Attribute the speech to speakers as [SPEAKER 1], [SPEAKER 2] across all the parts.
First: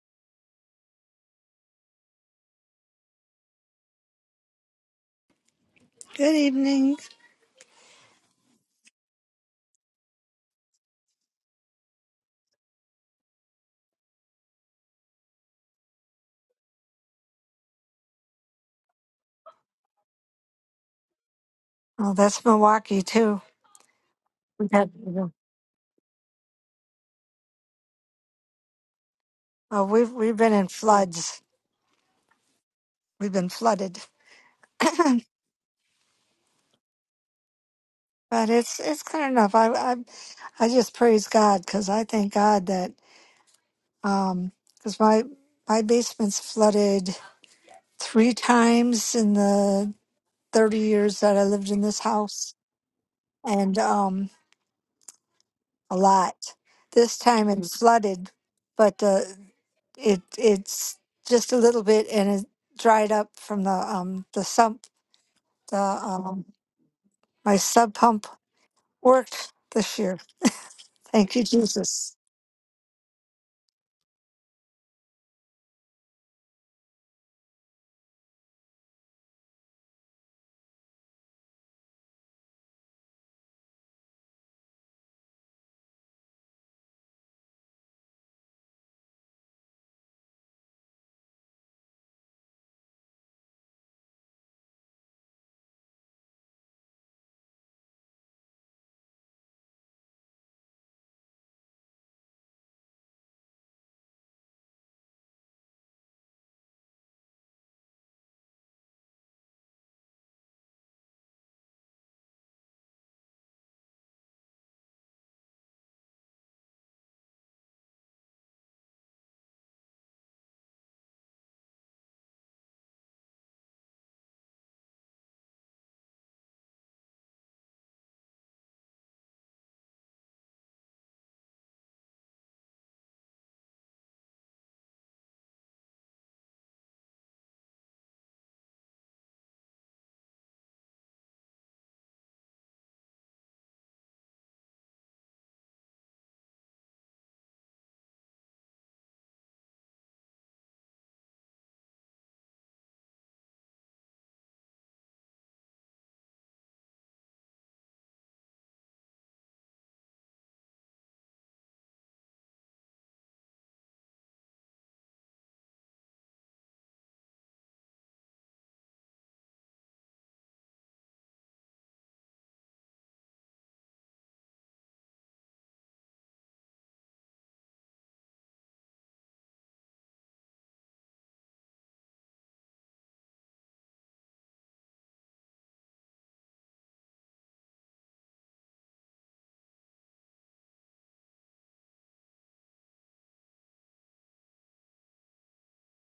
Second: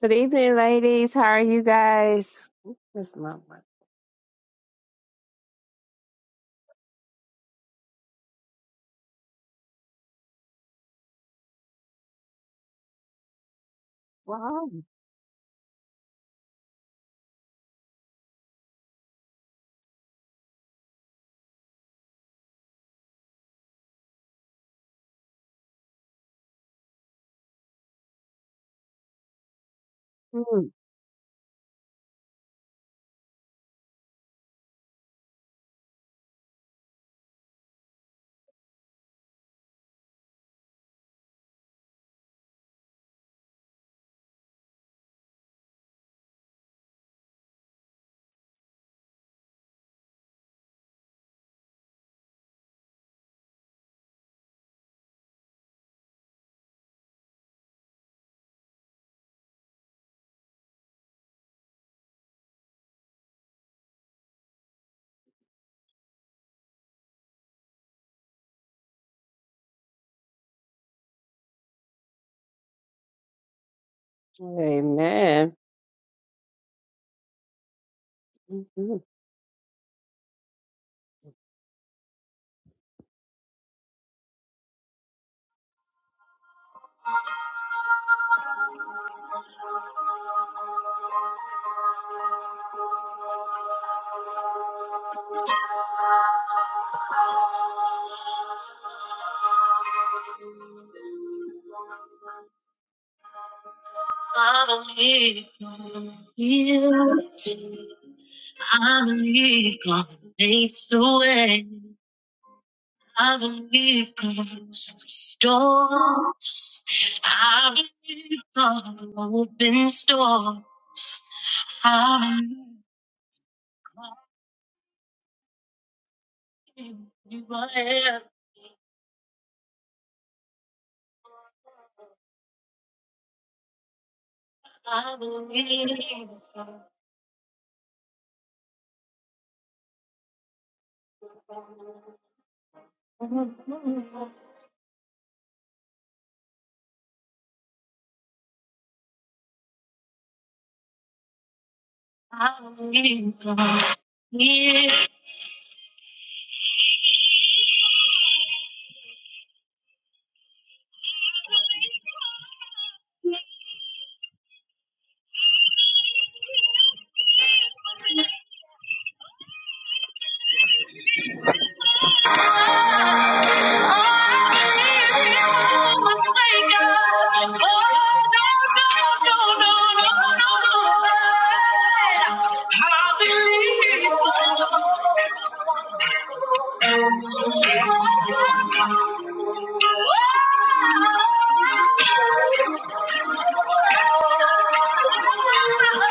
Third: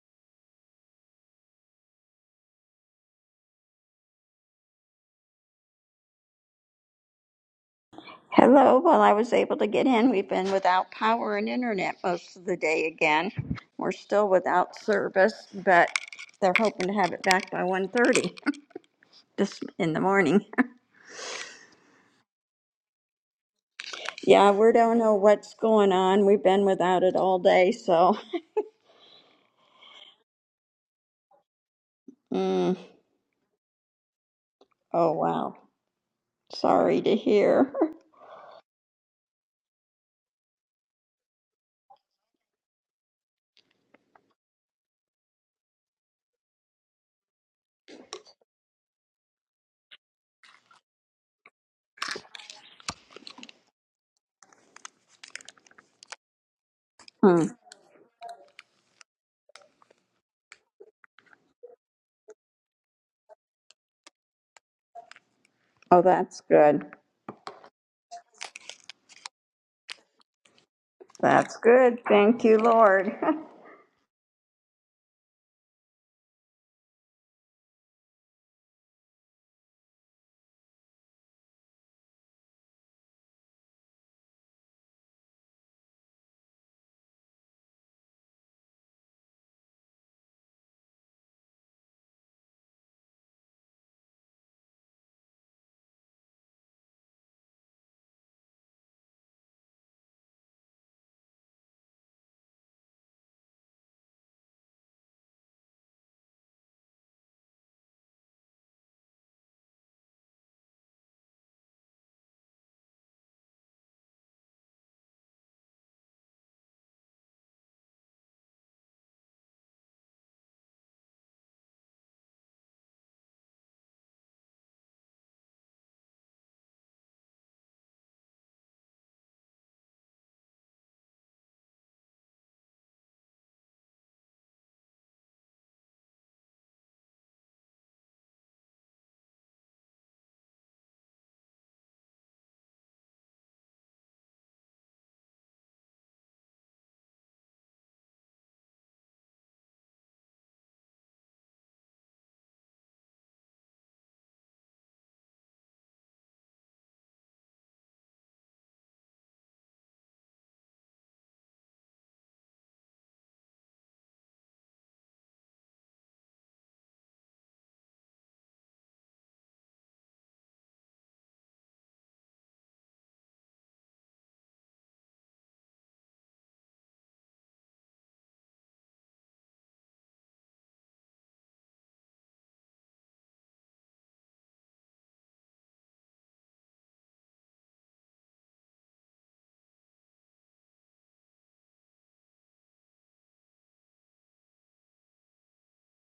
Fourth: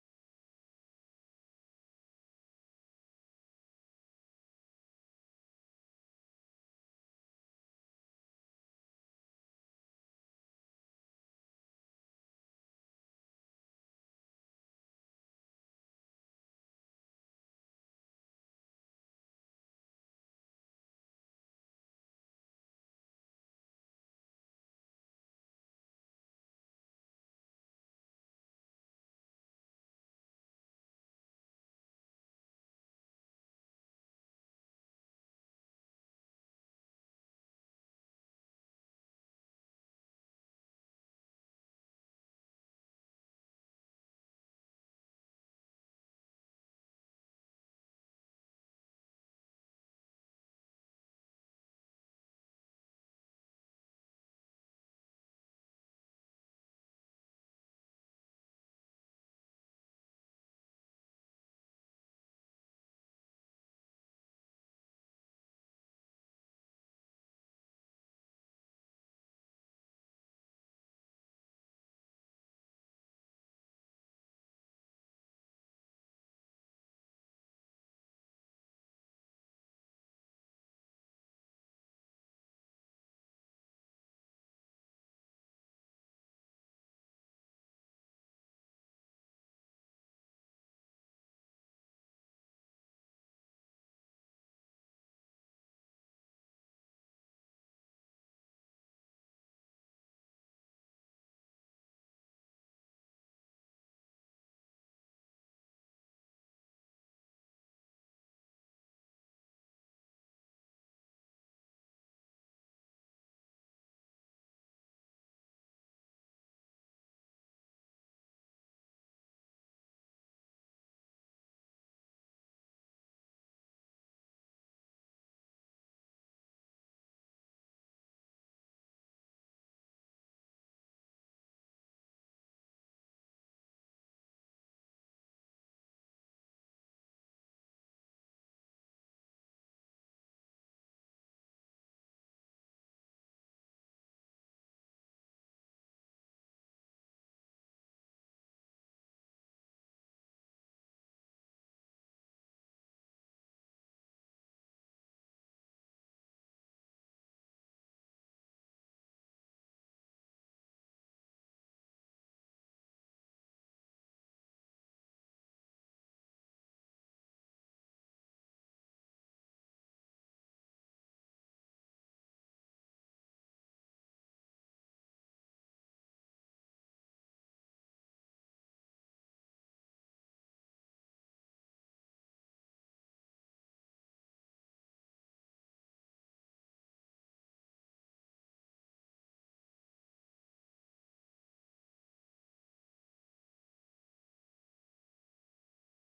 [SPEAKER 1] Good evening, ladies. How are you guys? This my mic.
[SPEAKER 2] Good evening.
[SPEAKER 3] Hello, well, I was able to get in. We've been without power and internet most of the day again. We're still
[SPEAKER 1] Wow.
[SPEAKER 3] without service, but they're hoping to have it back by 1:30 this in the morning.
[SPEAKER 2] Oh, that's Milwaukee too.
[SPEAKER 3] Yeah,
[SPEAKER 2] We've
[SPEAKER 3] we
[SPEAKER 2] had
[SPEAKER 3] don't know what's going on. We've been without it all day, so
[SPEAKER 2] oh, we've we've been in
[SPEAKER 1] Mm.
[SPEAKER 2] floods.
[SPEAKER 3] mm,
[SPEAKER 2] We've been flooded,
[SPEAKER 3] oh
[SPEAKER 2] but
[SPEAKER 3] wow. Sorry to hear.
[SPEAKER 2] it's it's clear enough. I I I just praise God because I thank God that um because my my basement's flooded three times in the thirty years that I lived in this house, and um a lot. This
[SPEAKER 3] Hmm.
[SPEAKER 2] time it's Mhm. flooded, but uh, it it's just a little bit and it dried up from the um the sump the
[SPEAKER 3] Oh, that's
[SPEAKER 2] um
[SPEAKER 3] good.
[SPEAKER 2] my sub pump worked this year. Thank you,
[SPEAKER 3] That's good.
[SPEAKER 2] Jesus.
[SPEAKER 3] Thank you, Lord.
[SPEAKER 1] Amen.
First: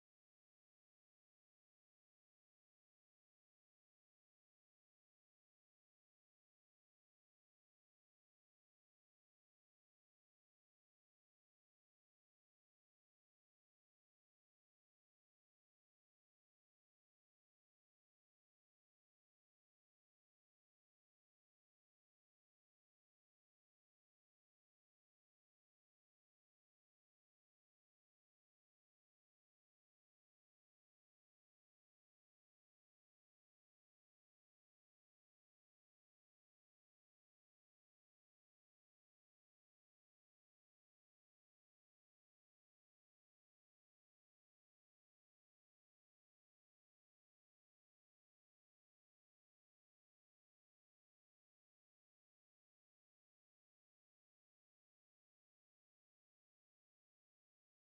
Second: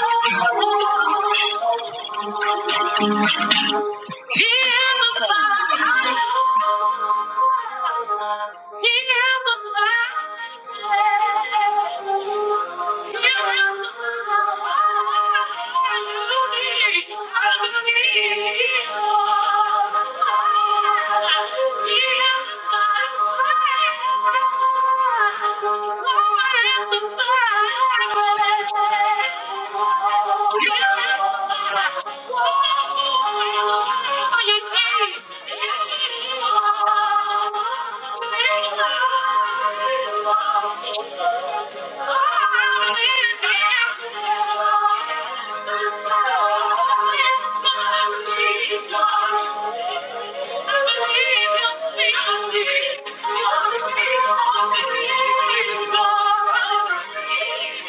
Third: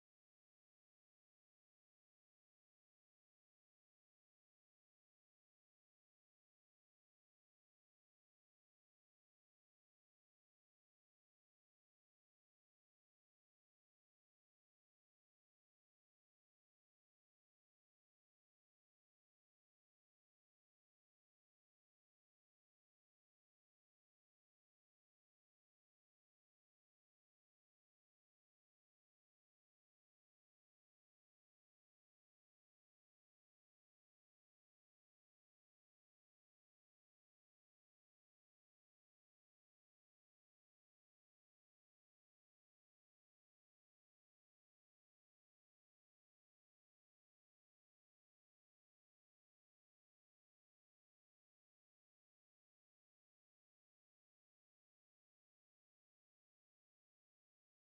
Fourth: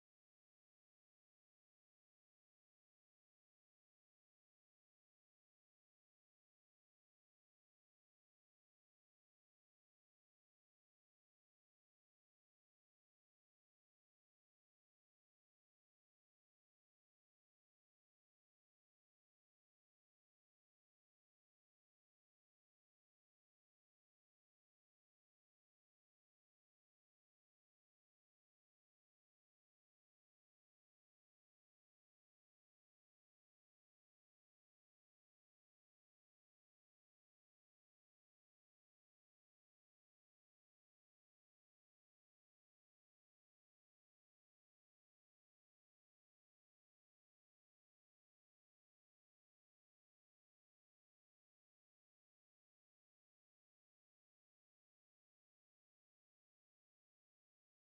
[SPEAKER 1] Mhm. Thank you. Thank you.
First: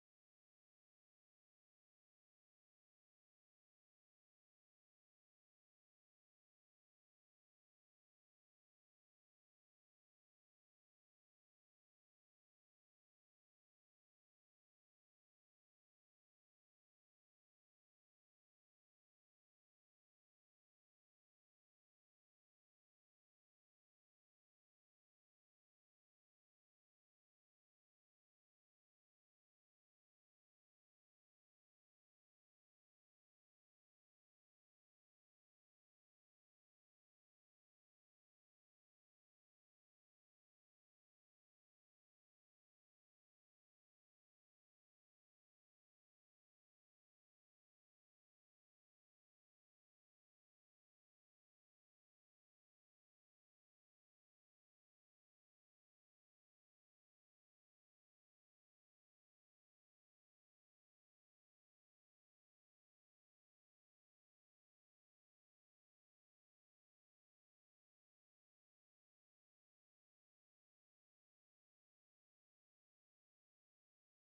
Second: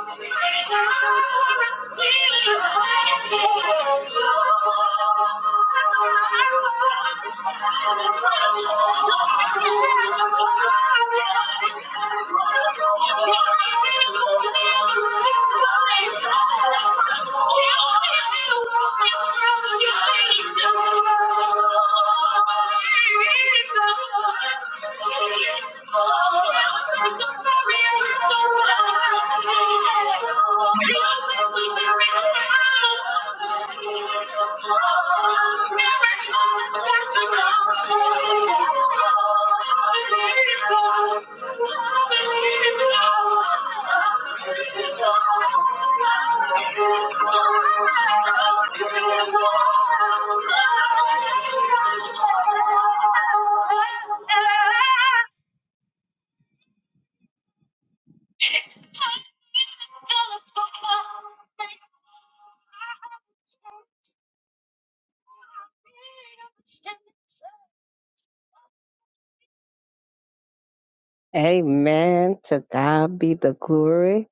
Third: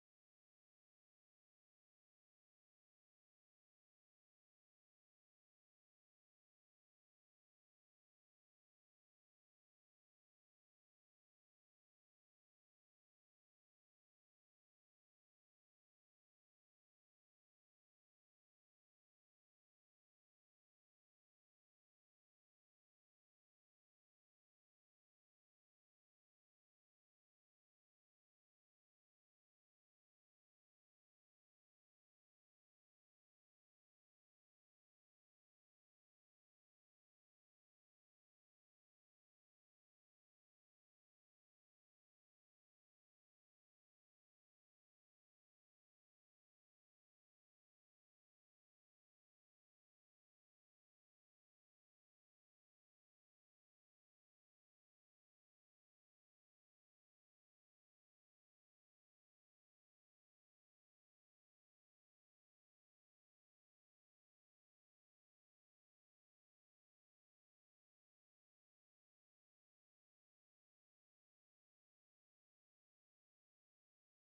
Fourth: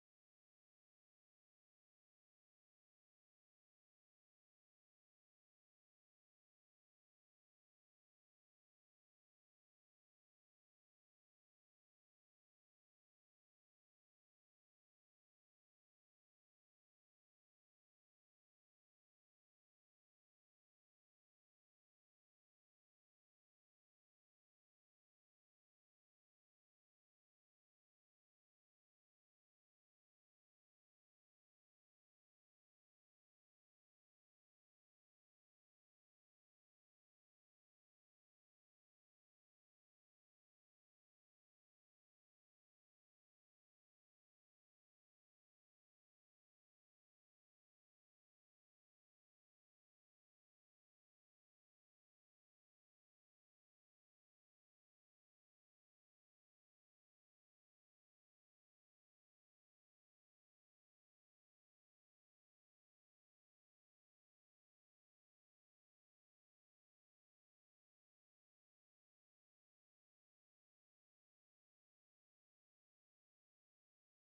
[SPEAKER 1] Thank you. Thank you. Thank you. Amen. To God be the glory.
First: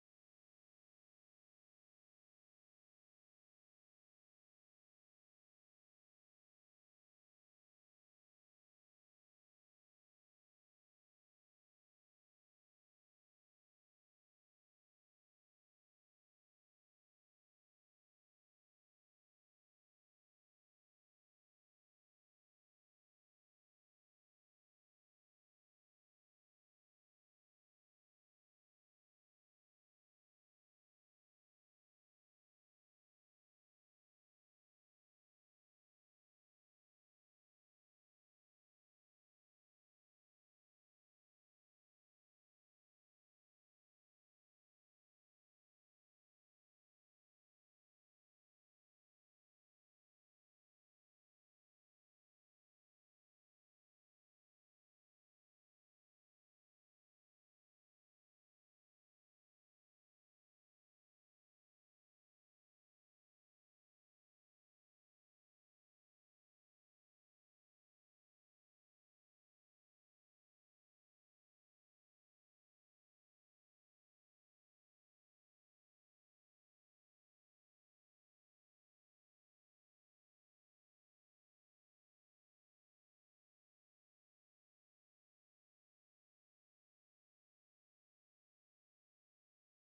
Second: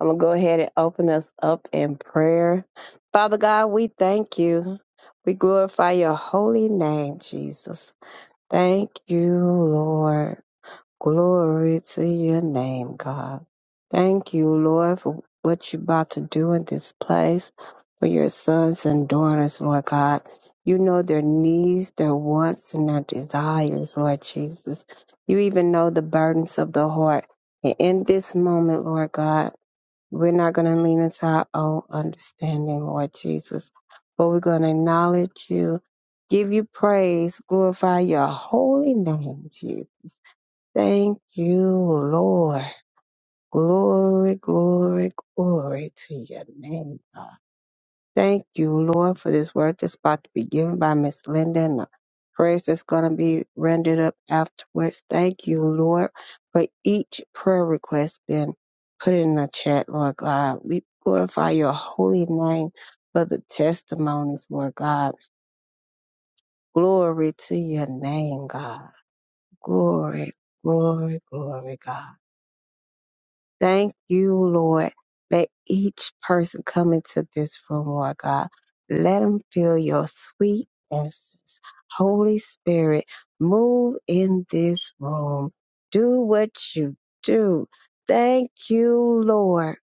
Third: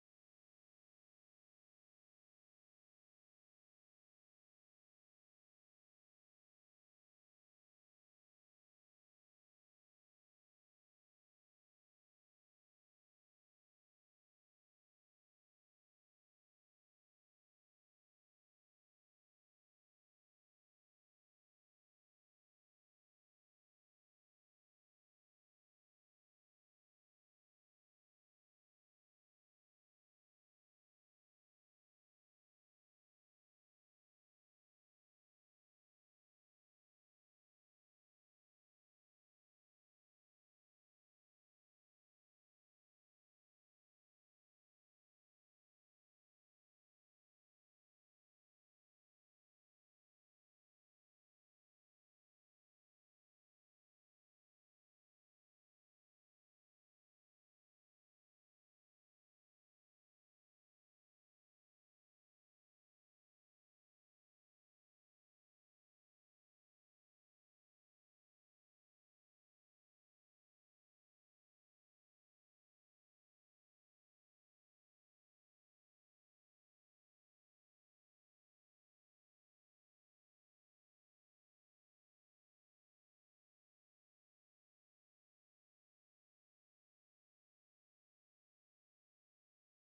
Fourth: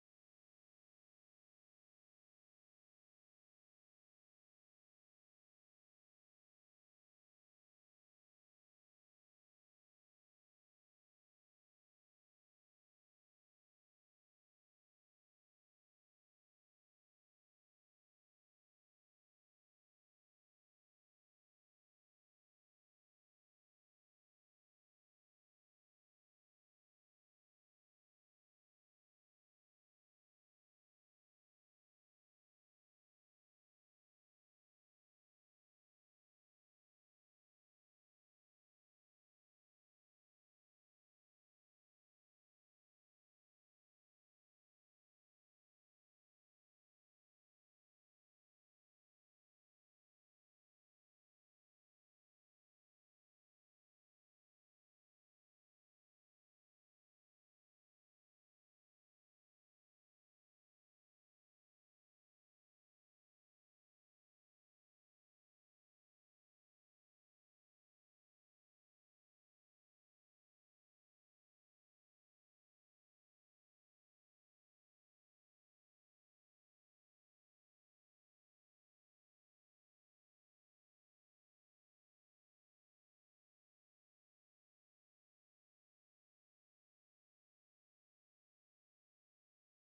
[SPEAKER 1] I'm going to go ahead and open us up in prayer. Father God, we thank you. We glorify your holy name, Jesus. Thank you, Lord. Glory to your name, God. Thank you, Lord, for what you're about to do in this place for your sons and daughters, Lord God. You know their needs, their wants, and their desires, Lord Jesus. You even know the burdens of the heart. And in this moment, Lord God, we're not going to lean into our own understanding, Lord Jesus, but we're going to acknowledge you, give you praise, glorify your holy name, Jesus. Thank you, Lord. Glory, glory, glory to your name, God. Thank you, Lord, for this word that's about to be given by Miss Linda and the prayers that's going to be rendered up afterwards. Thank you, Lord, for each prayer request being put in the chat, Lord God. We glorify your holy name for the testimonies, Lord God. Glory to your name, God. Glory, glory, glory, God. Thank you, Lord. Let each person come into this room, Lord God. Let them feel your sweet essence. Holy Spirit, move in this room. Do what you do. Thank you, Lord.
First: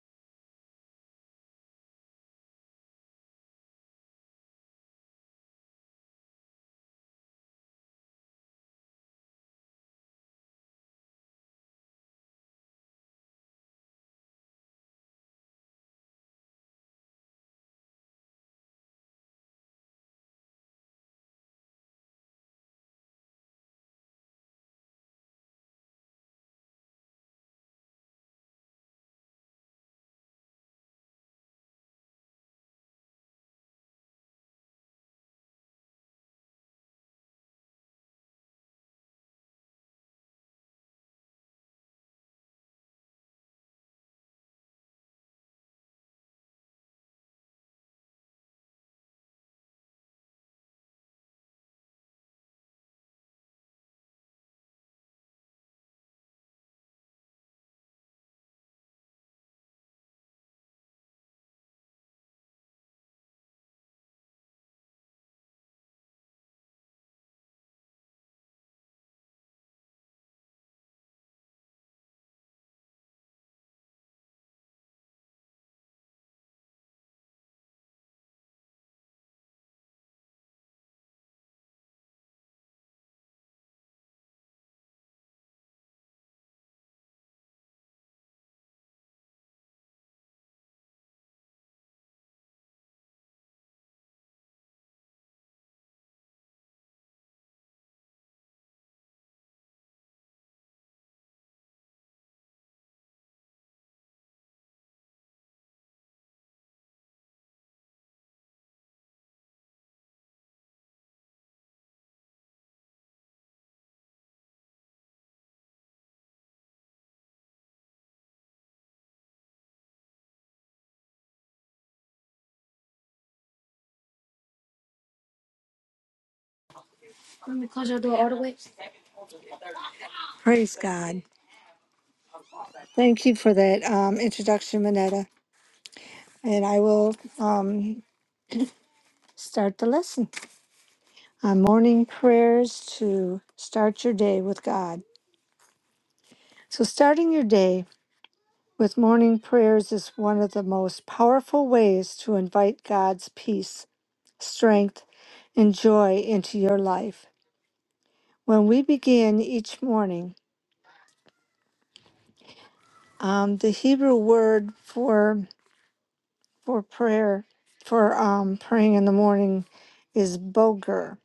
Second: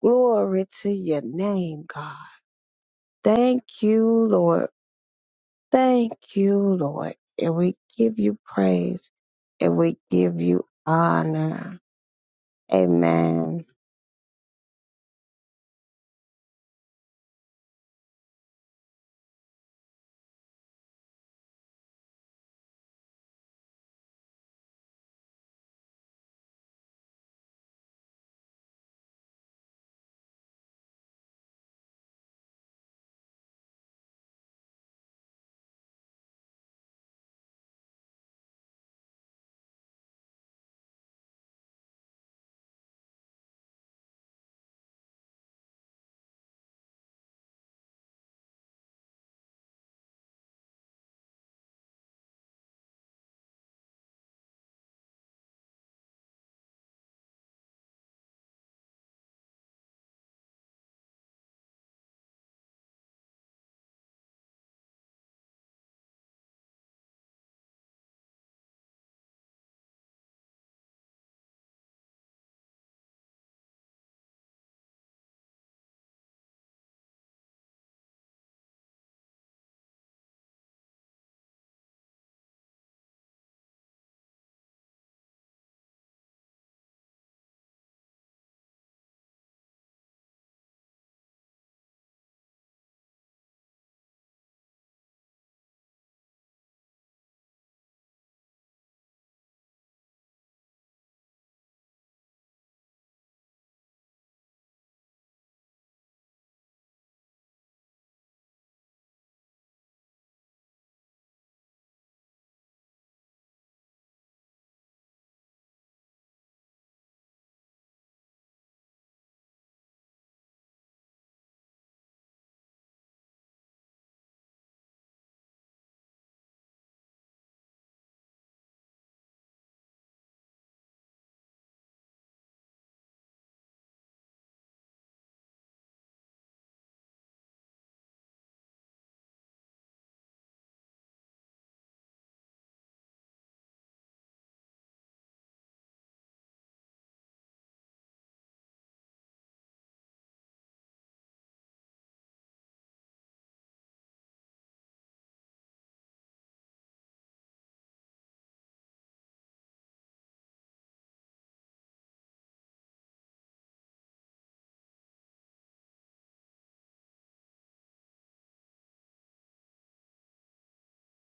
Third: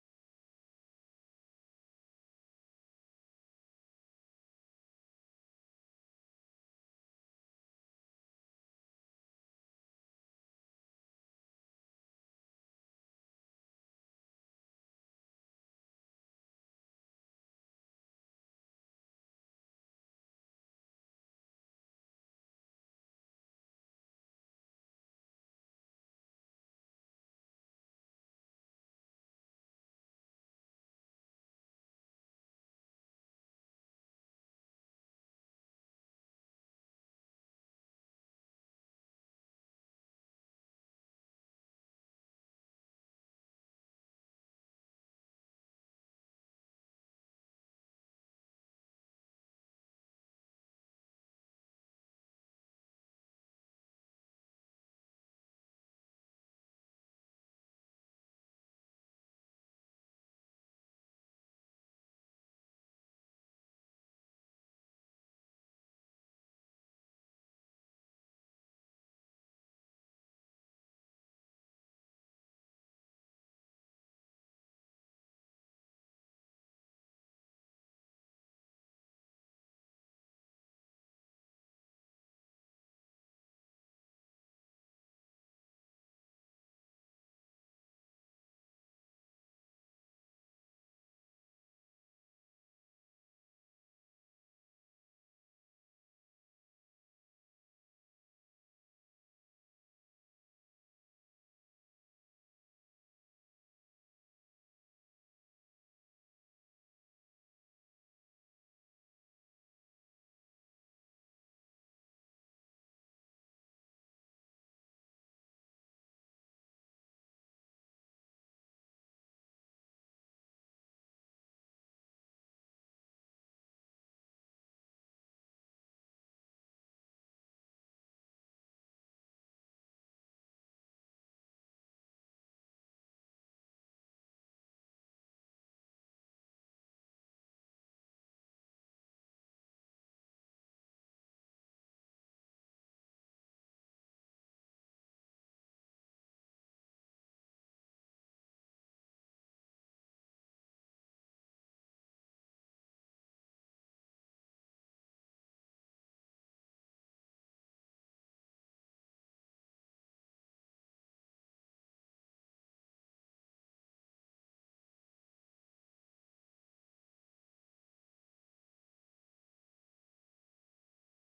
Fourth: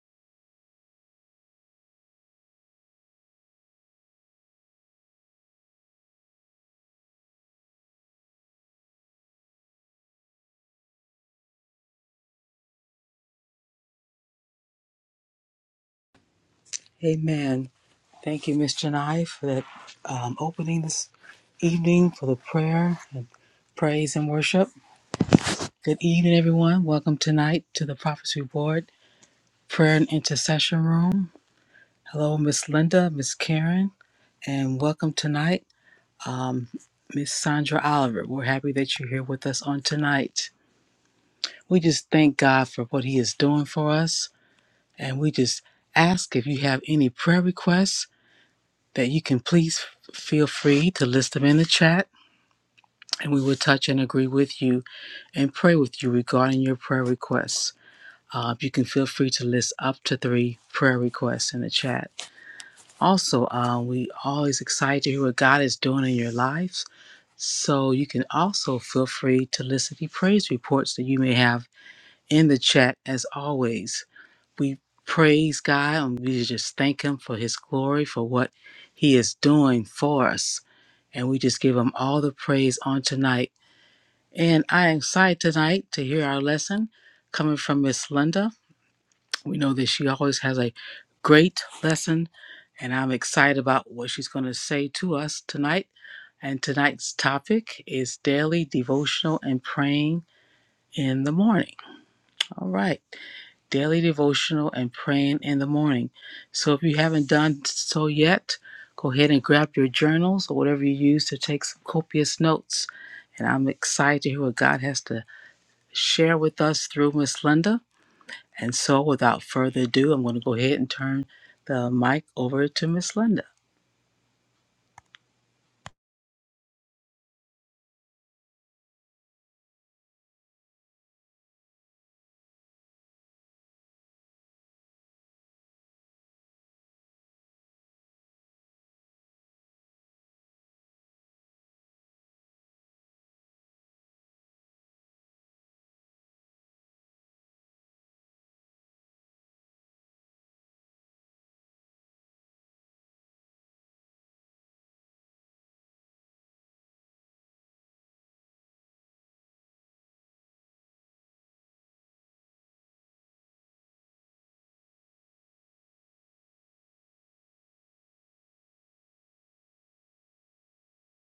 [SPEAKER 1] Glory to your name, God. Thank you, Lord. Thank you, Lord. And we give you praise and we give you honor. Amen.
[SPEAKER 4] Amen. Thank you, Miss Janai, for that um, opening this evening for the prayer and praise and worship. Good evening, everyone. Welcome tonight to the Prophecy Board Prayer and Intercession Room. Hello, Miss Linda, Miss Karen, and welcome tonight, um, Miss Sandra Oliver. We're happy that you're here with us on tonight. We just thank God for what He is doing for us, and we just ask if you have any prayer requests that you can please f- feel free to list them in the chat and we will touch and agree with you and pray with you regarding your prayer requests. Uh, you can feel free to list up to three prayer requests in the chat. Also, uh, we always excited to hear what God is doing in your lives. So you can also feel free to list any praise reports that you may have in the chat. As always, we praise God and we just thank Him for His glory for what He is doing for us. And we just give him all the praise on tonight. And I am excited tonight to hear our lesson coming from Miss Linda. We know that she always has a great lesson, and I'm excited about what she's going to say to us tonight. And tonight's topic is daily devotional and praying in the morning. All right daily devotional and praying in the morning. So if you haven't done so yet, go ahead and grab your journals or whatever you use to take some copious notes. And I'm excited to hear what God has to share with us through Miss Linda. And so without further ado, I'm going to go ahead and turn the mic over to Miss Linda.
[SPEAKER 2] Praise God. Thank you for that um, introduction, Manetta. And I will um, start the lesson on morning prayers to start your day with God. So, starting your day with morning prayers is one of the most powerful ways to invite God's peace, strength, and joy into your life. When we begin each morning, um, the Hebrew word for for prayer, for um, praying in the morning, is boger.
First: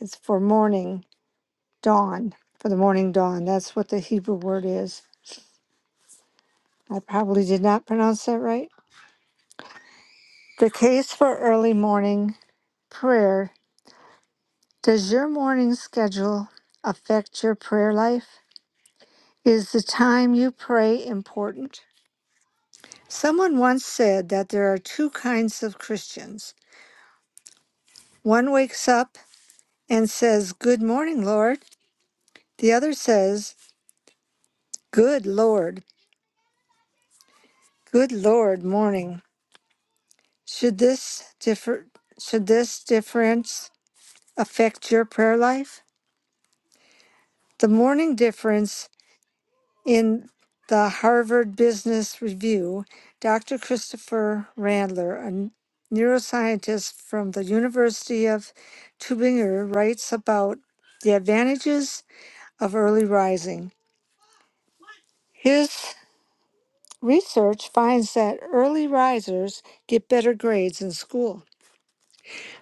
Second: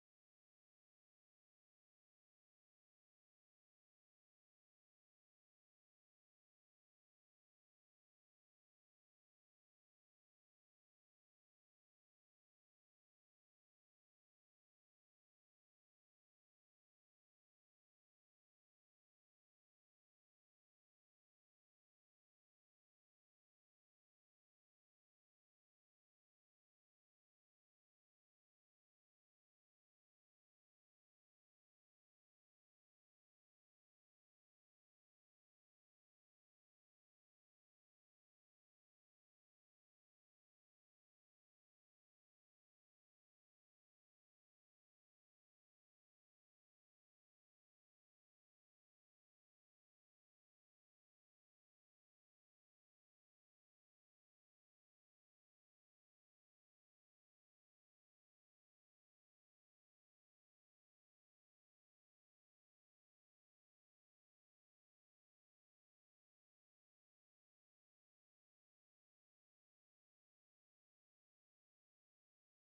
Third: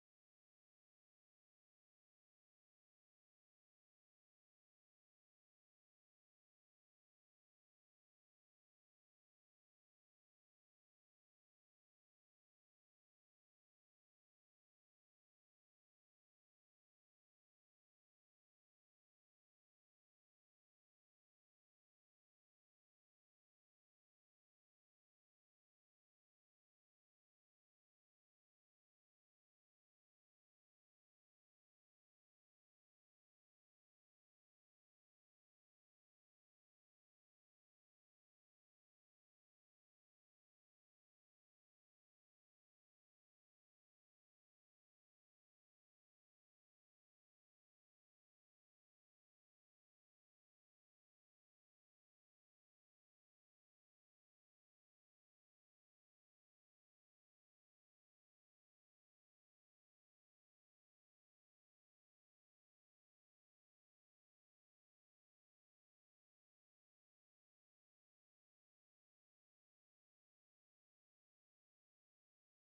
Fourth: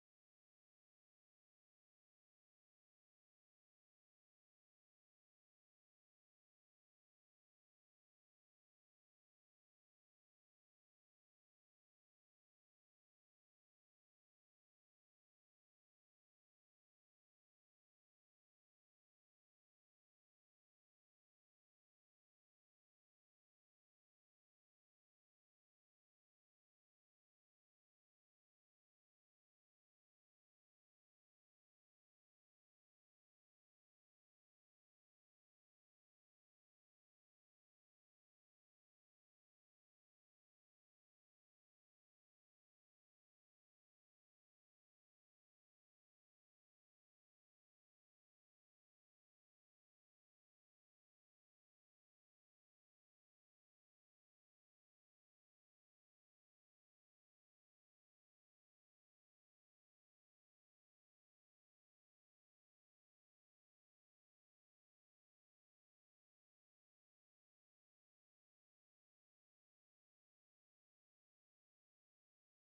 [SPEAKER 2] It's for morning dawn, for the morning dawn. That's what the Hebrew word is. I probably did not pronounce that right. The case for early morning prayer Does your morning schedule affect your prayer life? Is the time you pray important? Someone once said that there are two kinds of Christians. One wakes up and says, Good morning, Lord. The other says, Good Lord, good Lord, morning. Should this differ should this difference affect your prayer life? The morning difference In the Harvard Business Review, Dr. Christopher Randler, a neuroscientist from the University of Tübingen, writes about the advantages of early rising. His research finds that early risers get better grades in school.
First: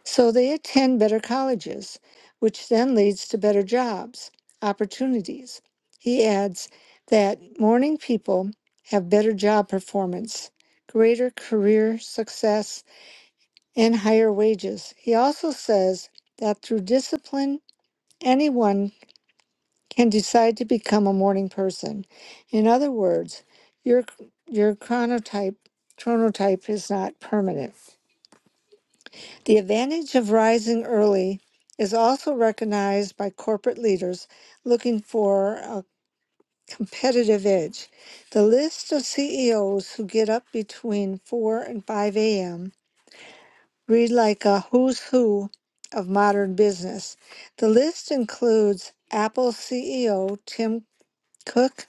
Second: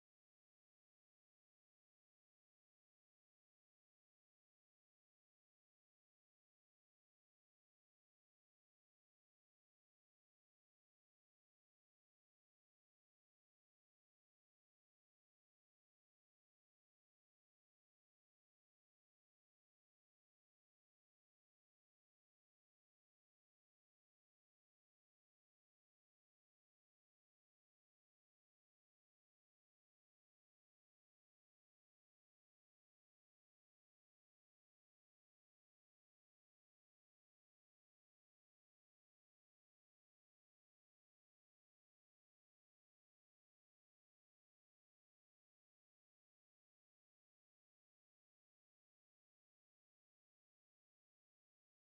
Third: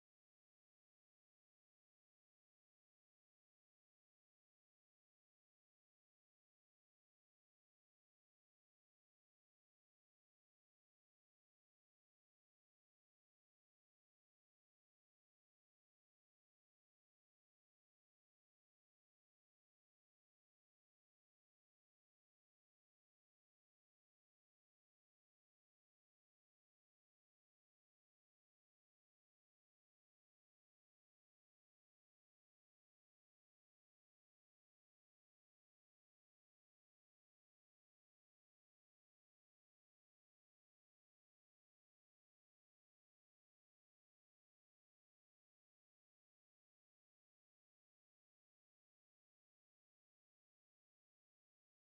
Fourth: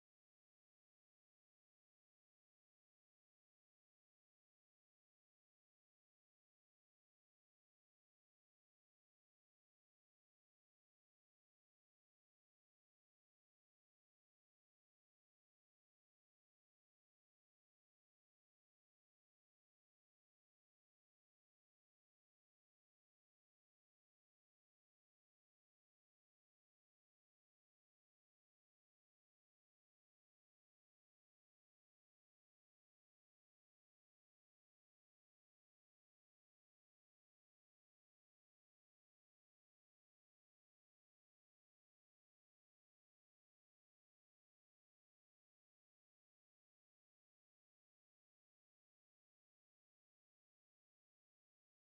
[SPEAKER 2] So they attend better colleges, which then leads to better jobs, opportunities. He adds that morning people have better job performance, greater career success, and higher wages. He also says that through discipline, anyone can decide to become a morning person. In other words, your your chronotype chronotype is not permanent. The advantage of rising early is also recognized by corporate leaders looking for a competitive edge. The list of CEOs who get up between 4 and 5 a.m. read like a who's who of modern business. The list includes Apple CEO Tim Cook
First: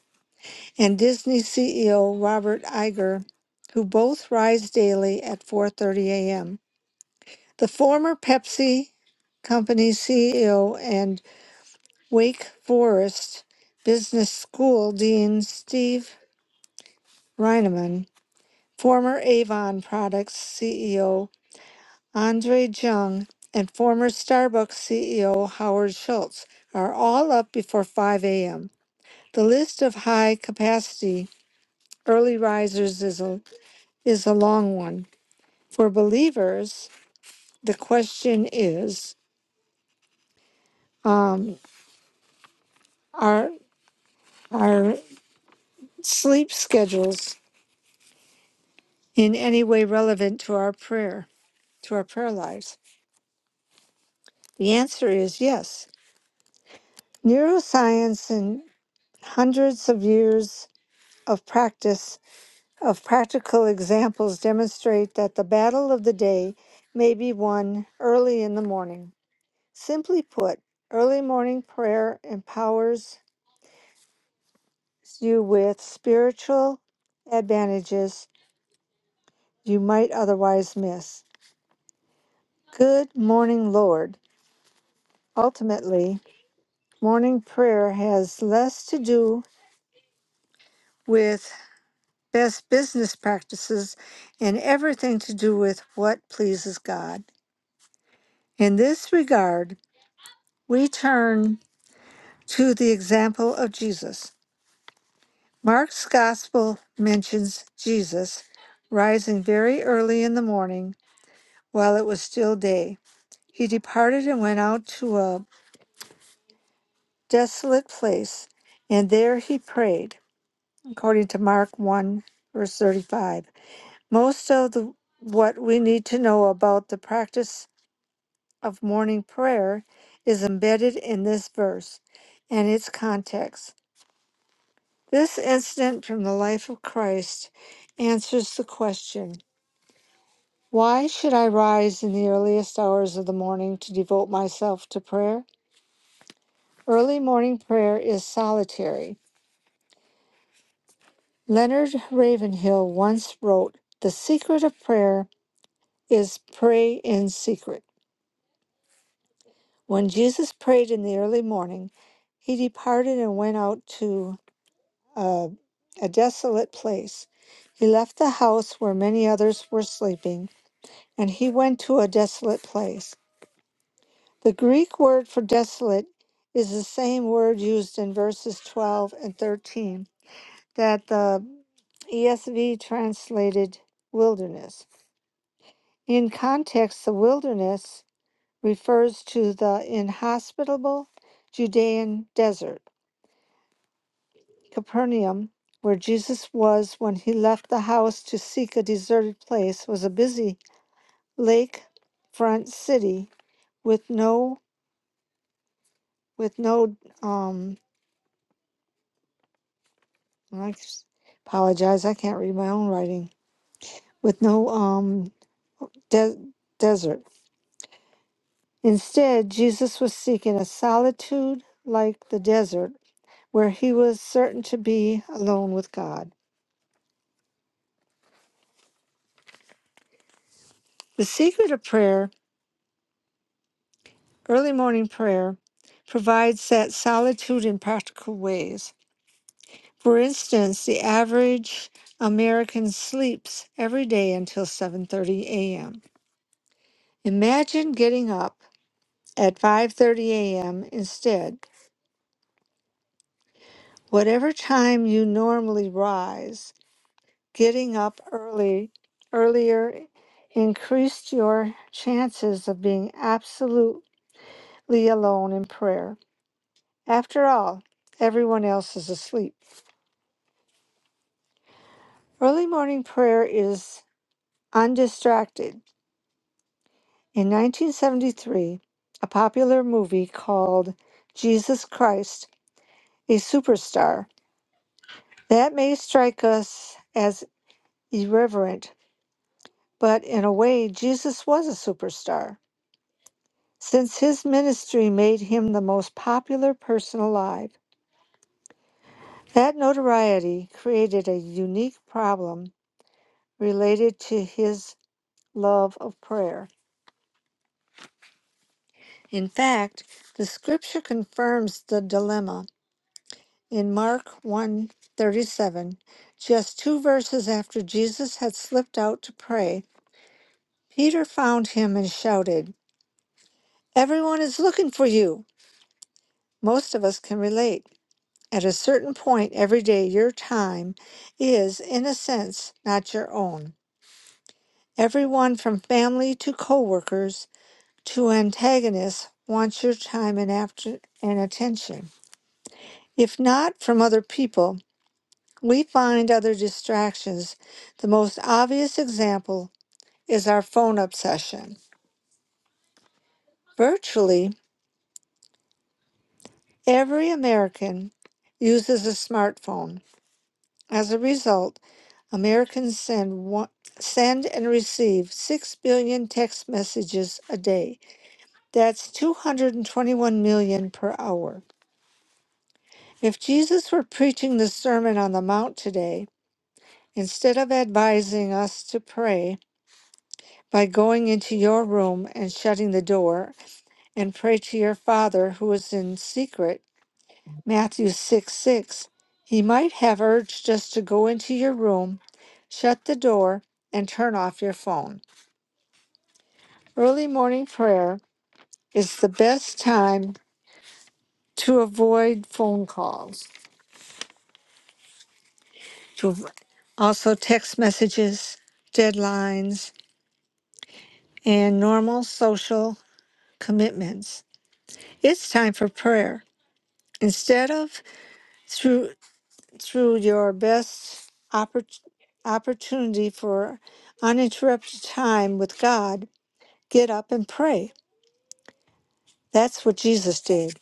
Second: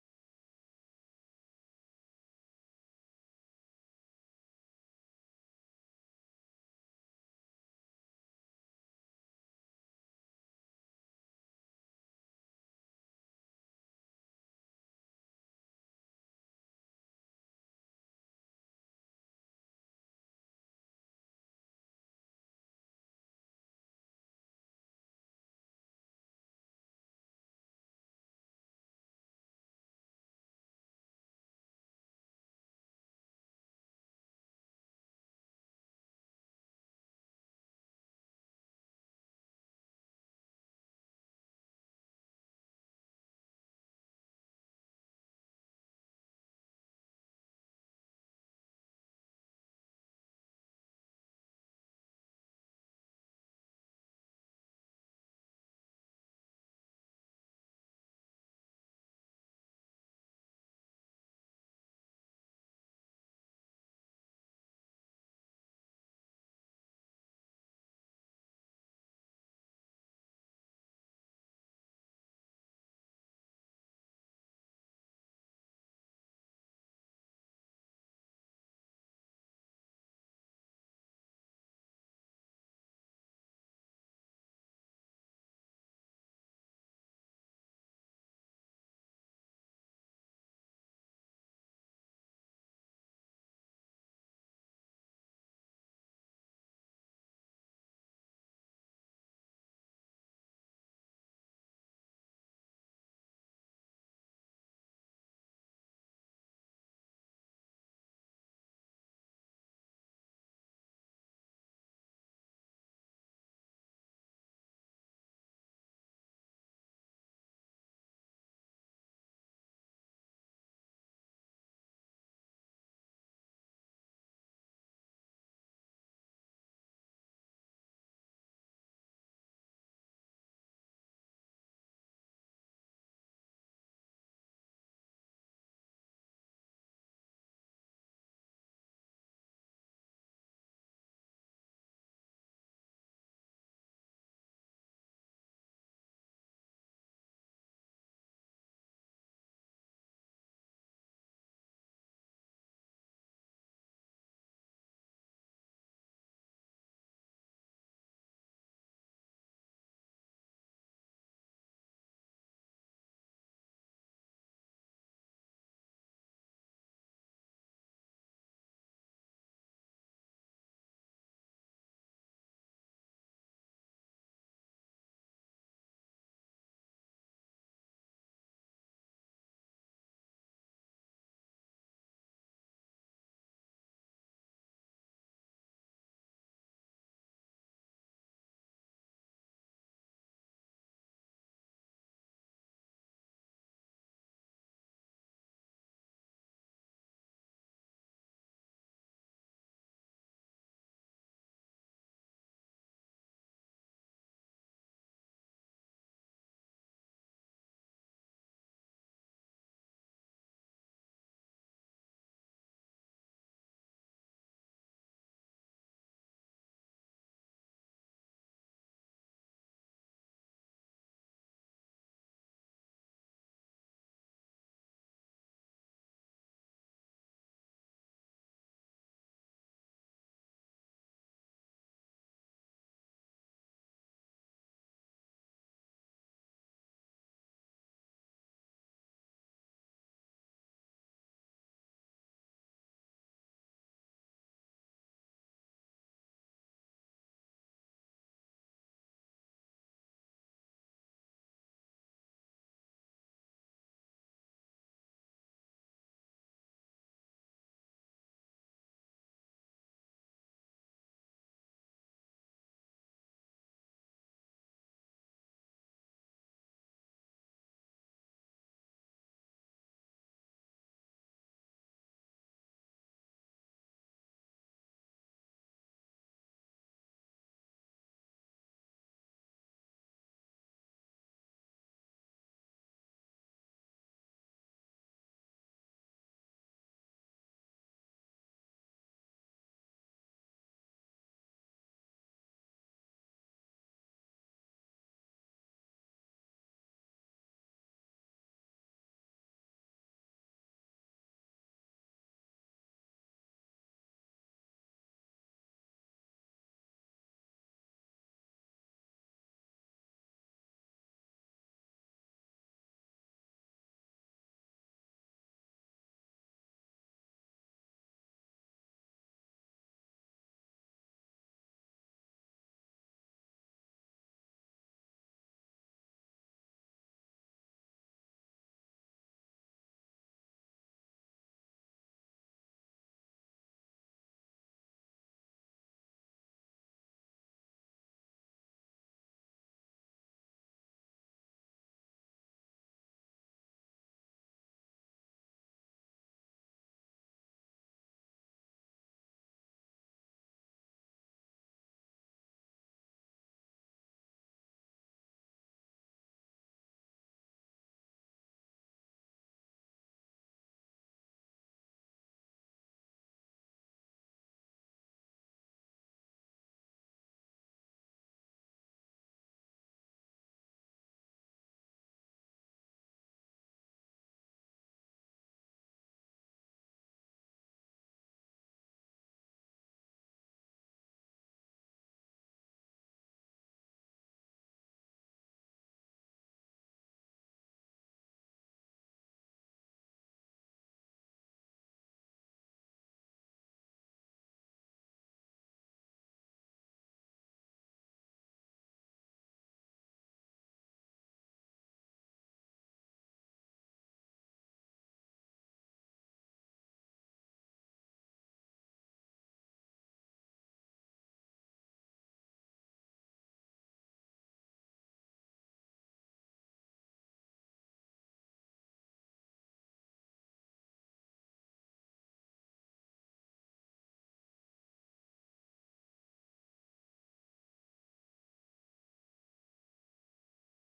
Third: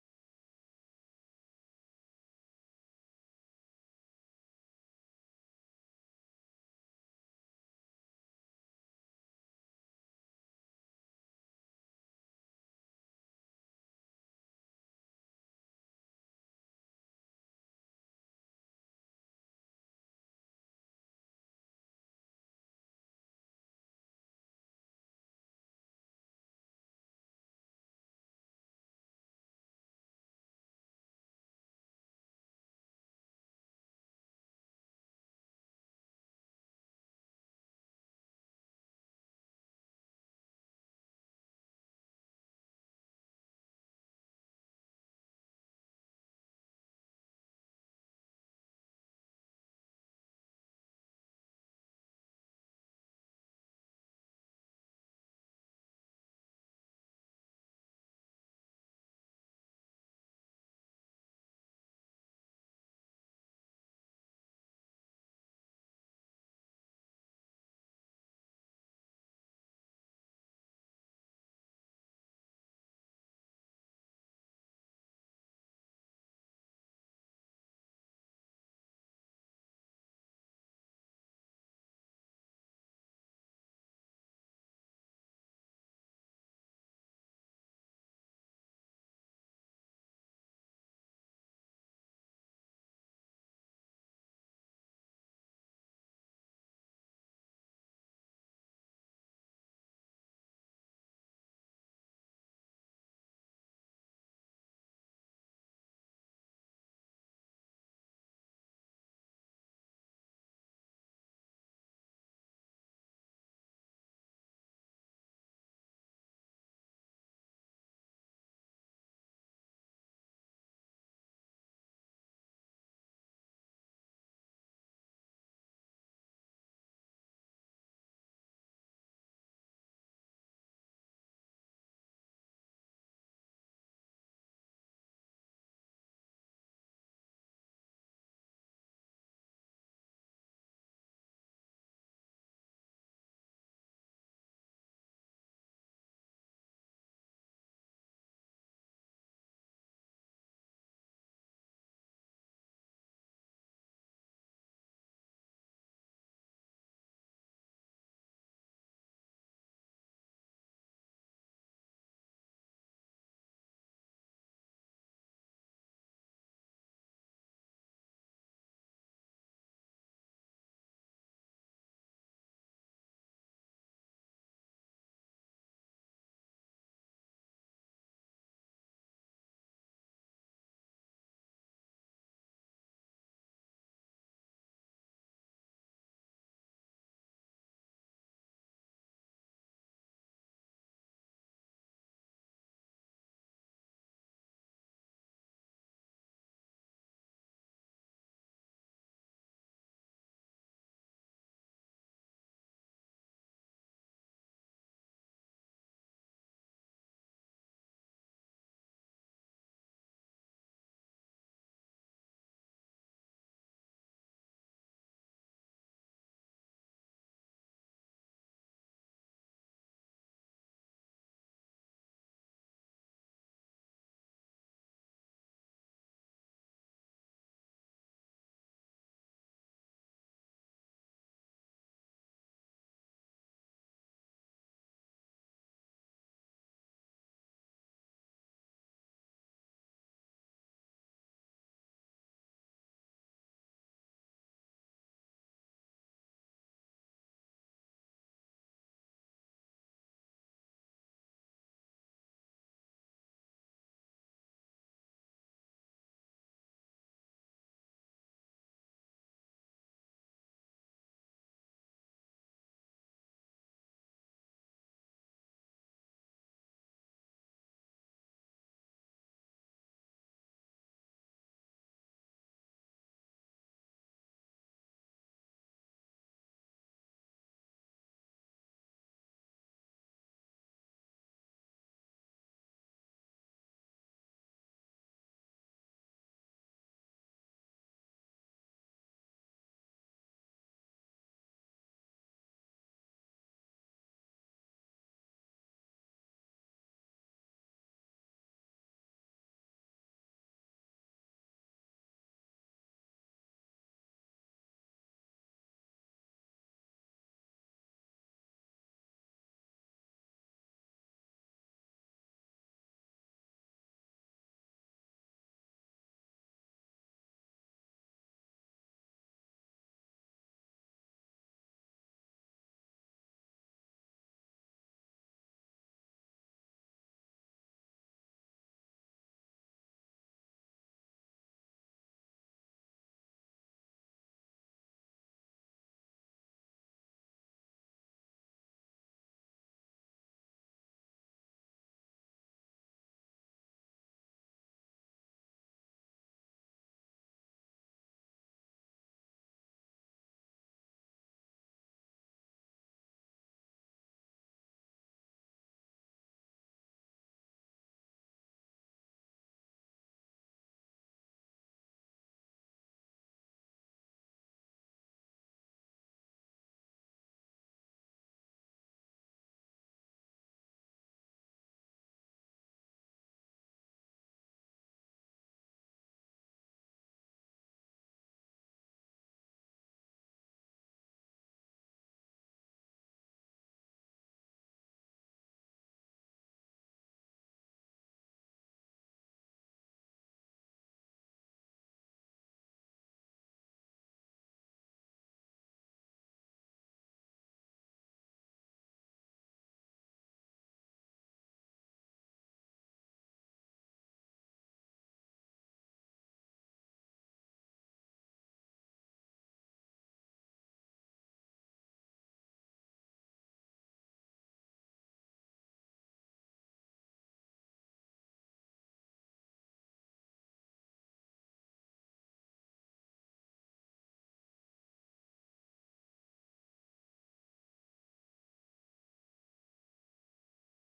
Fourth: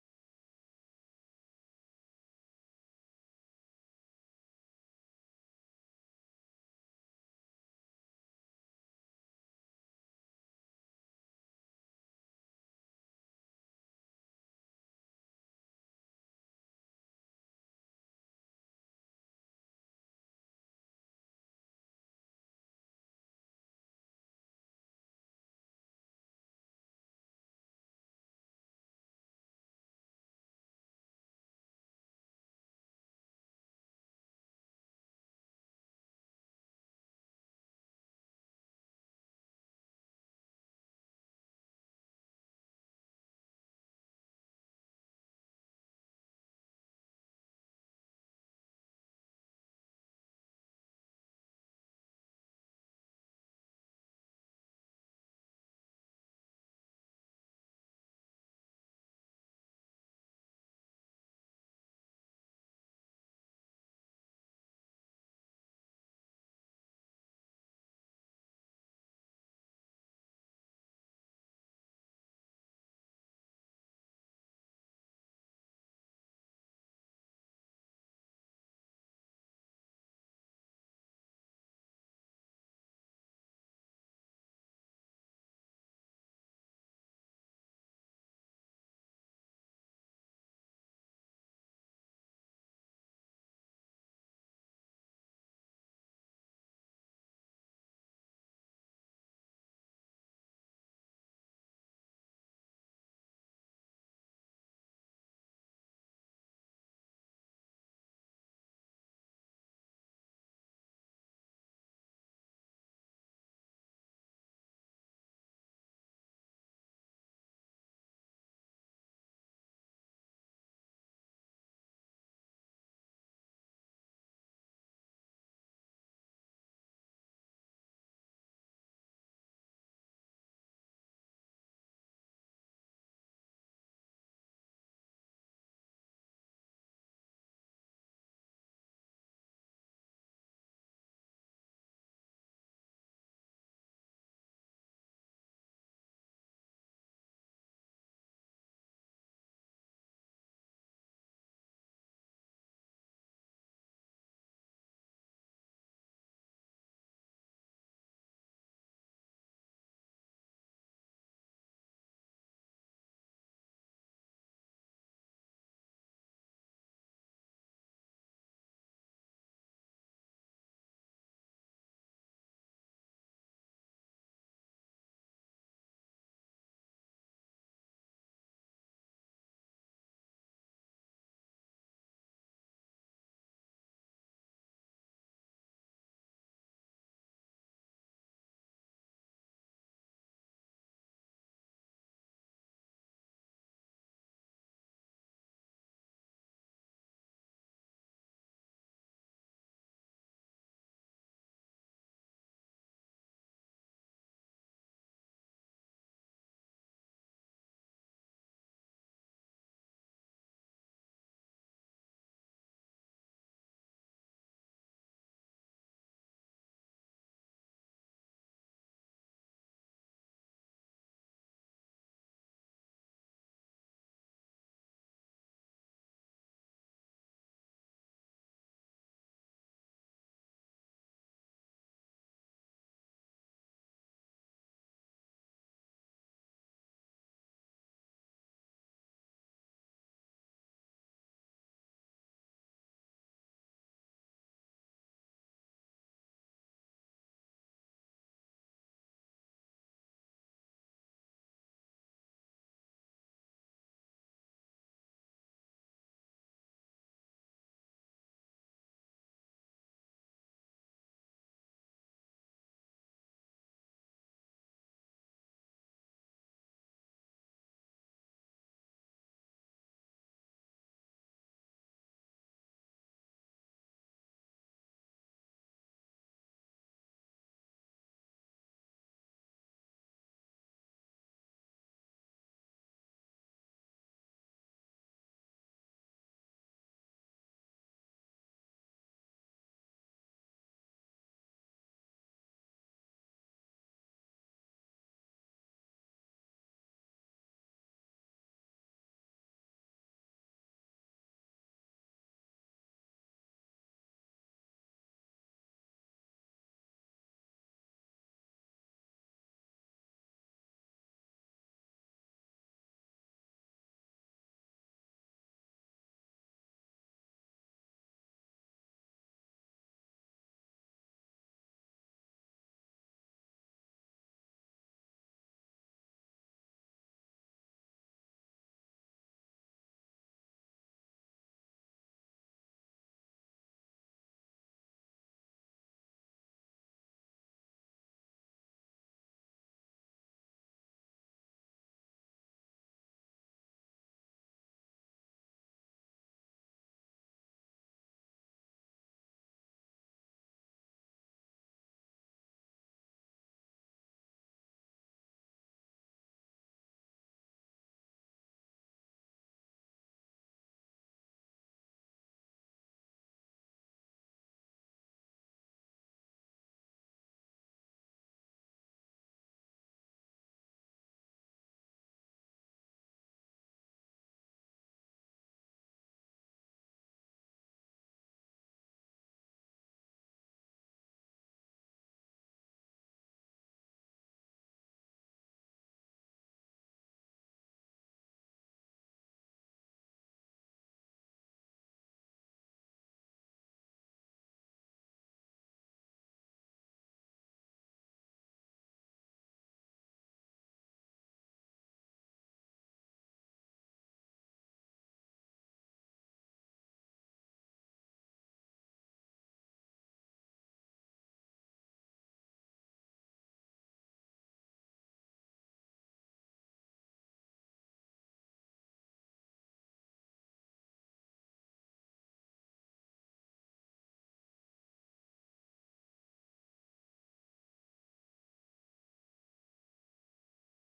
[SPEAKER 2] and Disney CEO Robert Iger, who both rise daily at 4:30 a.m. The former Pepsi Company CEO and Wake Forest Business School Dean Steve Reineman, former Avon Products CEO Andre Jung, and former Starbucks CEO Howard Schultz are all up before 5 a.m. The list of high capacity early risers is a, is a long one. For believers, the question is um, are, are sleep schedules in any way relevant to our prayer, to our prayer lives? The answer is yes. Neuroscience and hundreds of years of practice of practical examples demonstrate that the battle of the day may be won early in the morning. Simply put, early morning prayer empowers you with spiritual advantages you might otherwise miss. Good morning, Lord. Ultimately, Morning prayer has less to do with best business practices and everything to do with what pleases God. In this regard, we turn to the example of Jesus. Mark's gospel mentions Jesus rising very early in the morning while it was still day. He departed and went out to a desolate place, and there he prayed, according to Mark 1, verse 35. Most of the, what we need to know about the practice of morning prayer is embedded in this verse and its context. This incident from the life of Christ answers the question Why should I rise in the earliest hours of the morning to devote myself to prayer? Early morning prayer is solitary. Leonard Ravenhill once wrote, The secret of prayer is pray in secret. When Jesus prayed in the early morning, he departed and went out to uh, a desolate place. He left the house where many others were sleeping, and he went to a desolate place. The Greek word for desolate is the same word used in verses 12 and 13 that the ESV translated wilderness. In context, the wilderness refers to the inhospitable Judean desert Capernaum, where Jesus was when he left the house to seek a deserted place, was a busy lakefront city with no with no um I apologize, I can't read my own writing. With no um de- desert. Instead, Jesus was seeking a solitude like the desert where he was certain to be alone with God. The secret of prayer Early morning prayer provides that solitude in practical ways. For instance, the average American sleeps every day until 7:30 a.m. Imagine getting up at 5:30 a.m. instead. Whatever time you normally rise, getting up early earlier increased your chances of being absolutely alone in prayer. After all, everyone else is asleep. Early morning prayer is undistracted. In 1973, a popular movie called Jesus Christ, a Superstar, that may strike us as irreverent, but in a way, Jesus was a superstar, since his ministry made him the most popular person alive. That notoriety created a unique problem related to his love of prayer. In fact, the scripture confirms the dilemma in Mark one thirty-seven, Just two verses after Jesus had slipped out to pray, Peter found him and shouted, "Everyone is looking for you." Most of us can relate. At a certain point every day, your time is, in a sense, not your own. Everyone from family to coworkers to antagonists wants your time and, after- and attention. If not from other people, We find other distractions. The most obvious example is our phone obsession. Virtually every American uses a smartphone. As a result, Americans send one, send and receive 6 billion text messages a day. That's 221 million per hour. If Jesus were preaching the Sermon on the Mount today, instead of advising us to pray, by going into your room and shutting the door and pray to your father who is in secret matthew 6 6 he might have urged just to go into your room shut the door and turn off your phone early morning prayer is the best time to avoid phone calls to also text messages deadlines and normal social commitments it's time for prayer instead of through. through your best oppor- opportunity for uninterrupted time with God, get up and pray. That's what Jesus did.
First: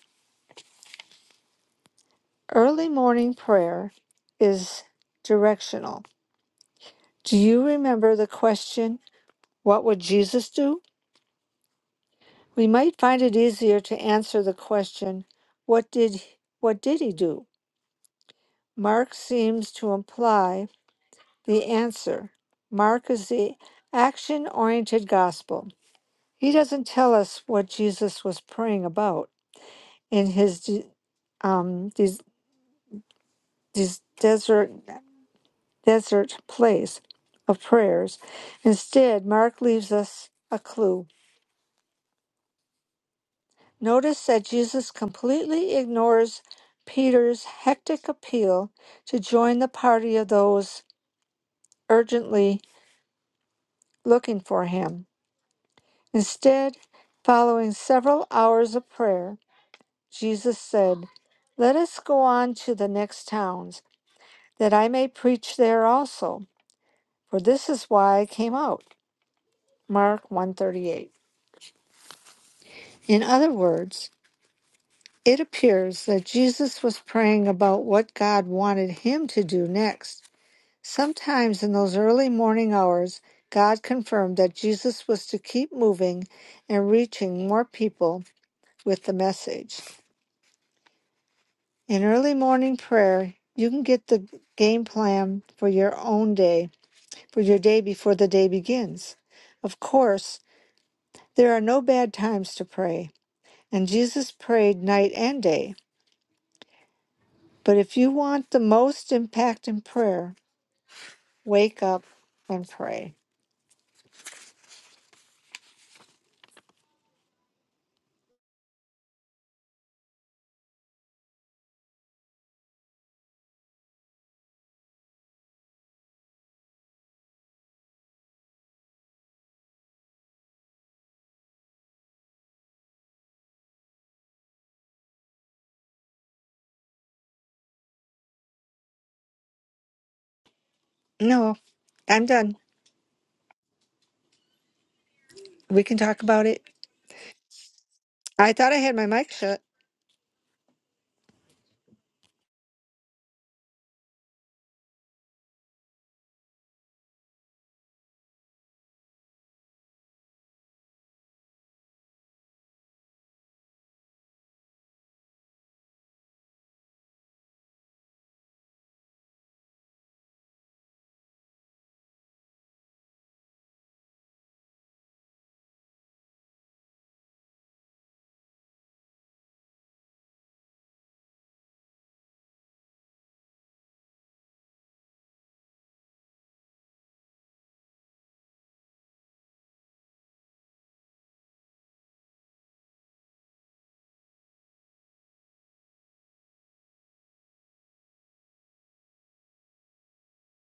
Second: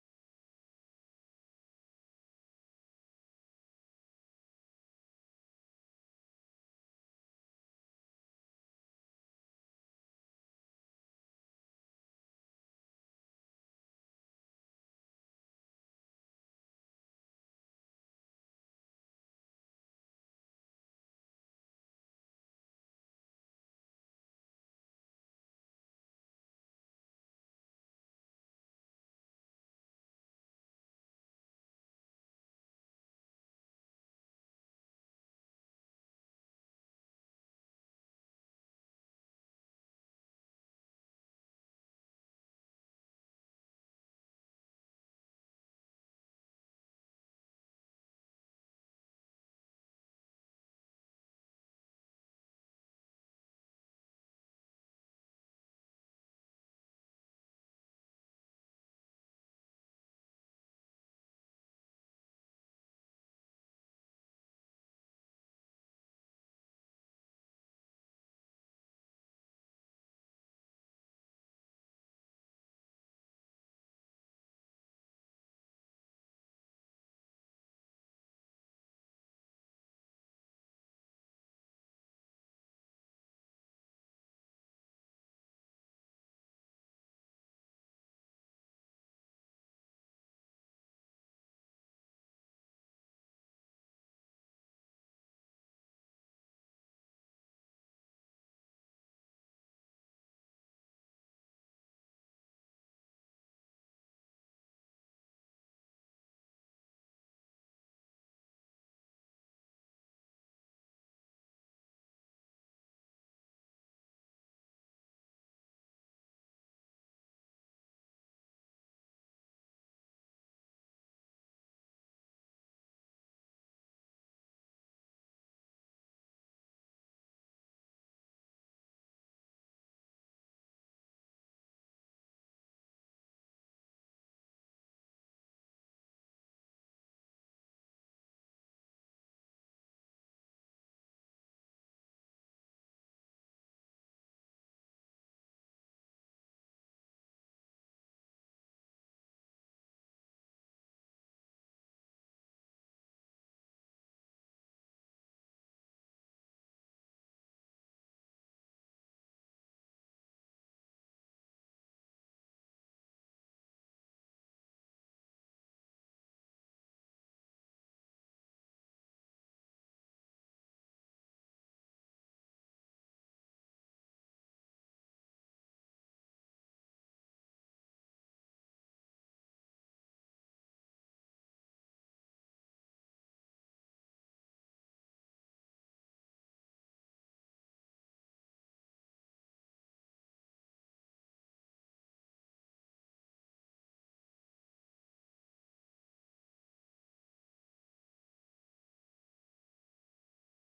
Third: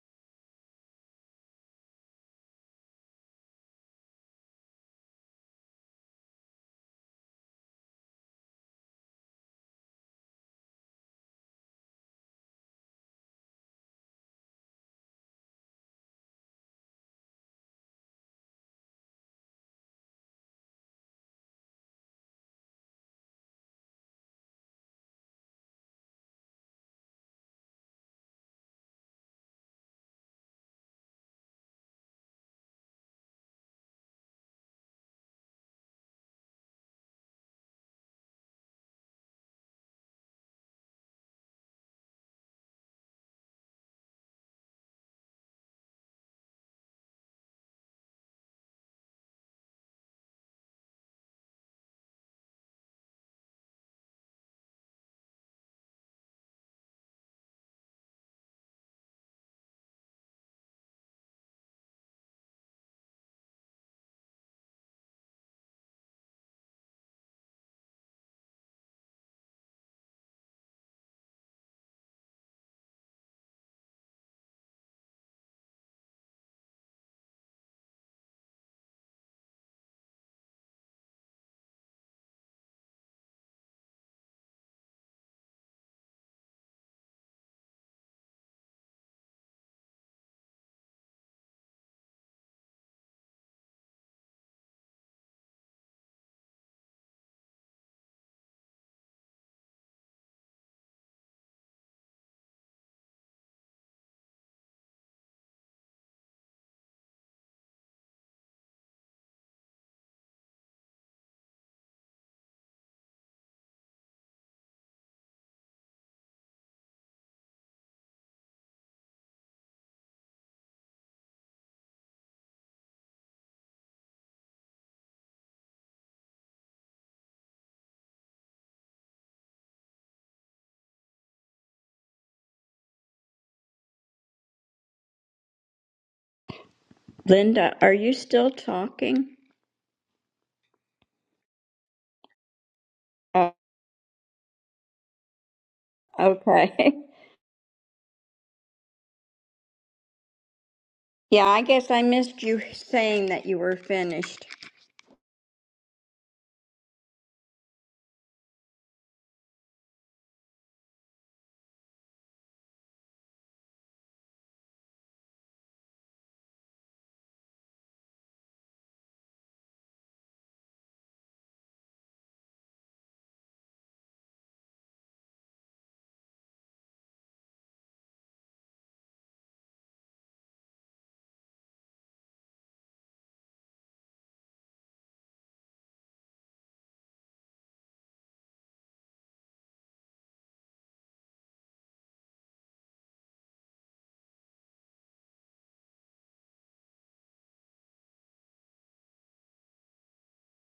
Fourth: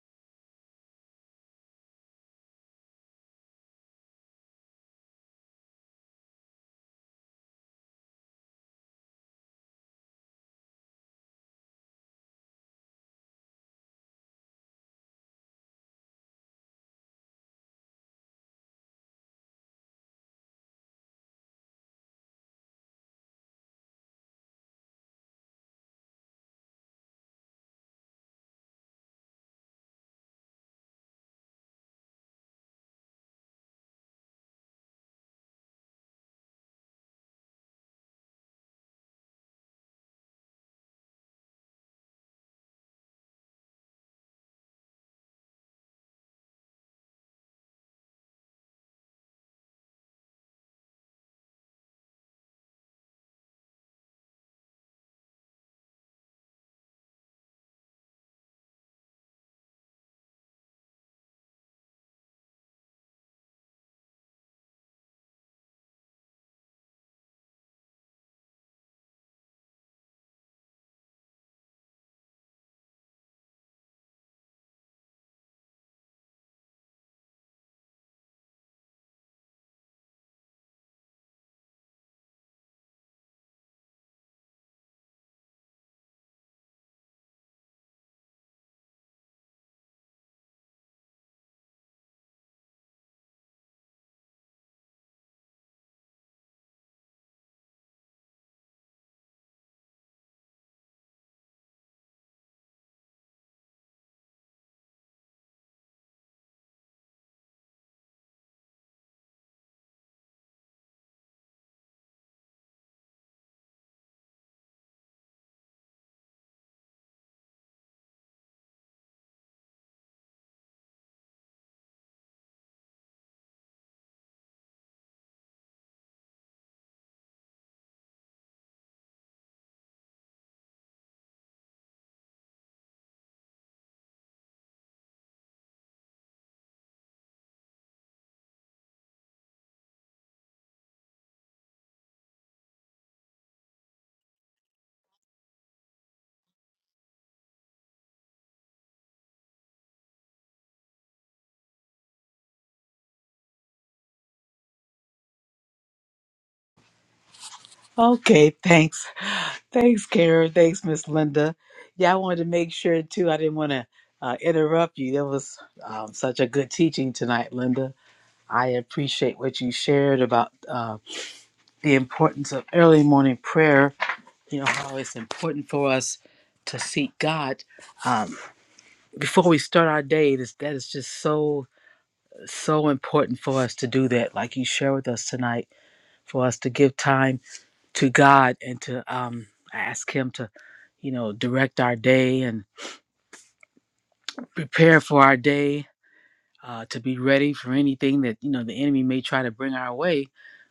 [SPEAKER 2] Early morning prayer is directional. Do you remember the question, What would Jesus do? We might find it easier to answer the question, What did, what did he do? Mark seems to imply the answer. Mark is the action oriented gospel. He doesn't tell us what Jesus was praying about in his de- um, this, this desert desert place of prayers. Instead, Mark leaves us a clue. Notice that Jesus completely ignores Peter's hectic appeal to join the party of those urgently looking for him. Instead, following several hours of prayer, Jesus said, "Let us go on to the next towns." that I may preach there also, for this is why I came out. Mark 138. In other words, it appears that Jesus was praying about what God wanted him to do next. Sometimes in those early morning hours, God confirmed that Jesus was to keep moving and reaching more people with the message. In early morning prayer, you can get the game plan for your own day, for your day before the day begins. Of course, There are no bad times to pray, and Jesus prayed night and day. But if you want the most impact in prayer, wake up and pray.
[SPEAKER 3] Linda, are you still talking?
[SPEAKER 2] No, I'm done.
[SPEAKER 3] Oh,
[SPEAKER 2] We can talk about it.
[SPEAKER 3] okay.
[SPEAKER 2] I thought I had my mic shut.
[SPEAKER 3] Yeah, I guess I missed you saying that you were finished.
[SPEAKER 4] Okay, thanks. Thanks, Karen. Thanks, Miss Linda. Yeah, I wanted to make sure too. I didn't want to uh, interrupt you. That was um, such a good teaching tonight, Linda. I appreciate what you shared about uh, the importance of early morning prayer. You know how it's important for us to seek God um, before we start our day. This, that is just so so important for us to do that. Like you share with us tonight, for us to give time to God and to um, ask Him to, you know, direct our day and prepare for our day uh, to be ready for anything that you know the enemy may try to bring our way.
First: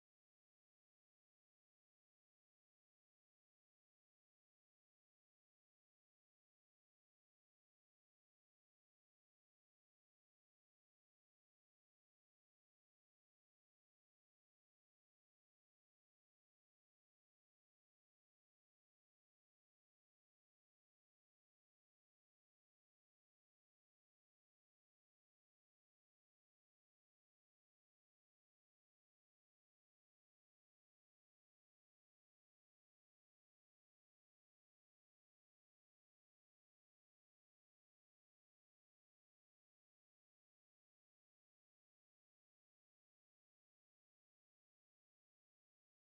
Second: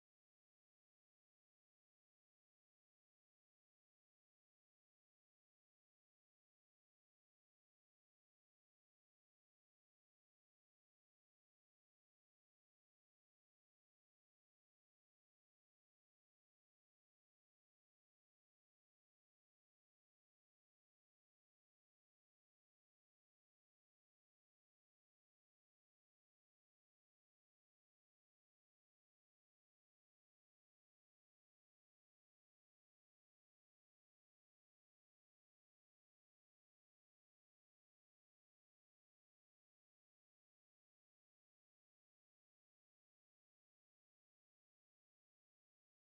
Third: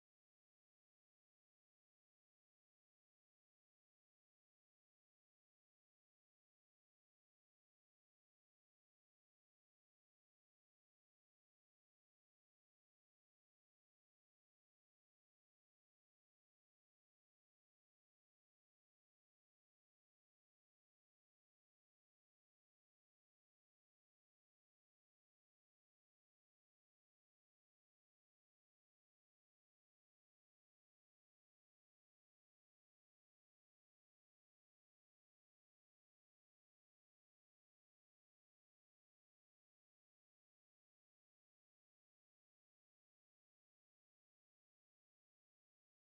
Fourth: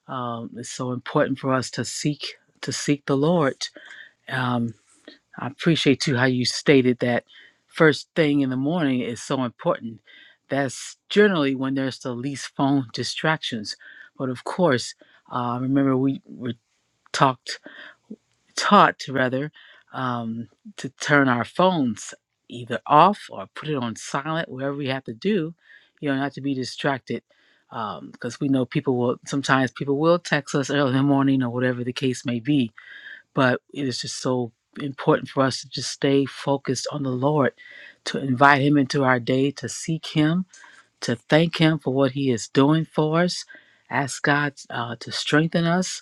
[SPEAKER 4] Um, it's so important for us to seek to seek the Lord. Um, I appreciate too how you stated that first thing in the morning is so important. That's generally when there's the least phone distractions. But of course, uh, remember we were talked taught rather um, to turn our phones either off or put it on silent whatever we have to do you know not to be distracted because we know people will sometimes people will text us early in the morning or whatever the case may be but it is just so important for us to just stay focused on the lord to invite him into our day to seek him to thank him for what he is doing for us ask god uh, to strengthen us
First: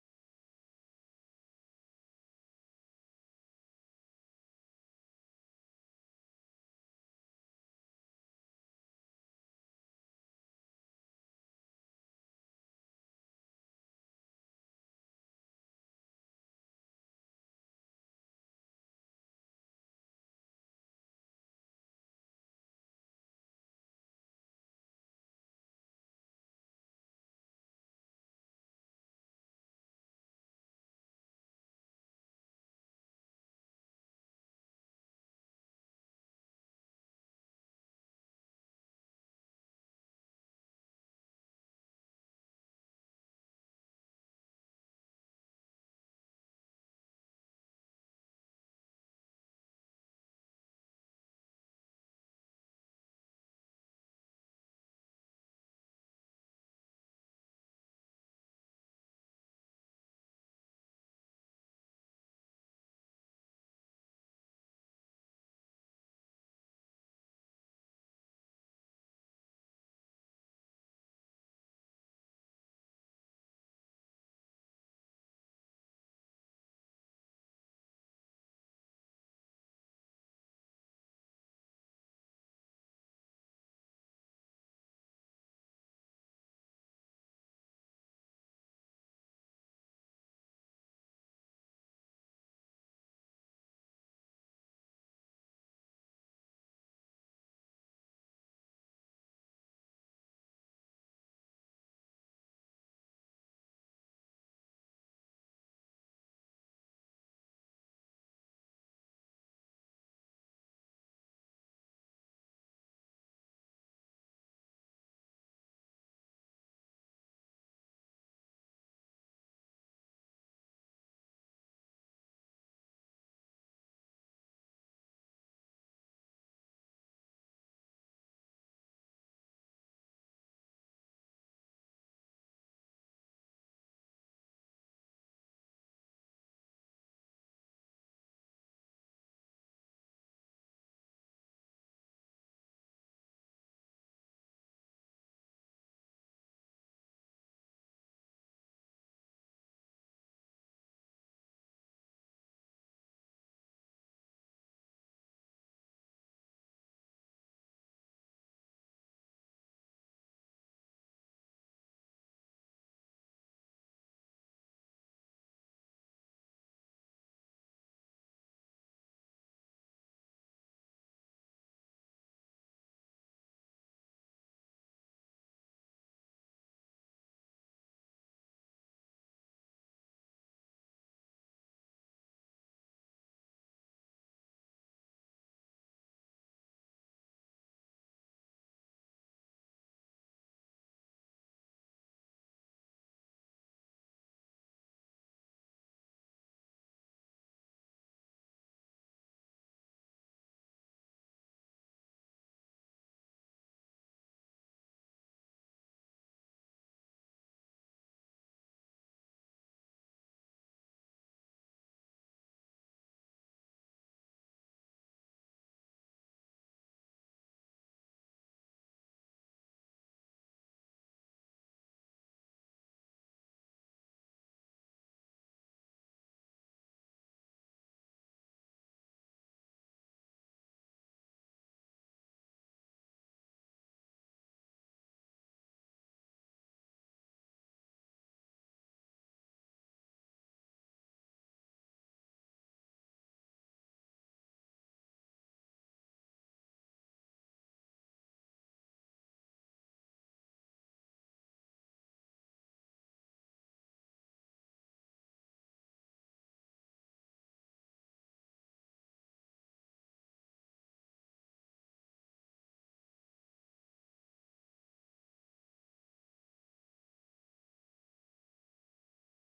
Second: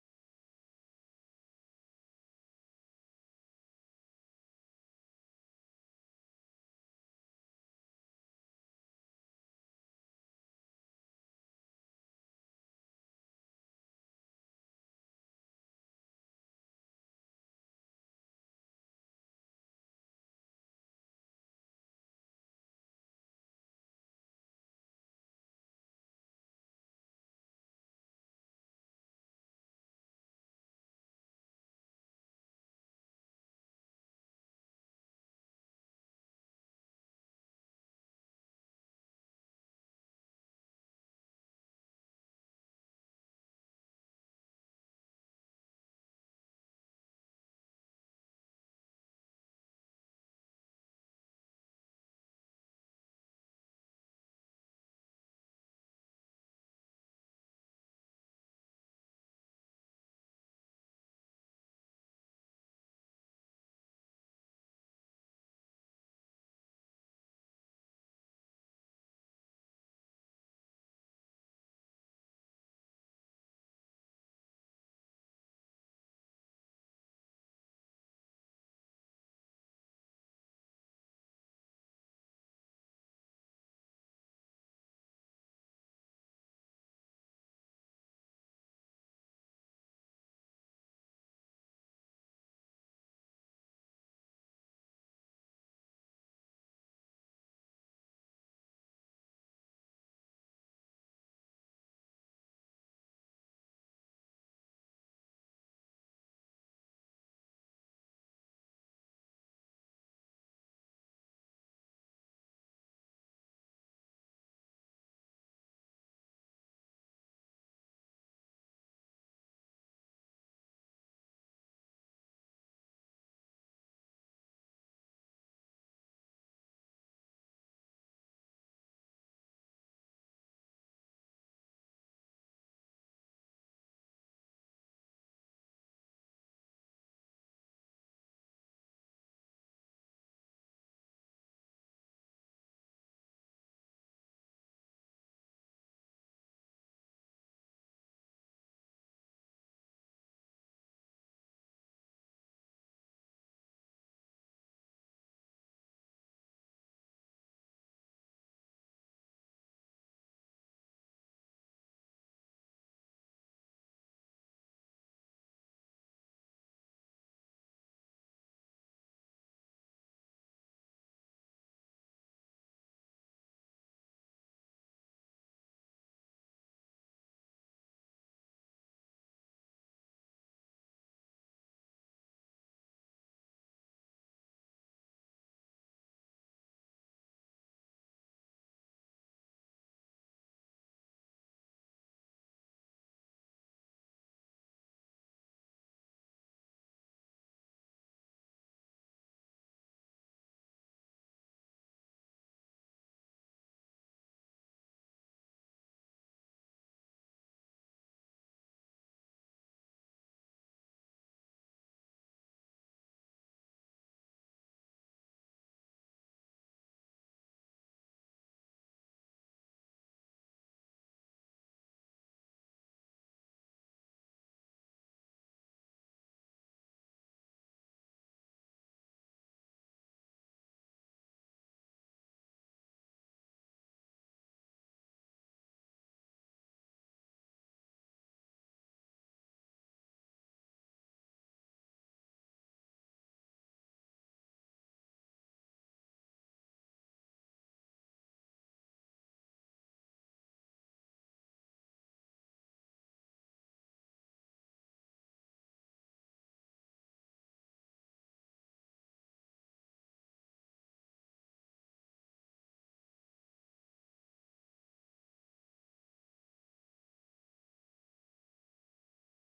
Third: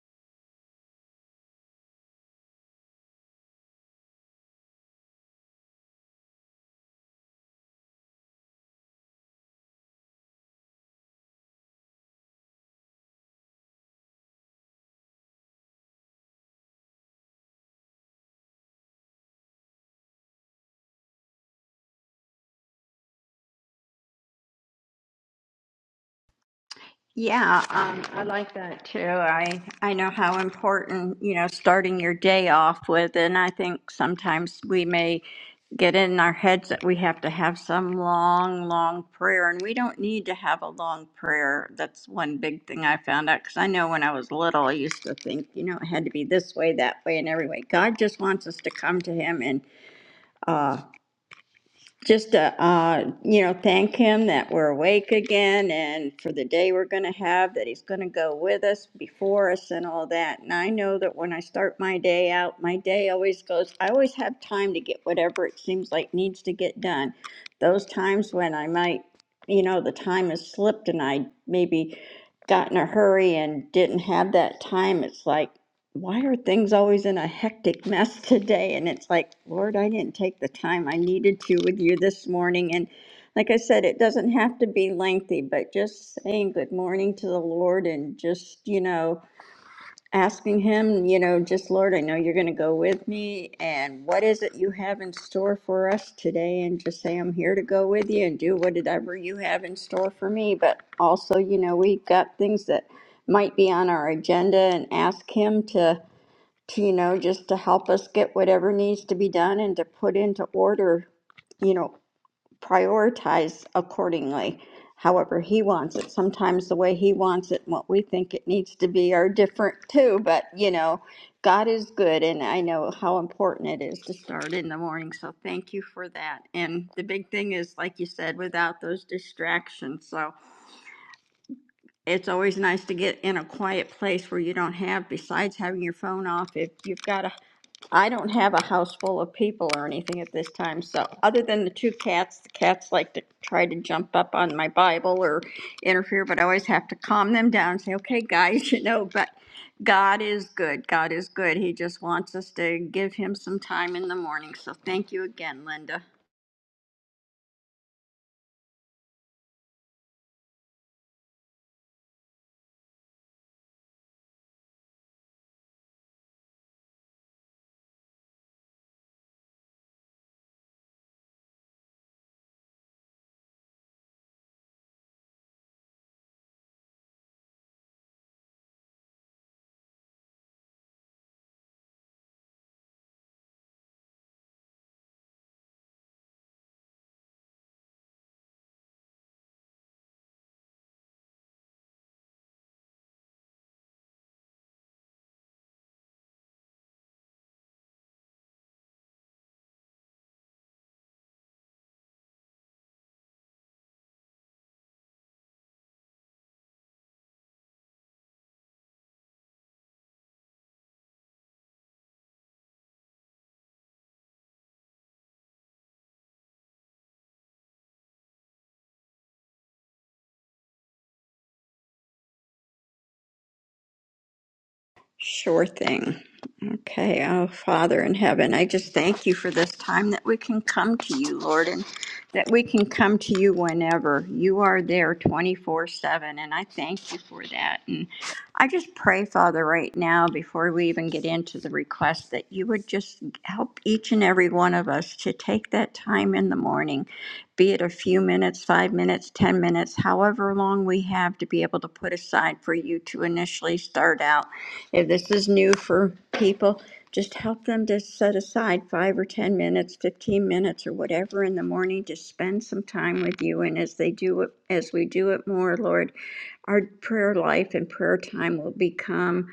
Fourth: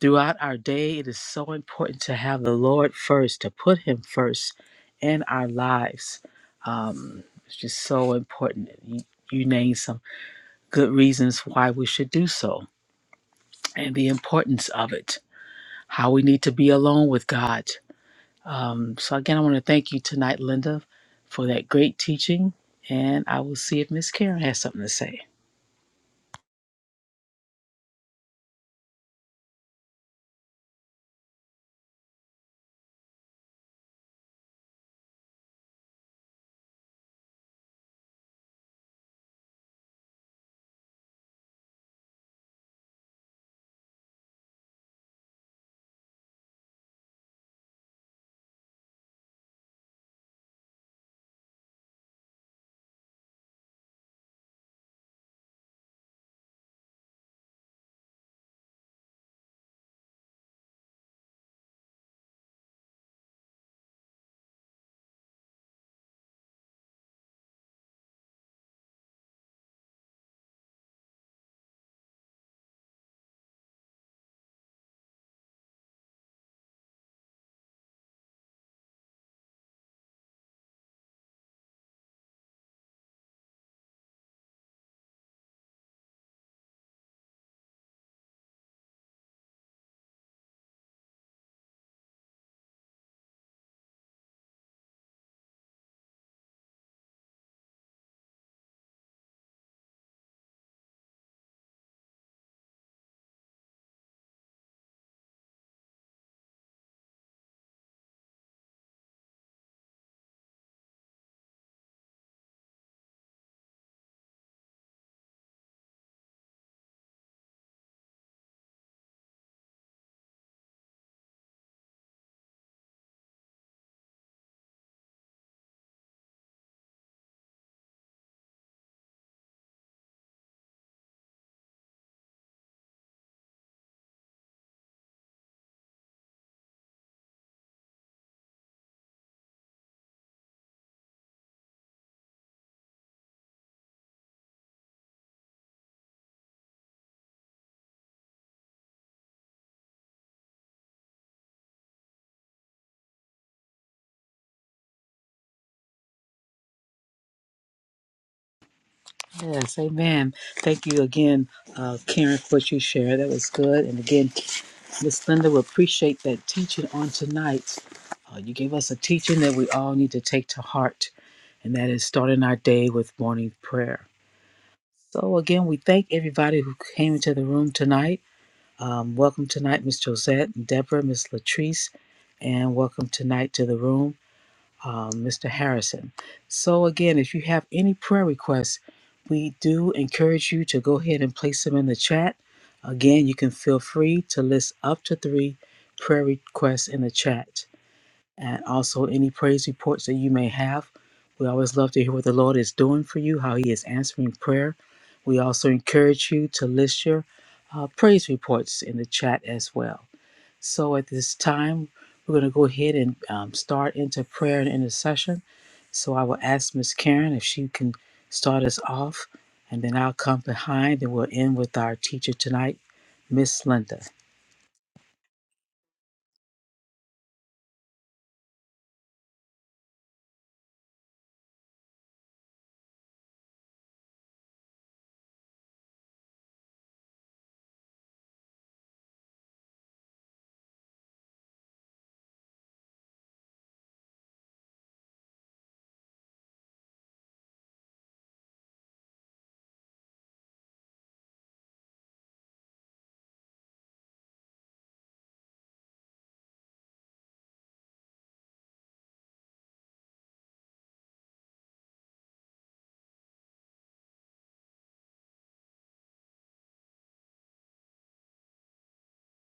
[SPEAKER 4] Throughout our day, it is so important to have the Lord first, to put Him first in our lives. Um, it's just so important. You, you named some good reasons why we should do so and the importance of it, how we need to be alone with God. Um, so, again, I want to thank you tonight, Linda, for that great teaching. And I will see if Miss Karen has something to say.
[SPEAKER 3] Yeah, um, I like that too. I I know how important you know starting your day off with, and I think sometimes we may get in our heads that we have to have some long, long prayer, and we don't need to have a long prayer. That's one big thing I found out because I know when I was little, I used to think you know it had to be this way, that way, and every way. God just wants us to come to Him and. uh, just to, uh, you know, thank him that we're awake again and for the day we're going to have, that he's going to go with us, before us, and all that. And I know that when I start my day out, my day always goes, I always have time to get whatever it seems like needs to get done. Those times when I might, you know, the time has slipped and I maybe got in a hurry and didn't have that time, it's like, why are things always in a hectic mess today? And it's like, Lord, I didn't take the time I needed to with you this morning. And like I said, it doesn't have to be lengthy, but just saying good morning to the Lord and just, you know, asking Him, you know, just Lord, I know you're going to go with me. And what is it you have in store for us today? And just say, I'm here to go with you and do whatever you have in store for me. But also, you know, we've got things that might be on our agenda and ask Him to to, you know, just to help us get whatever needs to be done and to put into order, you know, prioritize accordingly, however he wants it. Sometimes the way he wants it and what we think it needs to be are different too, but, you know, God is good and I know how important it is to start in the morning. So thank you for that. And the big thing is, like you said, without those distractions. So it's always nice to get in a quiet place where you don't have, besides having your phone off, if you've got a I don't have a house full of people or anything at this time, so other than the two cats, the cats like to try to jump up on my Bible or interfere, but I always have to calm them down and say, okay, guys, you know, but God is good. God is good. He just wants us to give him some time in the morning. So thank you again, Linda.
[SPEAKER 4] Yes, amen. Thank you again, uh, Karen, for what you shared. That was good. And again, Miss Linda will appreciate that teaching on tonight. Uh, you gave us a teaching that we all need to take to heart, and that is starting our day with morning prayer. So, again, we thank everybody who came into the room tonight. Um, welcome tonight, Miss Josette, Deborah, Miss Latrice, and welcome tonight to the room um, Mr. Harrison. So, again, if you have any prayer requests, we do encourage you to go ahead and place them in the chat. Again, you can feel free to list up to three prayer requests in the chat and also any praise reports that you may have. We always love to hear what the Lord is doing for you, how He is answering prayer. We also encourage you to list your uh, praise reports in the chat as well. So at this time, we're going to go ahead and um, start into prayer and intercession. So I will ask Miss Karen if she can start us off, and then I'll come behind and we'll end with our teacher tonight, Miss Linda.
[SPEAKER 3] Sure thing. Okay. Oh, Father in heaven, I just thank you for this time that we can come to you, Lord, and that we can come to you whenever. You are there 24 7, and I thank you for that. And I just pray, Father, right now, before we even get into the request, that you would just help each and every one of us to take that time in the morning, be it a few minutes, five minutes, 10 minutes, however long we have to be able to put aside for you to initially start out if this is new for people, just help them to set aside five or 10 minutes, 15 minutes or whatever in the morning to spend some time with you. And as they do it, as we do it more, Lord, our prayer life and prayer time will become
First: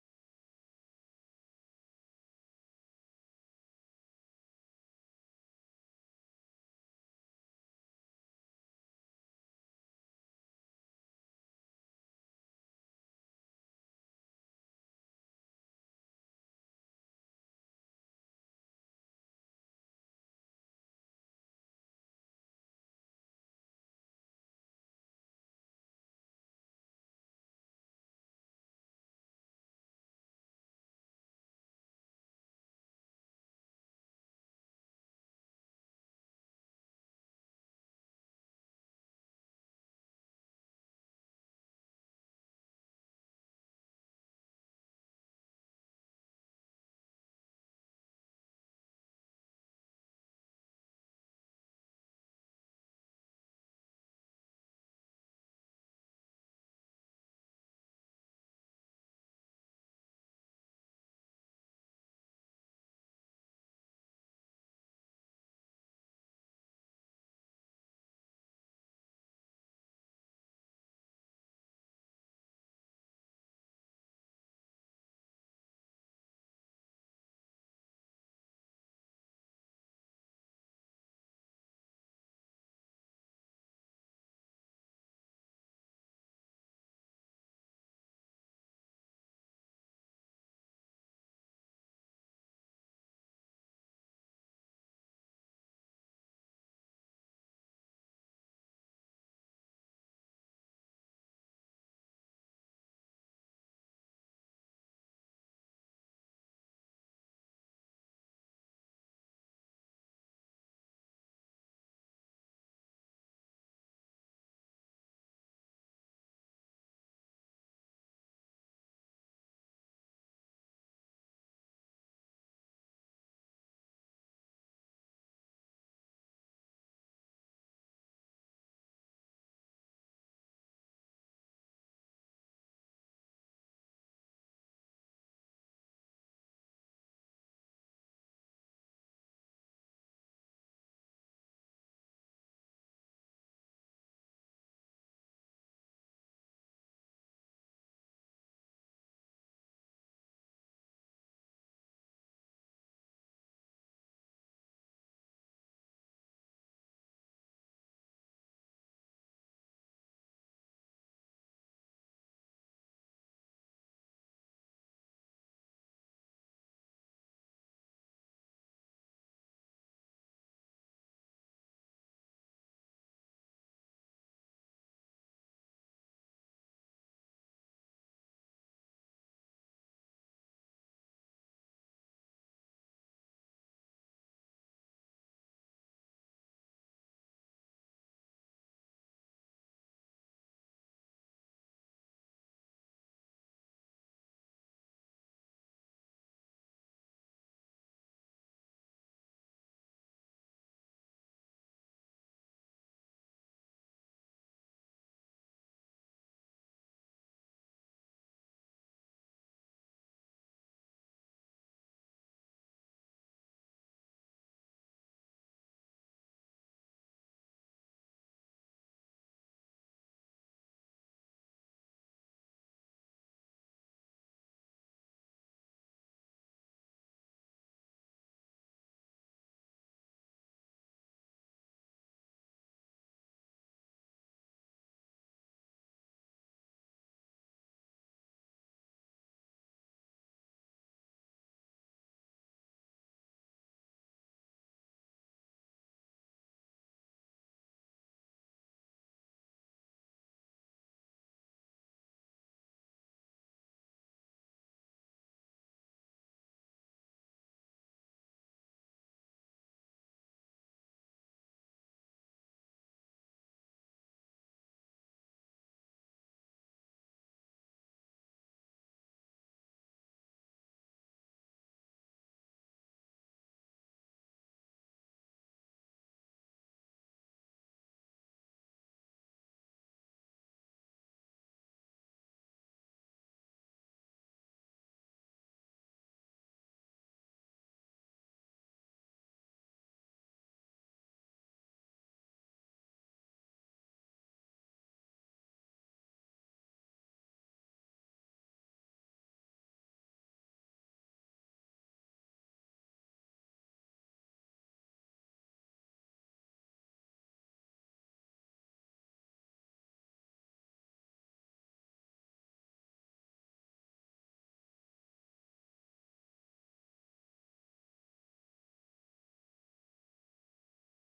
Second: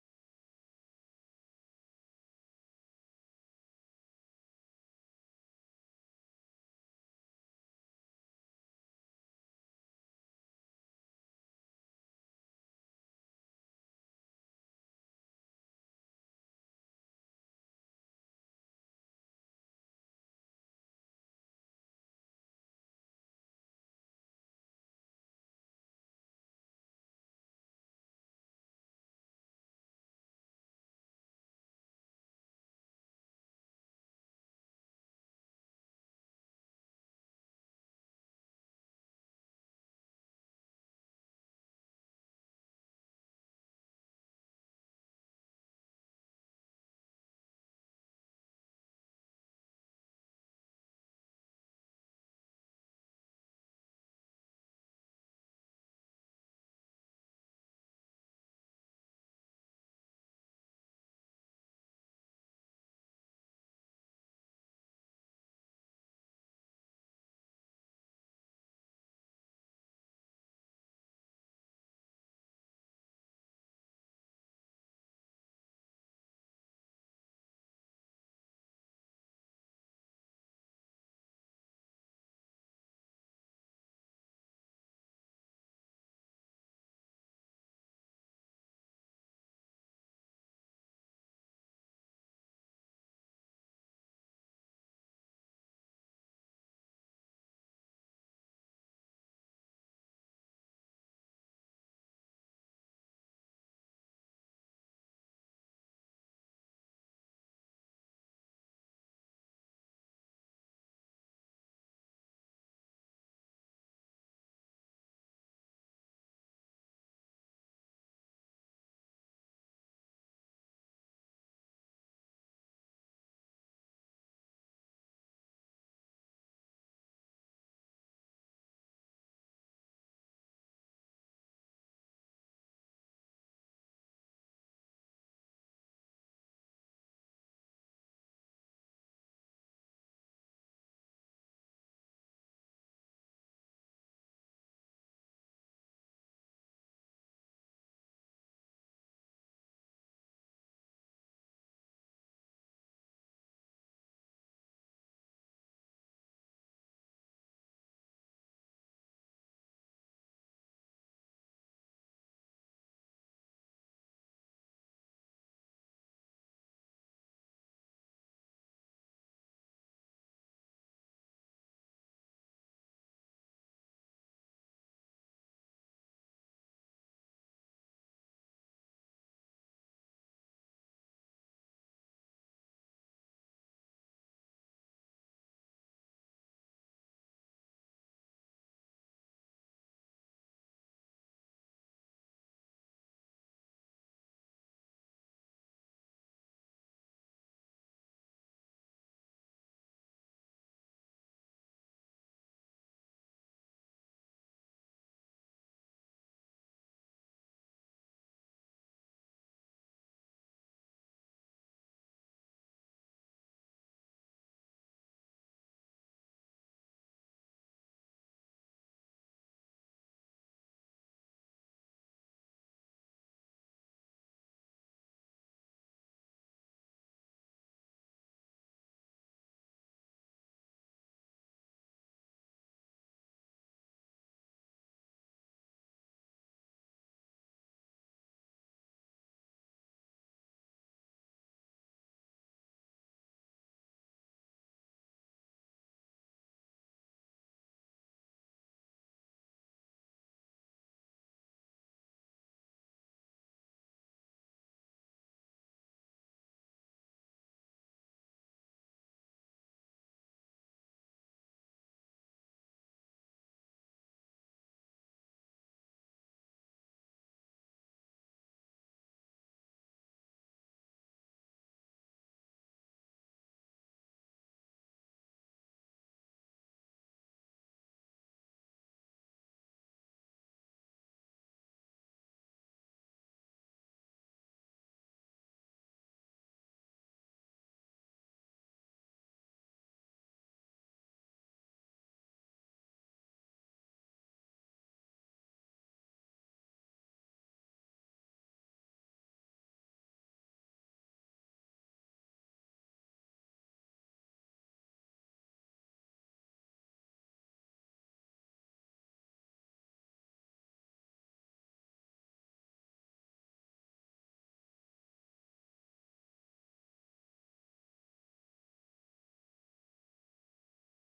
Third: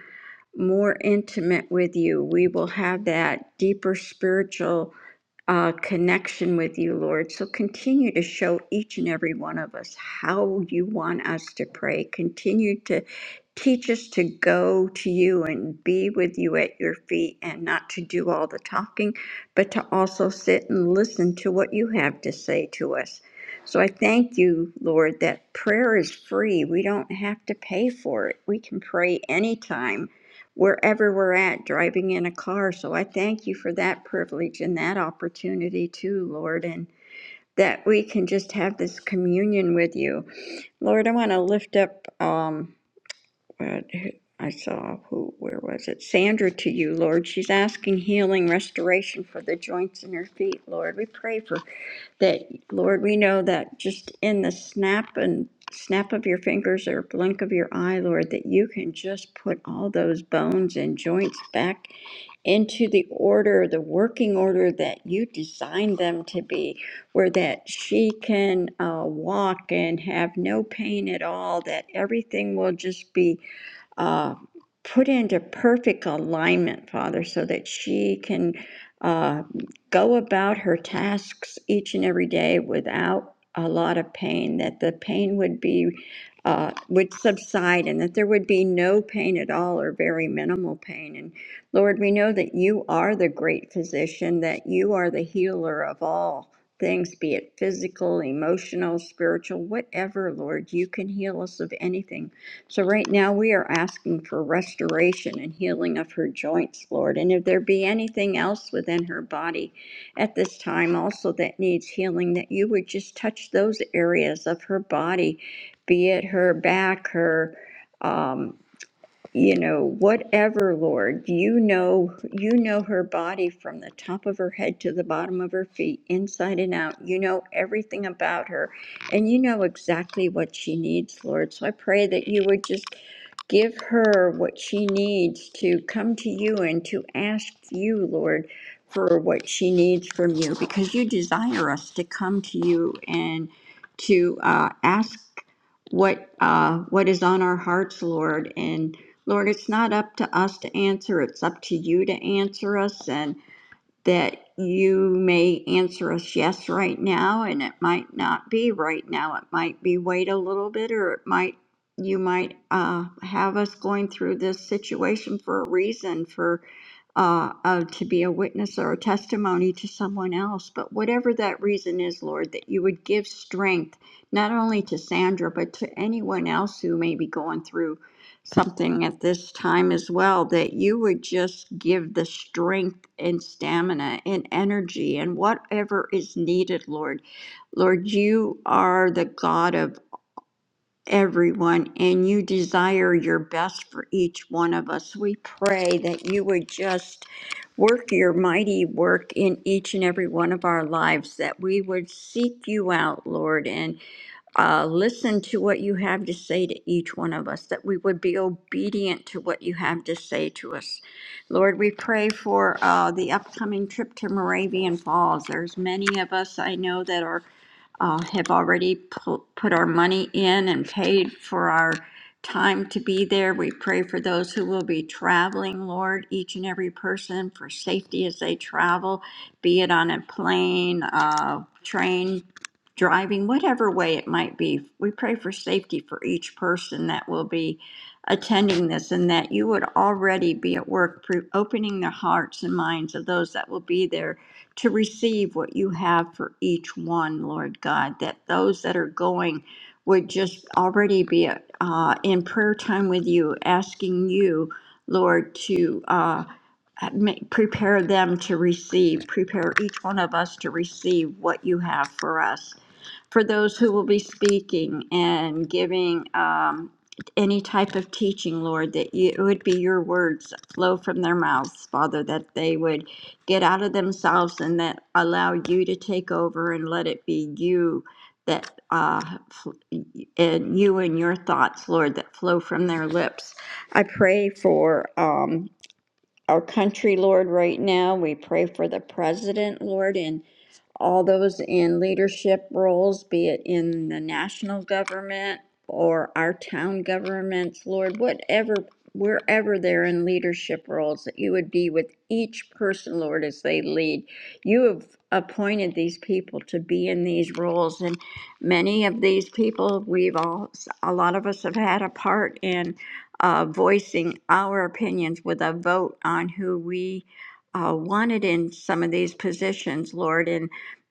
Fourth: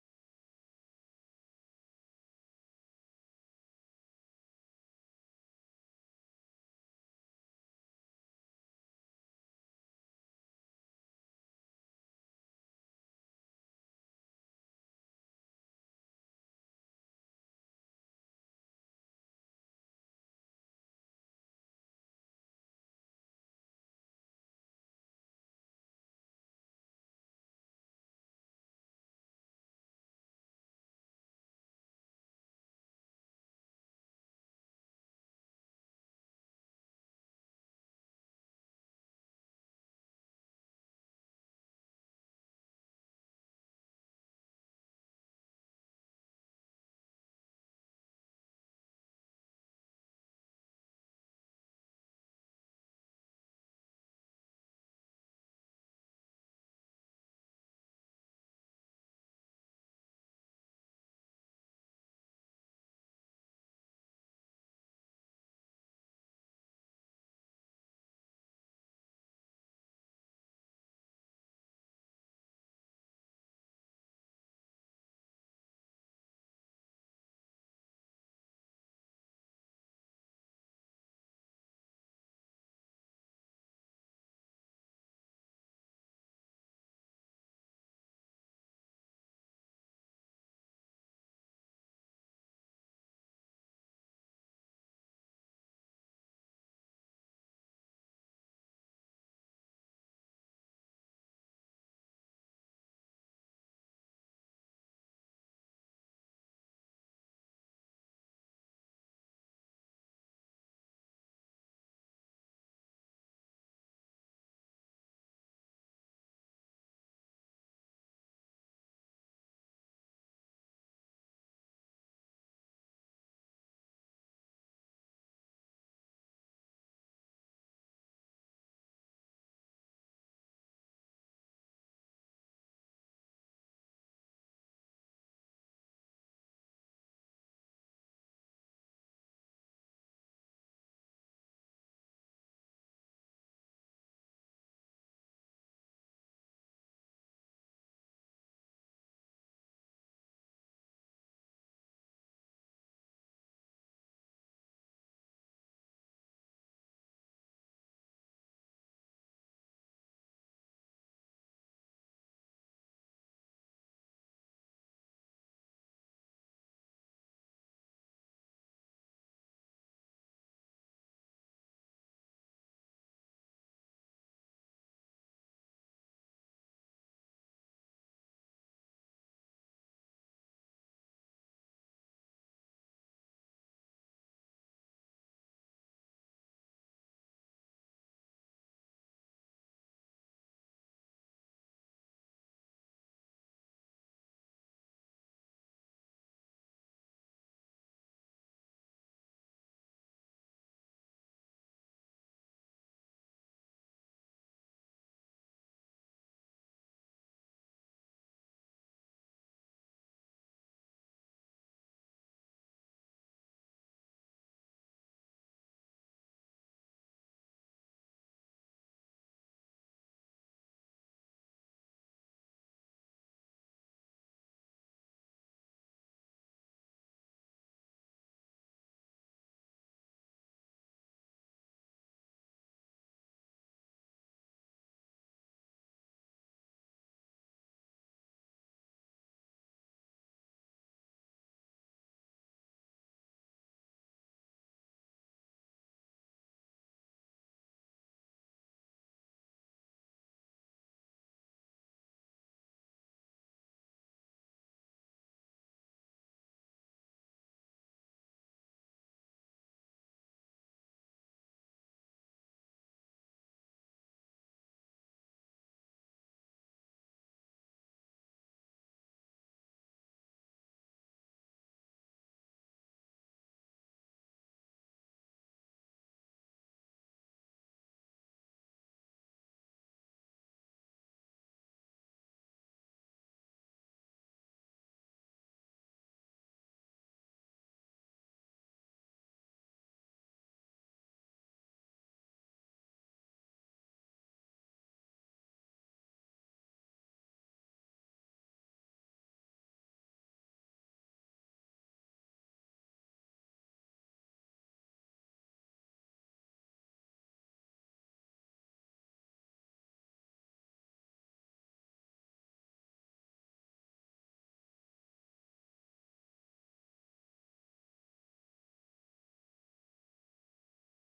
[SPEAKER 3] more intimate with you. We will have that deeper spiritual uh, connection with you, Lord. So continue to show each and every one of us how you want us to pray. Continue to teach us to go to you and be with you at your feet and not to do all the talking, but to also sit and listen to what you have to say to us. So I thank you, Lord, that prayer is free. We don't have to pay for it. We can pray anytime wherever we're at driving in a car. So I thank you for that privilege and that opportunity too, Lord, and that we can just have this communion with you. Lord, I want to lift up um what- I saw who where was it? Sandra to you, Lord. She's asking healing, restoration for the joints in her feet, Lord. We pray for that, Lord, we know that just in the snap and snap of your fingers or blink of your eye, Lord, that you can just put all those bones and joints back into the order, the working order that you designed them to be, where that she can uh, walk and have no pain at all, that everything will just be uh, put into perfect alignment, Father, so that she can uh, go about her tasks each and every day without a lot of pain, that the pain would be. Uh, would subside and that there would be no pain at all or very minimal pain. And Lord, we know that you are the great physician, that you are the healer of all things, be it physical, emotional, spiritual, whatever, Lord. You can heal us of anything. So right now we are asking for restoration and healing of her joints, Lord. And if there be anything else within her body at this time also that needs healing, that you would just touch those areas of her body, be it her back, her. Um, you know, whatever, Lord, you know, you know her body from the top of her head to the bottom of her feet, inside and out. You know everything about her, and you know exactly what she needs, Lord. So I pray that you would just give her what she needs to come to you and to ask you, Lord, for what she needs from you, because you desire us to come to you and to uh, ask what uh, what is on our hearts, Lord, and Lord, it's not up to us to answer, it's up to you to answer us, and that you may answer us yes right now, and it might not be right now. It might be wait a little bit, or it might, you might uh, have us going through this situation for a reason, for uh, uh, to be a witness or a testimony to someone else. But whatever that reason is, Lord, that you would give strength not only to Sandra, but to anyone else who may be going through something at this time as well that you would just give the strength and stamina and energy and whatever is needed, Lord. Lord, you are the God of everyone and you desire your best for each one of us. We pray that you would just work your mighty work in each and every one of our lives, that we would seek you out, Lord, and uh, listen to what you have to say to each one of us, that we would be obedient to what you have to say to us. Lord, we pray for uh, the upcoming trip to Moravian Falls. There's many of us I know that are uh, have already pu- put our money in and paid for our time to be there. We pray for those who will be traveling, Lord, each and every person for safety as they travel, be it on a plane, uh, train, driving, whatever way it might be. We pray for safety for each person that will be attending this and that you would already be at work pre- opening the hearts and minds of those that will be there to receive what you have for each one, Lord God, that those that are going would just already be uh, in prayer time with you, asking you, Lord, to uh, ma- prepare them to receive, prepare each one of us to receive what you have for us. For those who will be speaking and giving um, any type of teaching, Lord, that you, it would be your words that flow from their mouths, Father, that they would get out of themselves and that allow you to take over and let it be you that uh, and you and your thoughts, Lord, that flow from their lips. I pray for um, our country, Lord, right now. We pray for the president, Lord, and all those in leadership roles, be it in the national government or our town governments, Lord, whatever, wherever they're in leadership roles, that you would be with each person, Lord, as they lead. You have appointed these people to be in these roles, and many of these people, we've all, a lot of us have had a part in uh, voicing our opinions with a vote on who we uh, wanted in some of these positions, Lord. and.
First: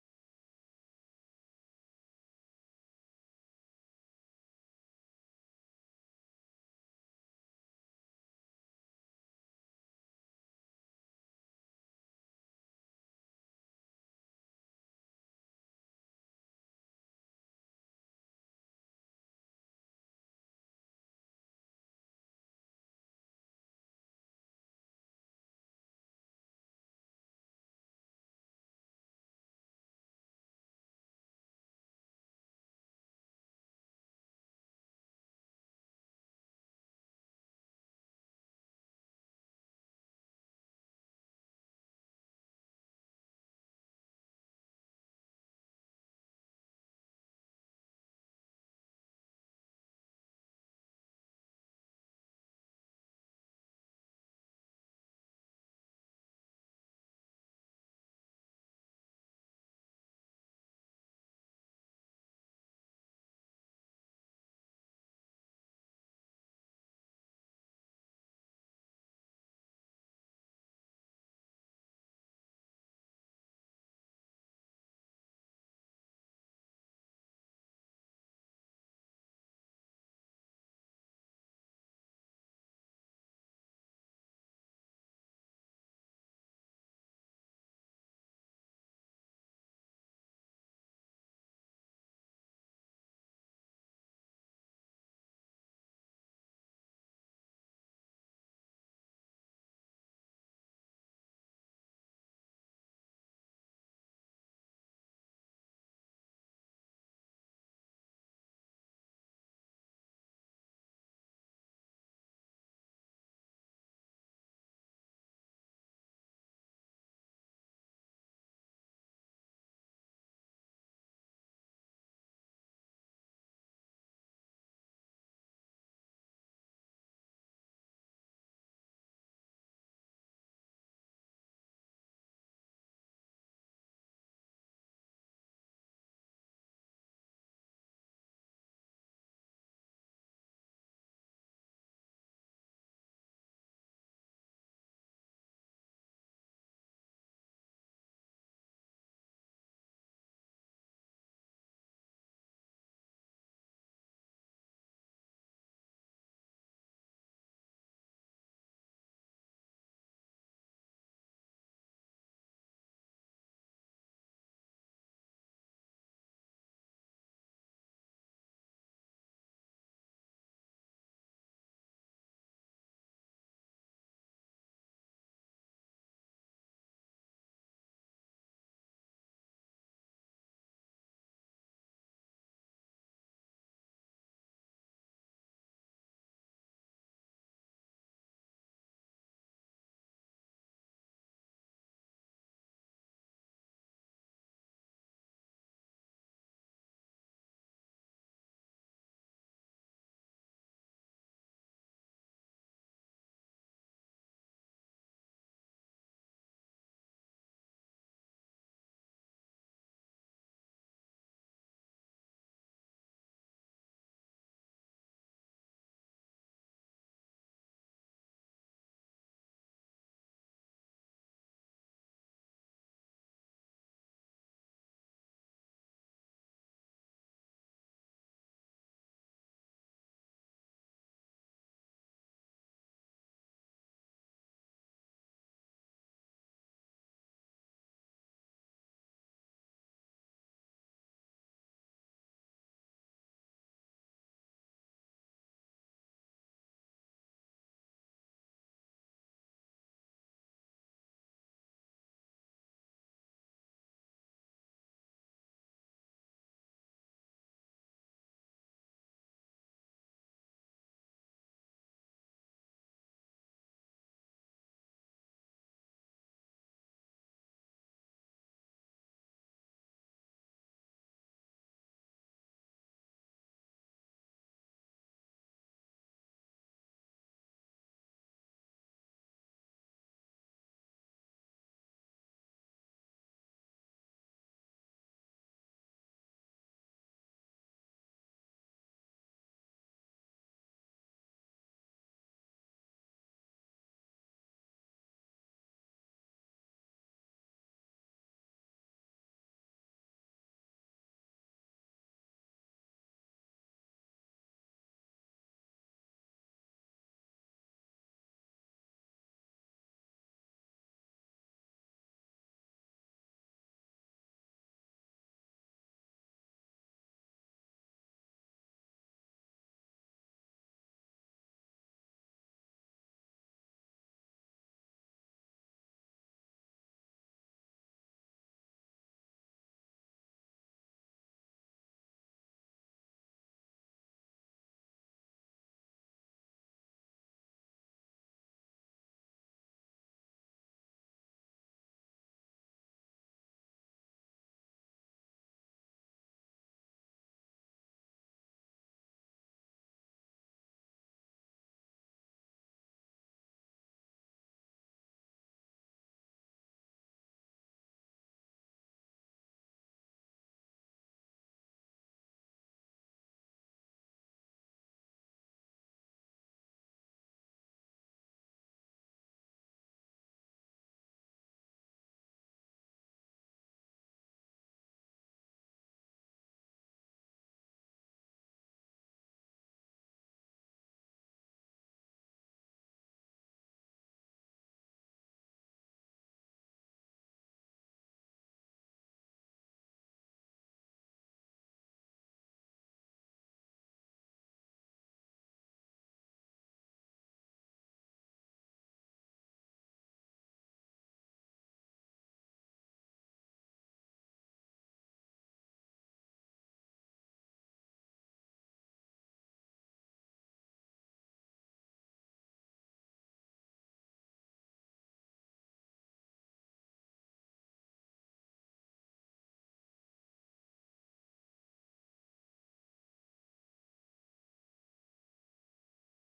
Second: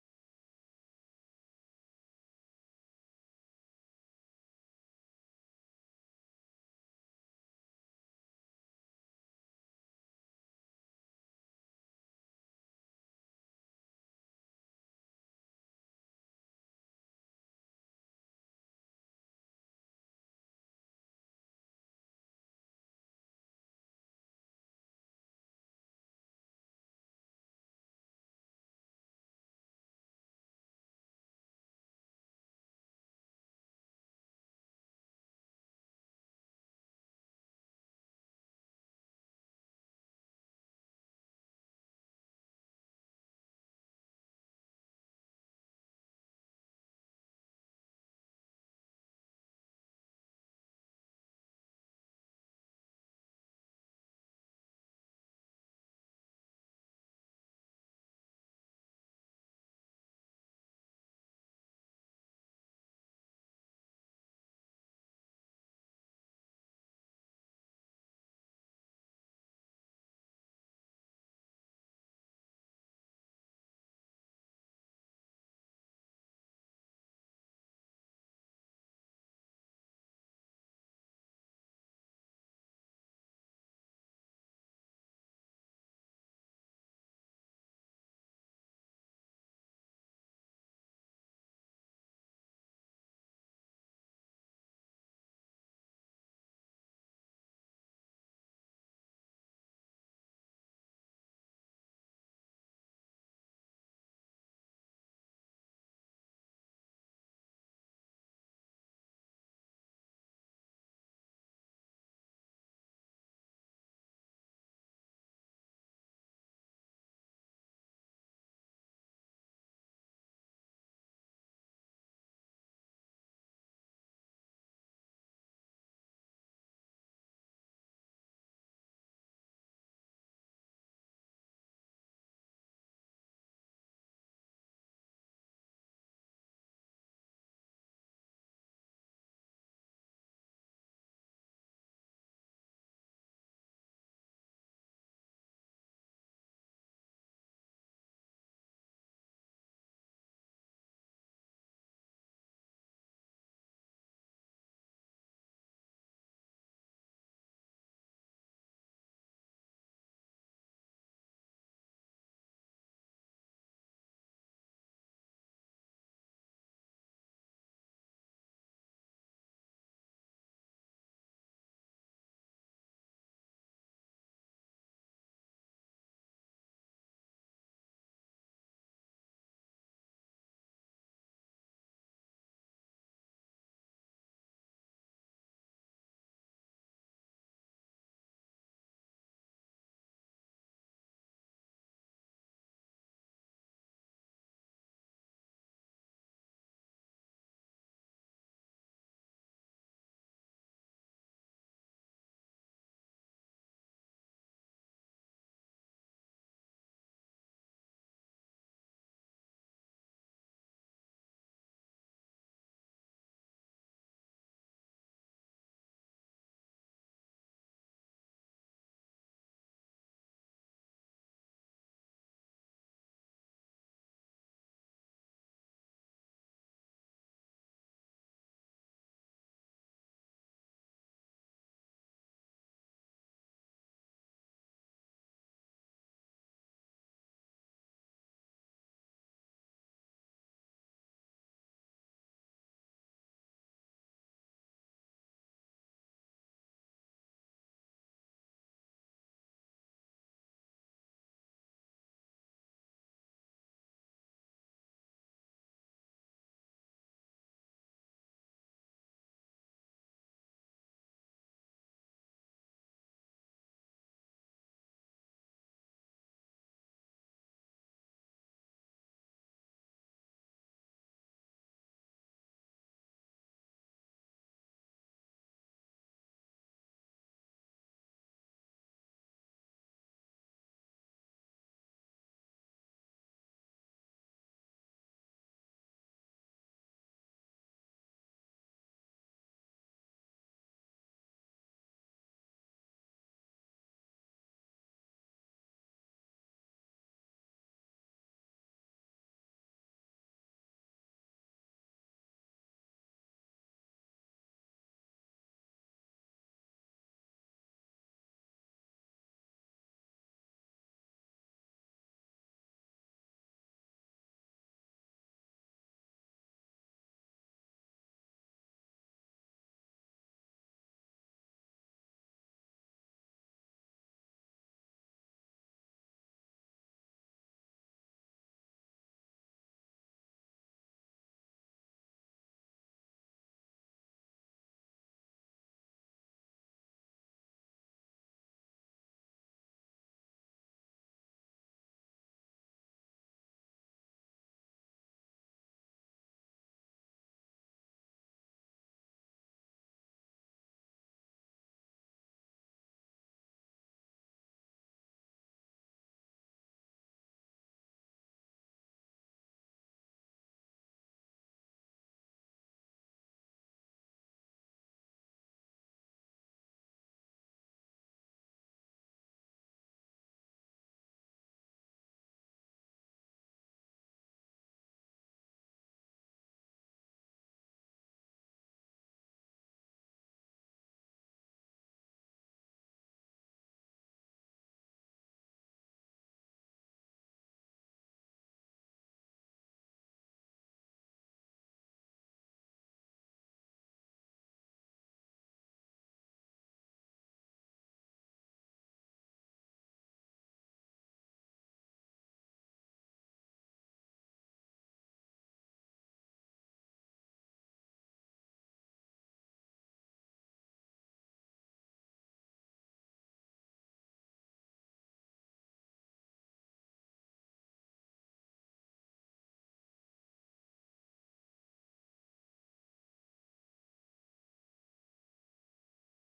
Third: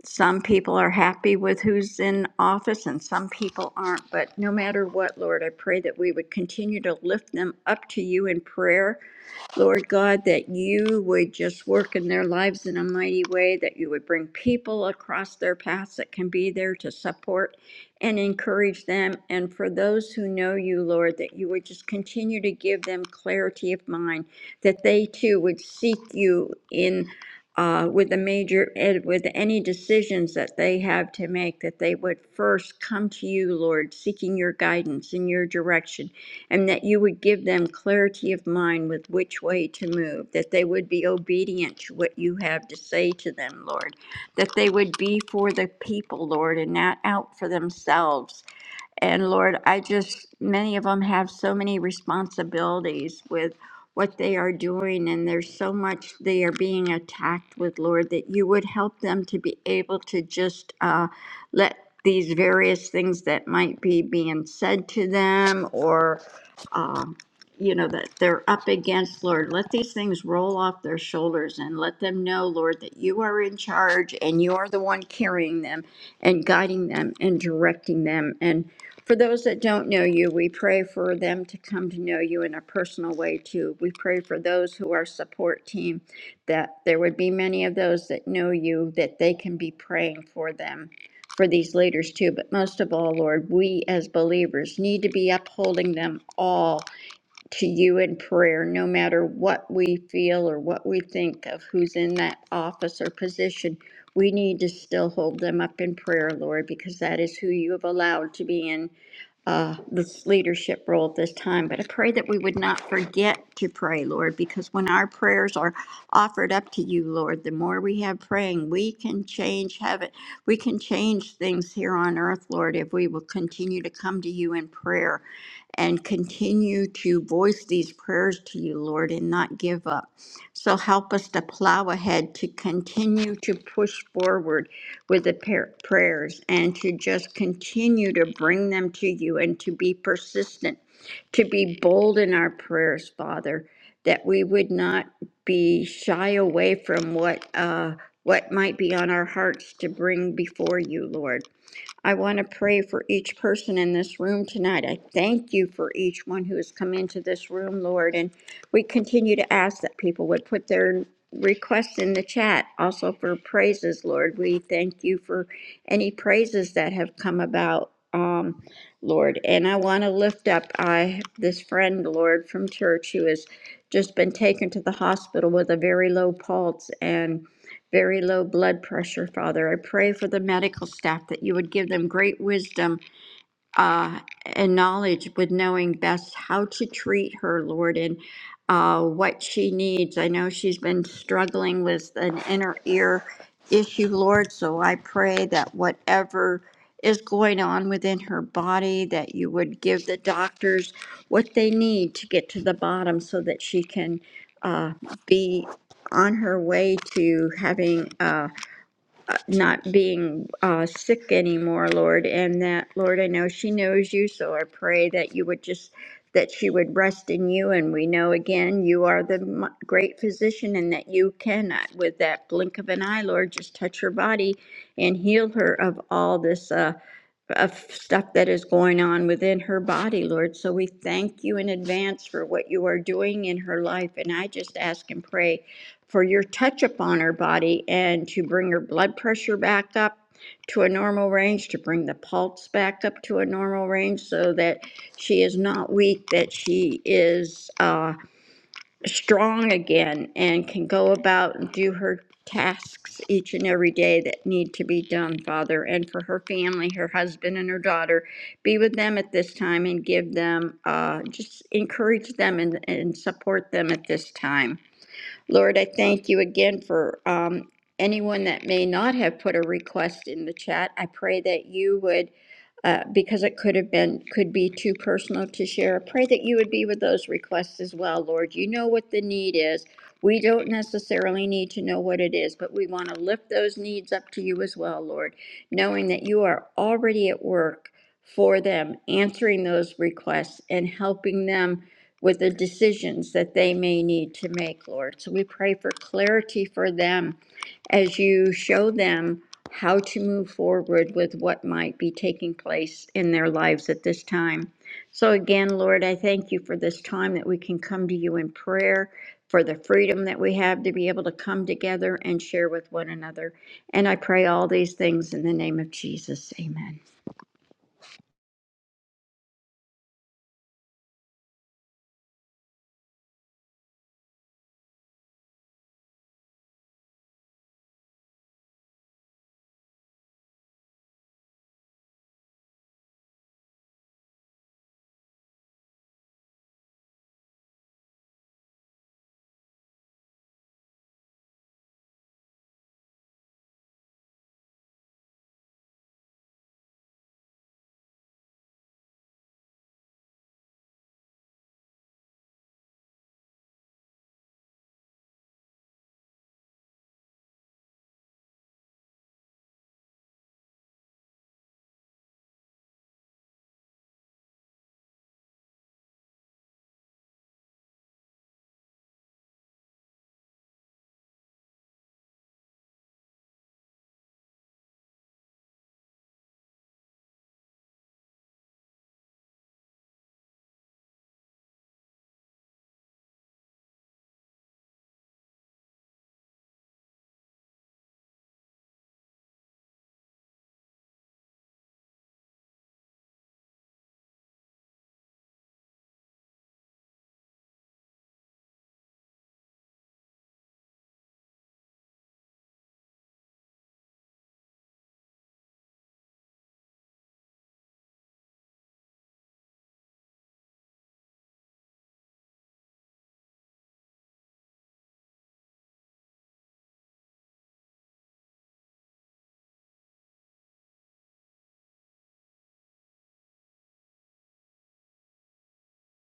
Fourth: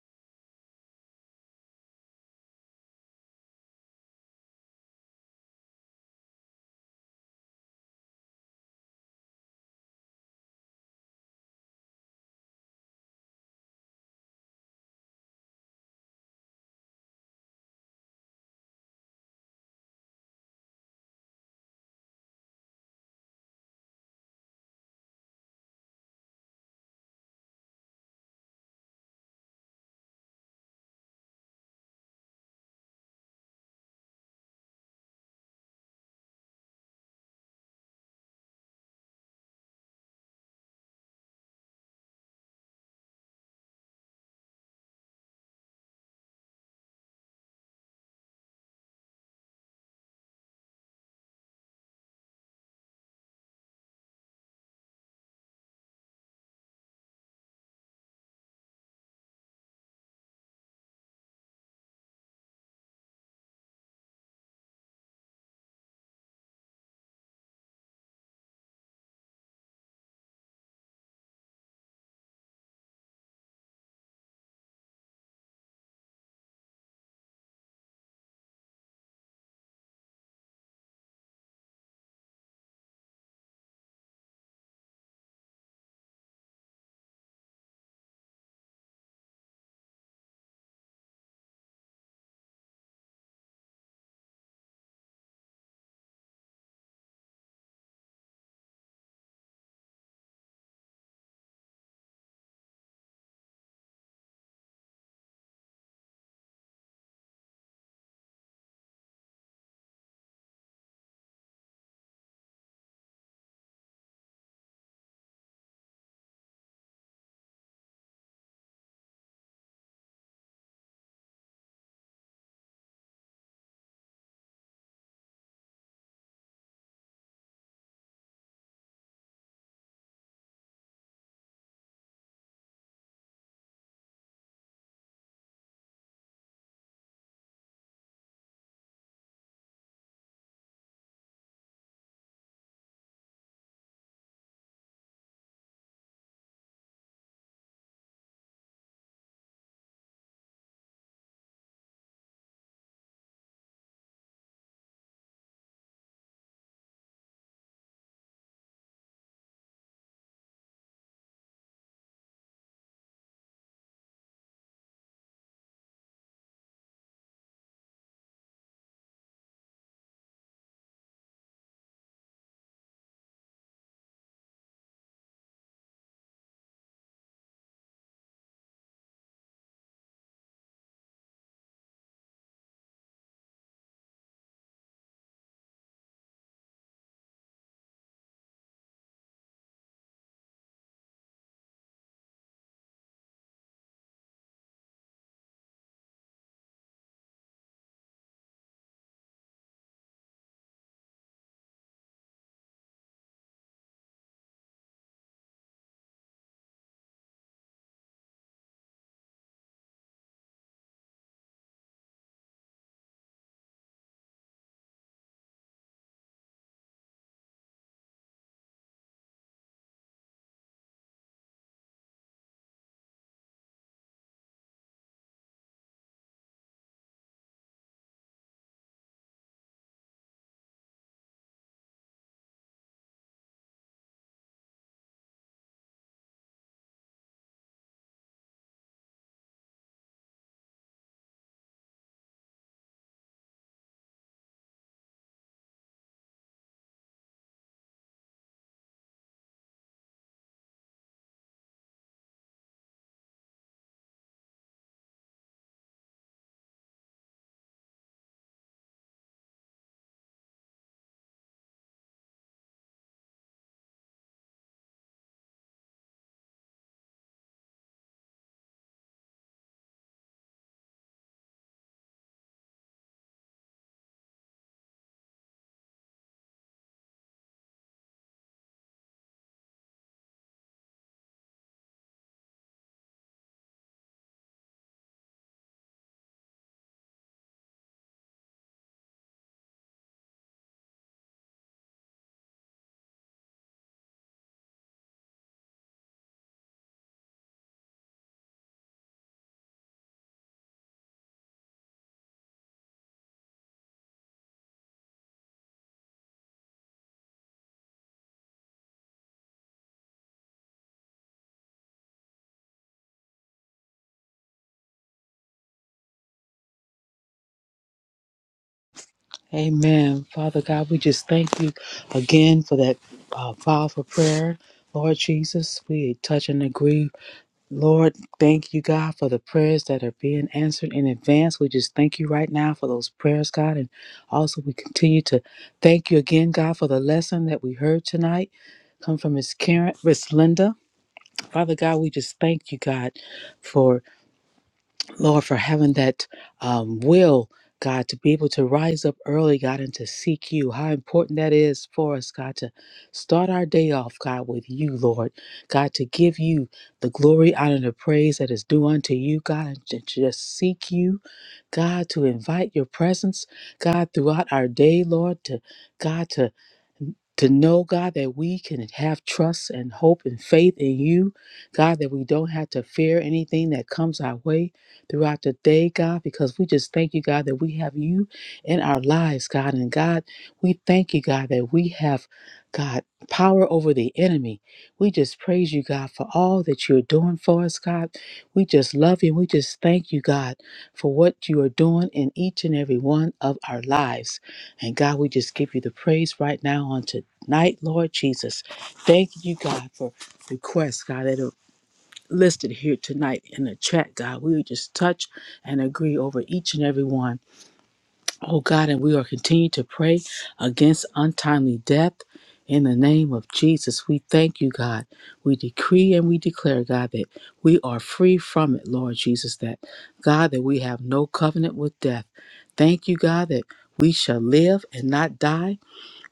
[SPEAKER 3] Some people are happy with who's in office and some people aren't. But no matter what, Lord, I pray that we would continue to lift them up to you in prayer Lord God, that you would just work in their lives in a mighty way, that you would bring people across their paths that can be there to support and encourage them. And for those who know you, Lord, that you would just continue to give them clarity of mind, that they too would seek you in. Uh, with the major, eh, with any decisions that they have to make, that they would first come to you, Lord, seeking your guidance and your direction, and that you would give them clarity of mind with which way to move, that they would be obedient to what you have to say to them, Lord, that they would be for the people, Lord, and not out for themselves and Lord, I just, many of them have so many responsibilities with what they are doing, and there's so much they are being attacked with, Lord, that you would help them to be able to just uh, let these various things that might be being said to them or, uh, you know, that they're up against, Lord, let these things roll off their shoulders and let them know, Lord, that you are in charge and you are the one carrying them and guiding them and directing them. And for those that don't know you, we pray for them to come to know you in a personal way too. We pray for those who are support team that there would be many of those that know you that they can be praying for them for these leaders too. But most of all, Lord, we as believers need to be upholding them all to you in prayer, no matter what we feel or what we think of who's in that office or position. We need to still hold them up in prayer, Lord, because that is who you have allowed to be in uh, this leadership role at this time. But I pray that we would not forget to pray, Lord, because when our prayers are offered up to you, Lord, the more we have praying, we can change heaven. We can change things here on earth, Lord, if we will continue to come to you in prayer and continue to voice these prayers to you, Lord, and not give up. So help us to plow ahead, to continue to push forward with the par- prayers, and to just continue to bring them to you and to be persistent, to be bold in our prayers, Father, that we would not be shy away from what uh, what might be on our hearts to bring before you, Lord. I want to pray for each person in this room tonight. I thank you for each one who has come into this room, Lord. And we continue to ask that people would put their requests in the chat also for praises, Lord. We thank you for any praises that have come about. Um, Lord, and I want to lift up I this friend, Lord, from church who has just been taken to the hospital with a very low pulse, and very low blood pressure, Father. I pray for the medical staff that you would give them great wisdom uh, and knowledge with knowing best how to treat her, Lord, and uh, what she needs. I know she's been struggling with an inner ear issue, Lord, so I pray that whatever is going on within her body, that you would give the doctors what they need to get to the bottom so that she can uh, be on her way to having. uh, uh, not being uh, sick anymore, Lord, and that, Lord, I know she knows you, so I pray that you would just, that she would rest in you. And we know again, you are the m- great physician and that you cannot, with that blink of an eye, Lord, just touch her body and heal her of all this. Uh, of stuff that is going on within her body, Lord. So we thank you in advance for what you are doing in her life. And I just ask and pray for your touch upon her body and to bring her blood pressure back up to a normal range, to bring the pulse back up to a normal range so that she is not weak, that she is uh, strong again and can go about and do her tasks each and every day that need to be done, Father. And for her family, her husband and her daughter, be with them at this time and give them, uh, just encourage them and, and support them at this time. Lord, I thank you again for um, anyone that may not have put a request in the chat. I pray that you would, uh, because it could have been, could be too personal to share, I pray that you would be with those requests as well, Lord. You know what the need is. We don't necessarily need to know what it is, but we want to lift those needs up to you as well, Lord, knowing that you are already at work for them, answering those requests and helping them with the decisions that they may need to make, Lord. So we pray for clarity for them as you show them how to move forward with what might be taking place in their lives at this time. So again, Lord, I thank you for this time that we can come to you in prayer, for the freedom that we have to be able to come together and share with one another. And I pray all these things in the name of Jesus. Amen.
[SPEAKER 4] Amen. Father God, we just thank you again for that uh, powerful prayer. Lord Jesus, we touch and agree Lord, thank you, God, for the prayers that are being answered in advance. We just thank you right now for those prayers, God. And also, we continue to thank you again, God, for the lesson that we heard tonight. Come from Miss Karen, Miss Linda. Father God, we just thank you, God, for Lord, for having that um, will, God, to be able to rise up early, God, and to seek you. How important that is for us, God, to start our day off, God, with you, Lord. God, to give you the glory, honor, and the praise that is due unto you, God, and to just seek you, God, to invite your presence, God, throughout our day, Lord, to God, to to know, God, that we can have trust and hope and faith in you, God, that we don't have to fear anything that comes our way throughout the day, God, because we just thank you, God, that we have you in our lives, God. And God, we thank you, God, that we have, God, power over the enemy. We just praise you, God, for all that you're doing for us, God. We just love you. And We just thank you, God, for what you are doing in each and every one of our lives. And God, we just give you the praise right now on tonight, Lord Jesus. Thank you, God, for requests, God, that are listed here tonight in the chat, God. We would just touch and agree over each and every one. Oh, God, and we are continuing to pray against untimely death. In the name of Jesus, we thank you, God. We decree and we declare, God, that we are free from it, Lord Jesus, that God, that we have no covenant with death. Thank you, God, that we shall live and not die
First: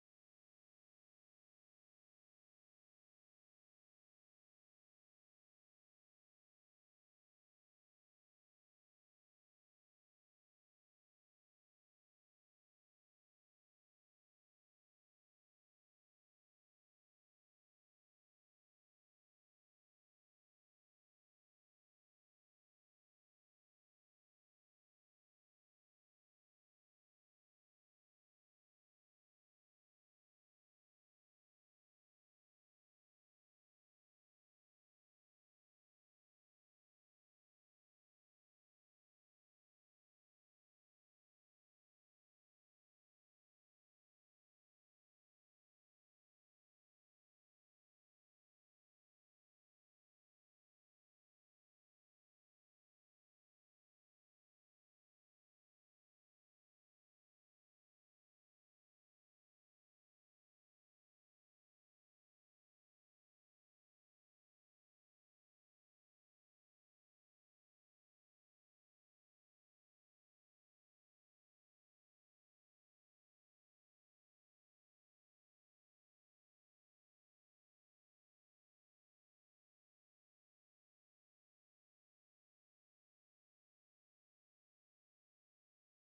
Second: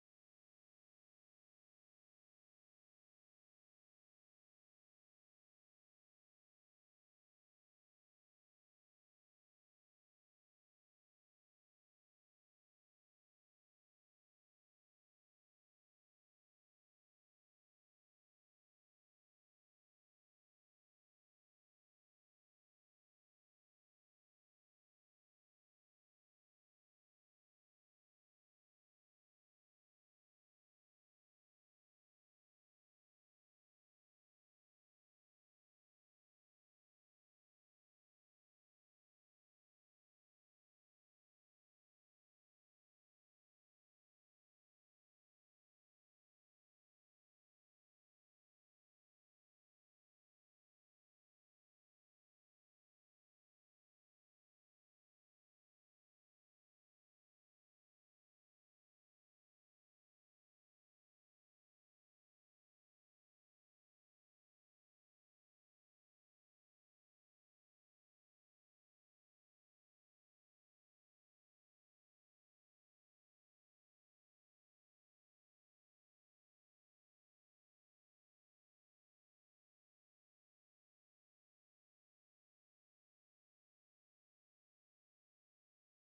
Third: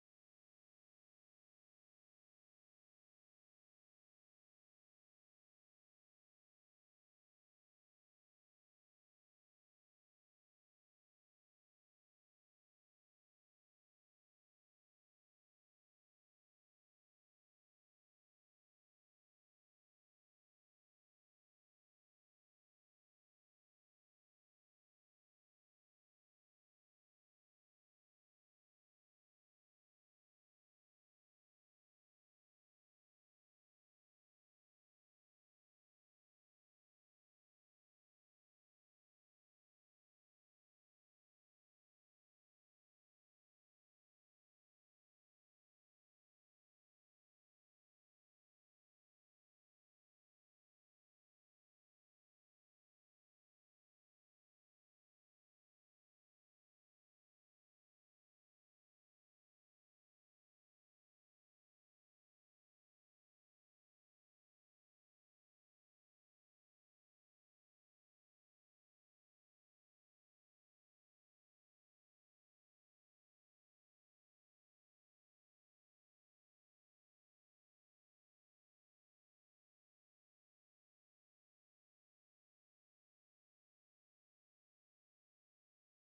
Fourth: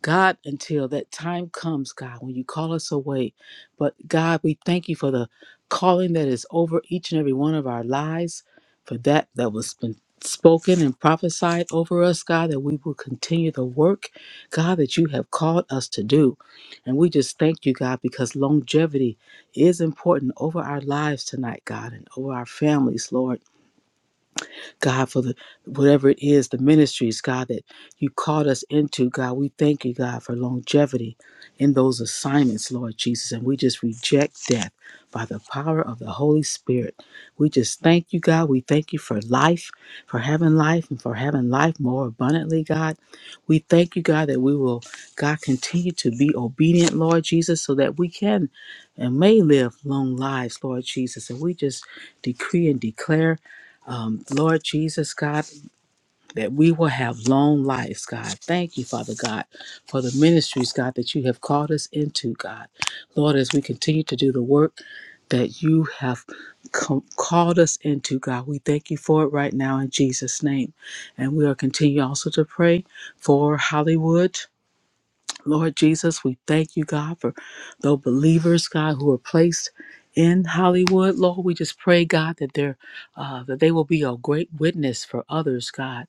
[SPEAKER 4] God, until that time comes, God, when you call us away. But God, we thank you for the calling that is over each and every one of our lives, for that that was been spoken and prophesied over us, God, that we will continue the work, God, that you have called us to do. And we just thank you, God, because longevity is important over our lives tonight, God, and over our families, Lord. God, for the, whatever it is, the ministries, God, that you called us into, God. We thank you, God, for longevity in those assignments, Lord Jesus. And we just reject death by the power of the Holy Spirit. We just thank you, God. We thank you for life, for having life, and for having life more abundantly, God. We thank you, God, that we will, God, continue to be obedient, Lord Jesus, so that we can and may live long lives, Lord Jesus. And we just decree and declare um, Lord Jesus, God, that we will have long lives, God. Thank you, Father God, for the ministries, God, that you have called us into, God. Lord, as we continue to do the work that you have com- called us into, God, we thank you for it right now in Jesus' name. And we are continue also to pray for Hollywood Lord Jesus, we thank you, God, for the believers, God, who are placed in Hollywood. Lord, we just pray, God, that they're uh, that they will be a great witness for others, God.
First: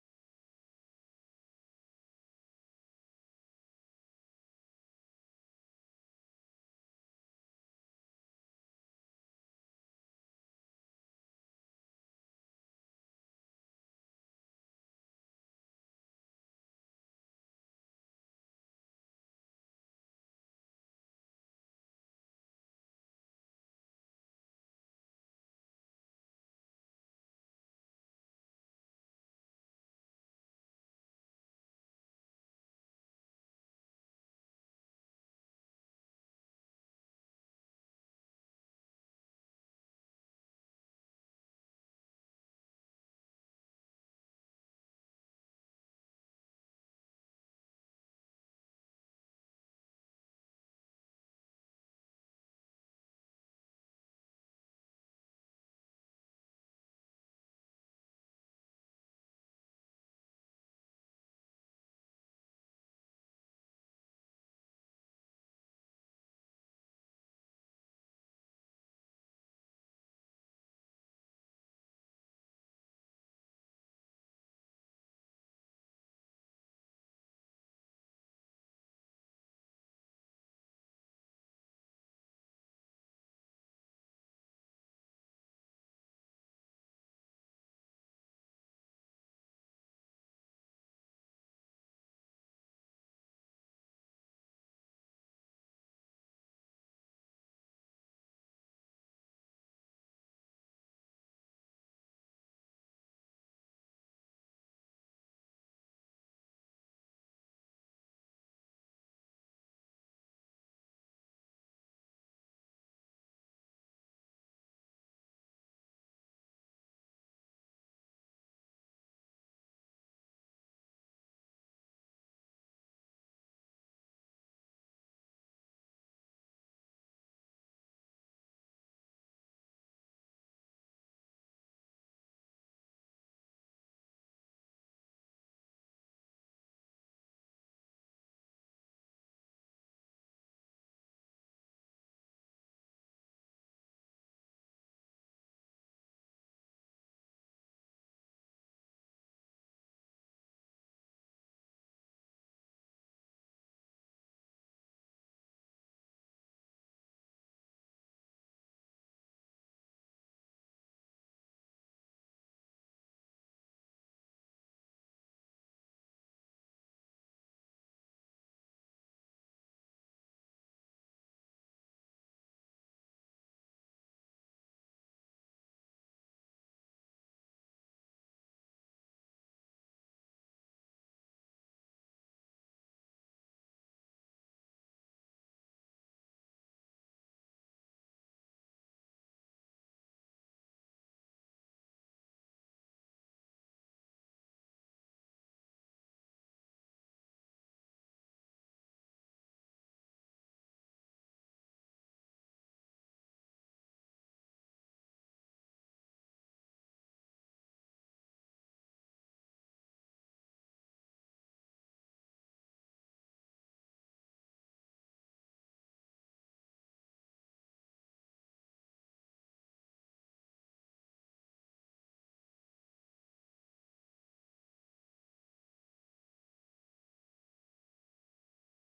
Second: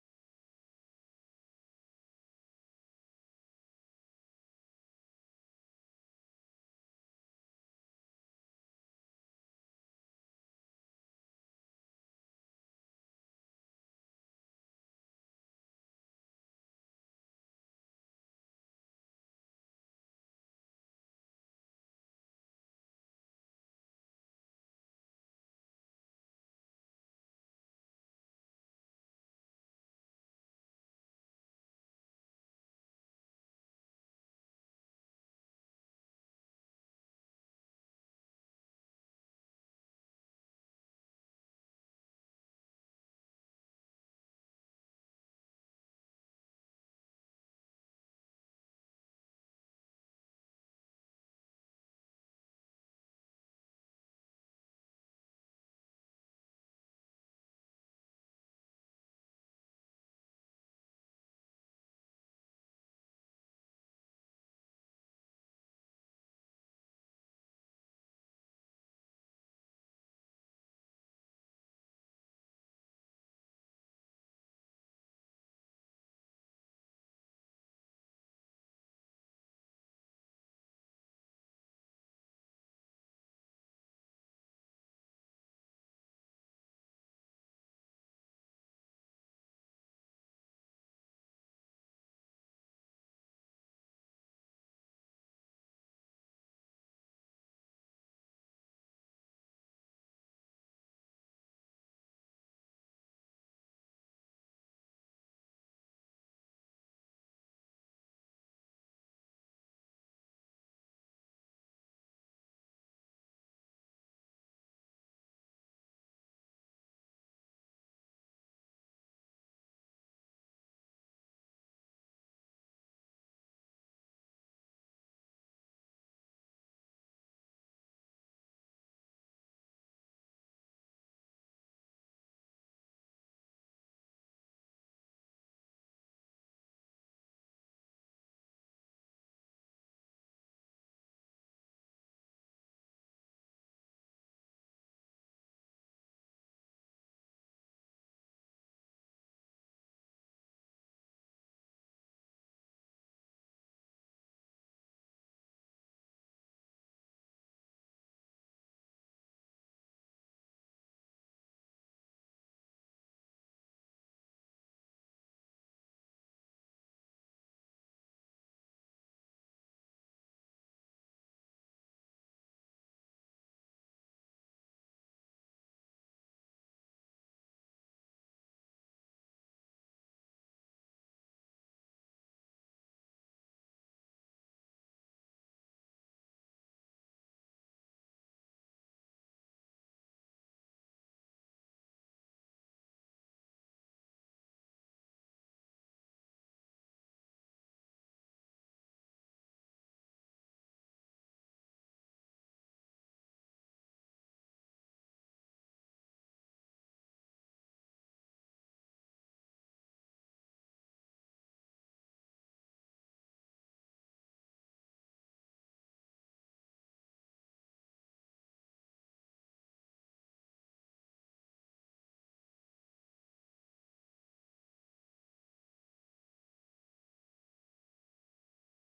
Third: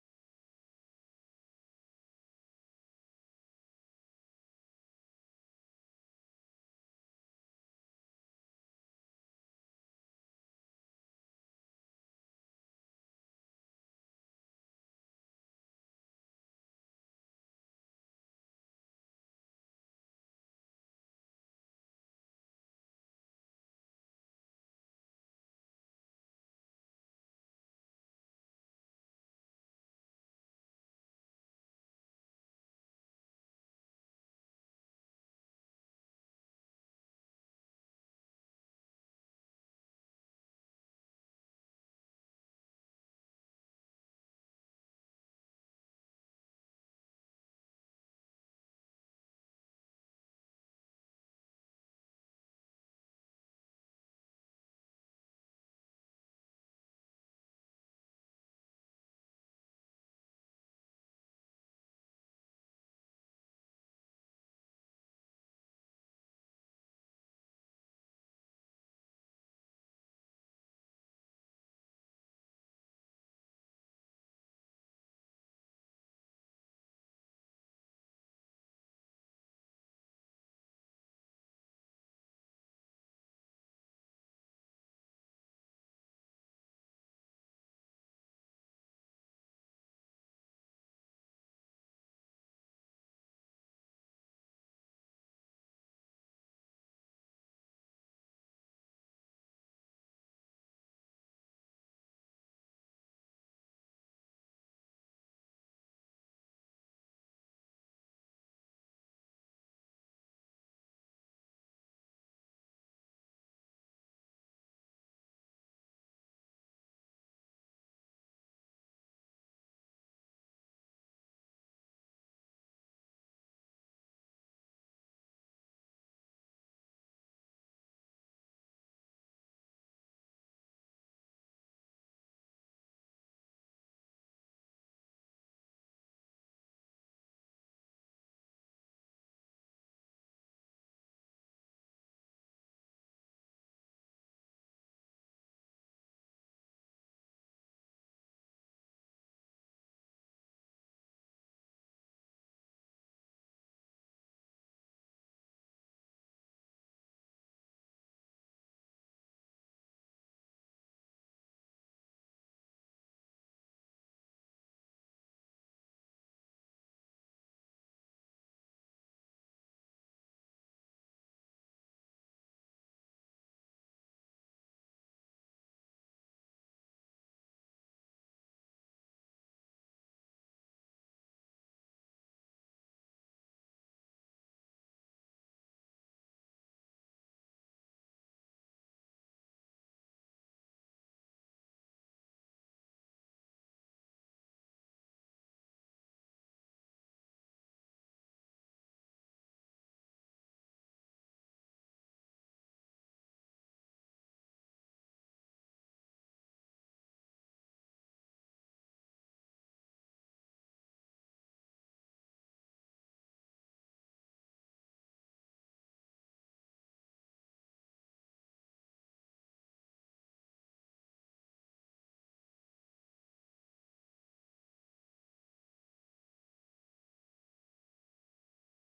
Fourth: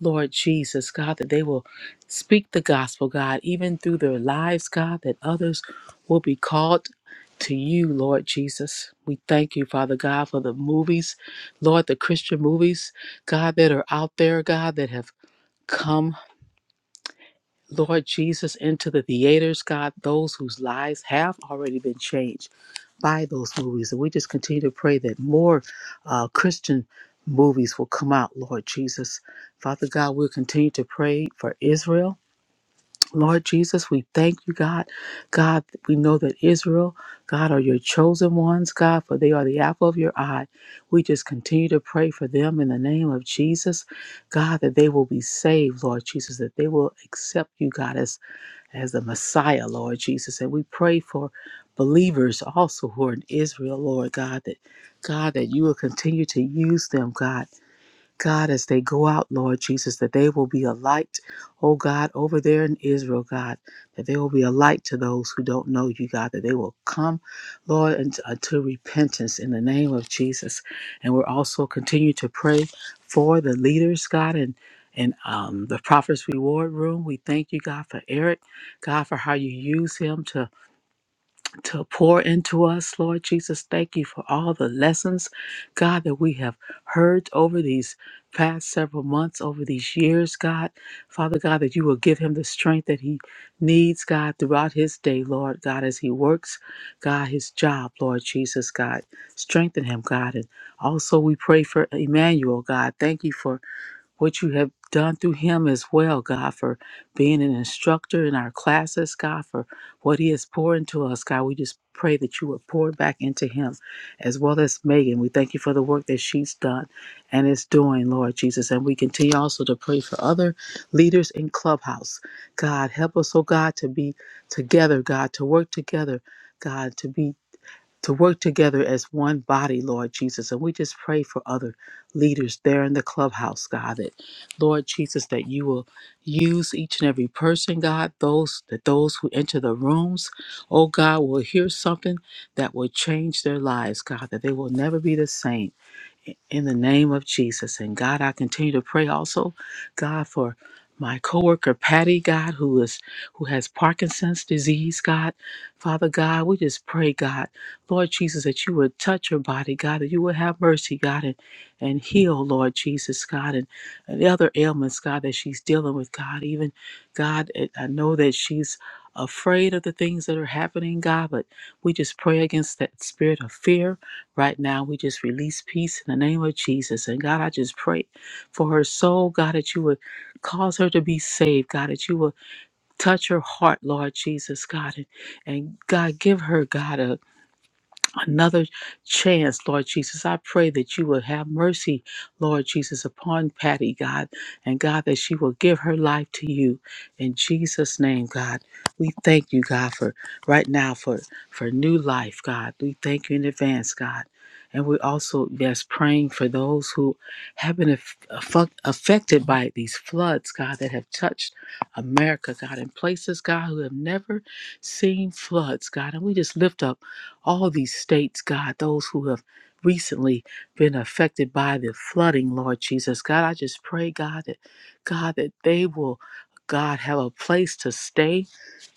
[SPEAKER 4] Lord Jesus, God, that they will speak the gospel, God, even through their lives, God, that others will be called to you, Lord Jesus. We thank you, Father God, for the movies, Lord, the Christian movies, God, that are out there, God, that have come. Lord Jesus, into the theaters, God, those whose lives have already been changed by those movies. And we just continue to pray that more uh, Christian movies will come out, Lord Jesus. Father God, we'll continue to pray for Israel. Lord Jesus, we thank you, God. God, we know that Israel, God, are your chosen ones, God, for they are the apple of your eye. We just continue to pray for them in the name of Jesus, God, that they will be saved, Lord Jesus, that they will accept you, God, as as the Messiah, Lord Jesus. And we pray for believers also who are in Israel, Lord God, that God, that you will continue to use them, God, God, as they go out, Lord Jesus, that they will be a light, oh God, over there in Israel, God, that they will be a light to those who don't know you, God, that they will come, Lord, unto, unto repentance in the name of Jesus. And we're also continue to pray for the leaders, God, and and um, the prophet's reward room. We thank you, God, for Eric, God, for how you use him to to pour into us, Lord Jesus. Thank you for all the lessons, God, that we have heard over these past several months, over these years, God. Father God, that you will give him the strength that he needs, God, throughout his day, Lord, God, as he works, God, his job, Lord Jesus, God. Strengthen him, God. And also we pray for Emmanuel, God. Thank you for what you have done through him as well, God, for being an instructor in our classes, God, for what he has poured into us, God. We just pray that you would pour it back into him as well as Megan. We thank you for the work that she's done and is doing, Lord Jesus. And we continue also to pray for other leaders in Clubhouse. God, help us, oh God, to be together, God, to work together, God, to be to work together as one body, Lord Jesus. And we just pray for other leaders there in the clubhouse, God, that Lord Jesus, that you will use each and every person, God, those that those who enter the rooms, oh God, will hear something that will change their lives, God, that they will never be the same in the name of Jesus. And God, I continue to pray also, God, for my coworker Patty, God, who is who has Parkinson's disease, God. Father God, we just pray, God, Lord Jesus, that you would touch her body, God, that you would have mercy, God, and, and heal, Lord Jesus, God, and, and the other ailments, God, that she's dealing with, God. Even God, I I know that she's afraid of the things that are happening, God, but we just pray against that spirit of fear Right now, we just release peace in the name of Jesus. And God, I just pray for her soul, God, that you would cause her to be saved, God, that you would touch her heart, Lord Jesus, God. And, and God, give her, God, a another chance, Lord Jesus. I pray that you will have mercy, Lord Jesus, upon Patty, God, and God, that she will give her life to you. In Jesus' name, God, we thank you, God, for right now for for new life, God. We thank you in advance, God. And we also, yes, praying for those who have been aff- affu- affected by these floods, God, that have touched America, God, in places, God, who have never seen floods, God. And we just lift up all these states, God, those who have recently been affected by the flooding, Lord Jesus. God, I just pray, God, that God that they will, God, have a place to stay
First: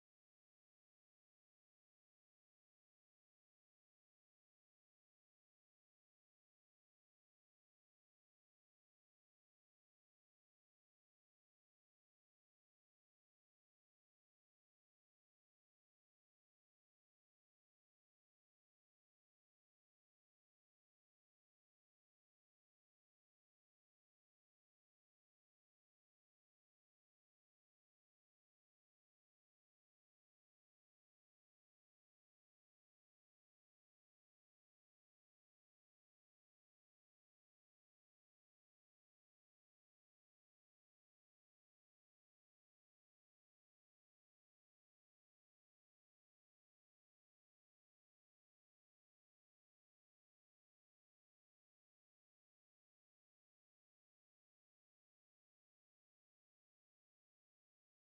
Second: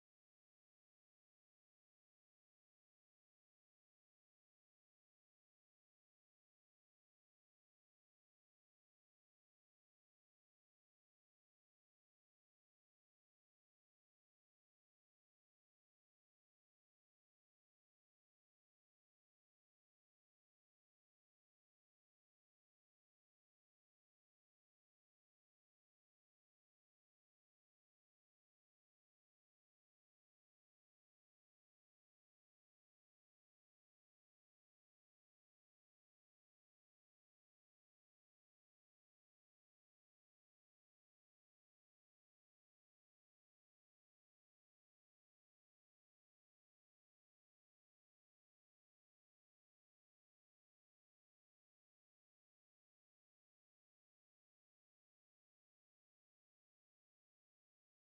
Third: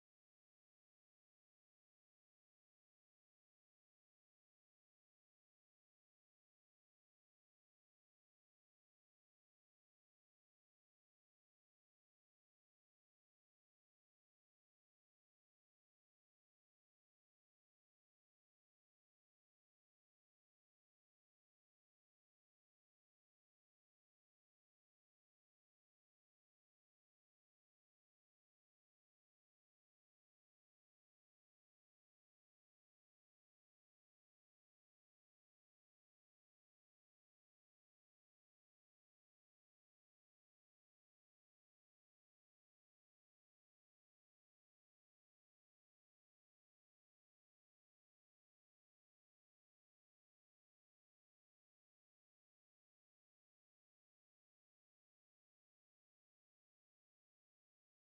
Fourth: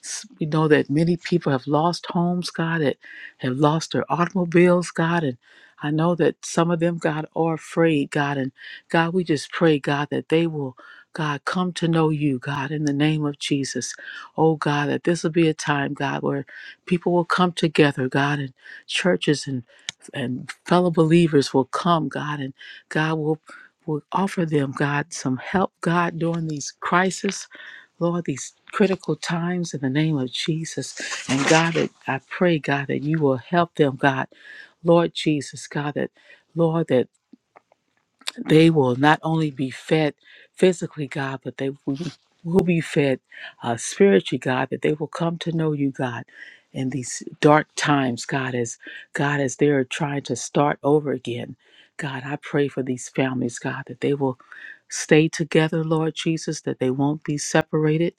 [SPEAKER 4] S- We know that many people have lost homes, God, that have lost their automobiles, God. And I know that some of them, God, are afraid, God. And God, we just pray, God, that they will, God, come to know you, God, in the name of Jesus. Oh, God, that this will be a time, God, where people will come together, God, and churches and and fellow believers will come, God, and God will will offer them, God, some help, God, during these crises Lord, these critical times in the name of Jesus. And God, that I pray, God, that you will help them, God. Lord Jesus, God, that, Lord, that they will not only be fed physically, God, but they will be, will be fed uh, spiritually, God, that they will come to know you, God, in these dark times, God, as God, as they're trying to start over again. God, I pray for these families, God, that they will stay together, Lord Jesus, that they won't be separated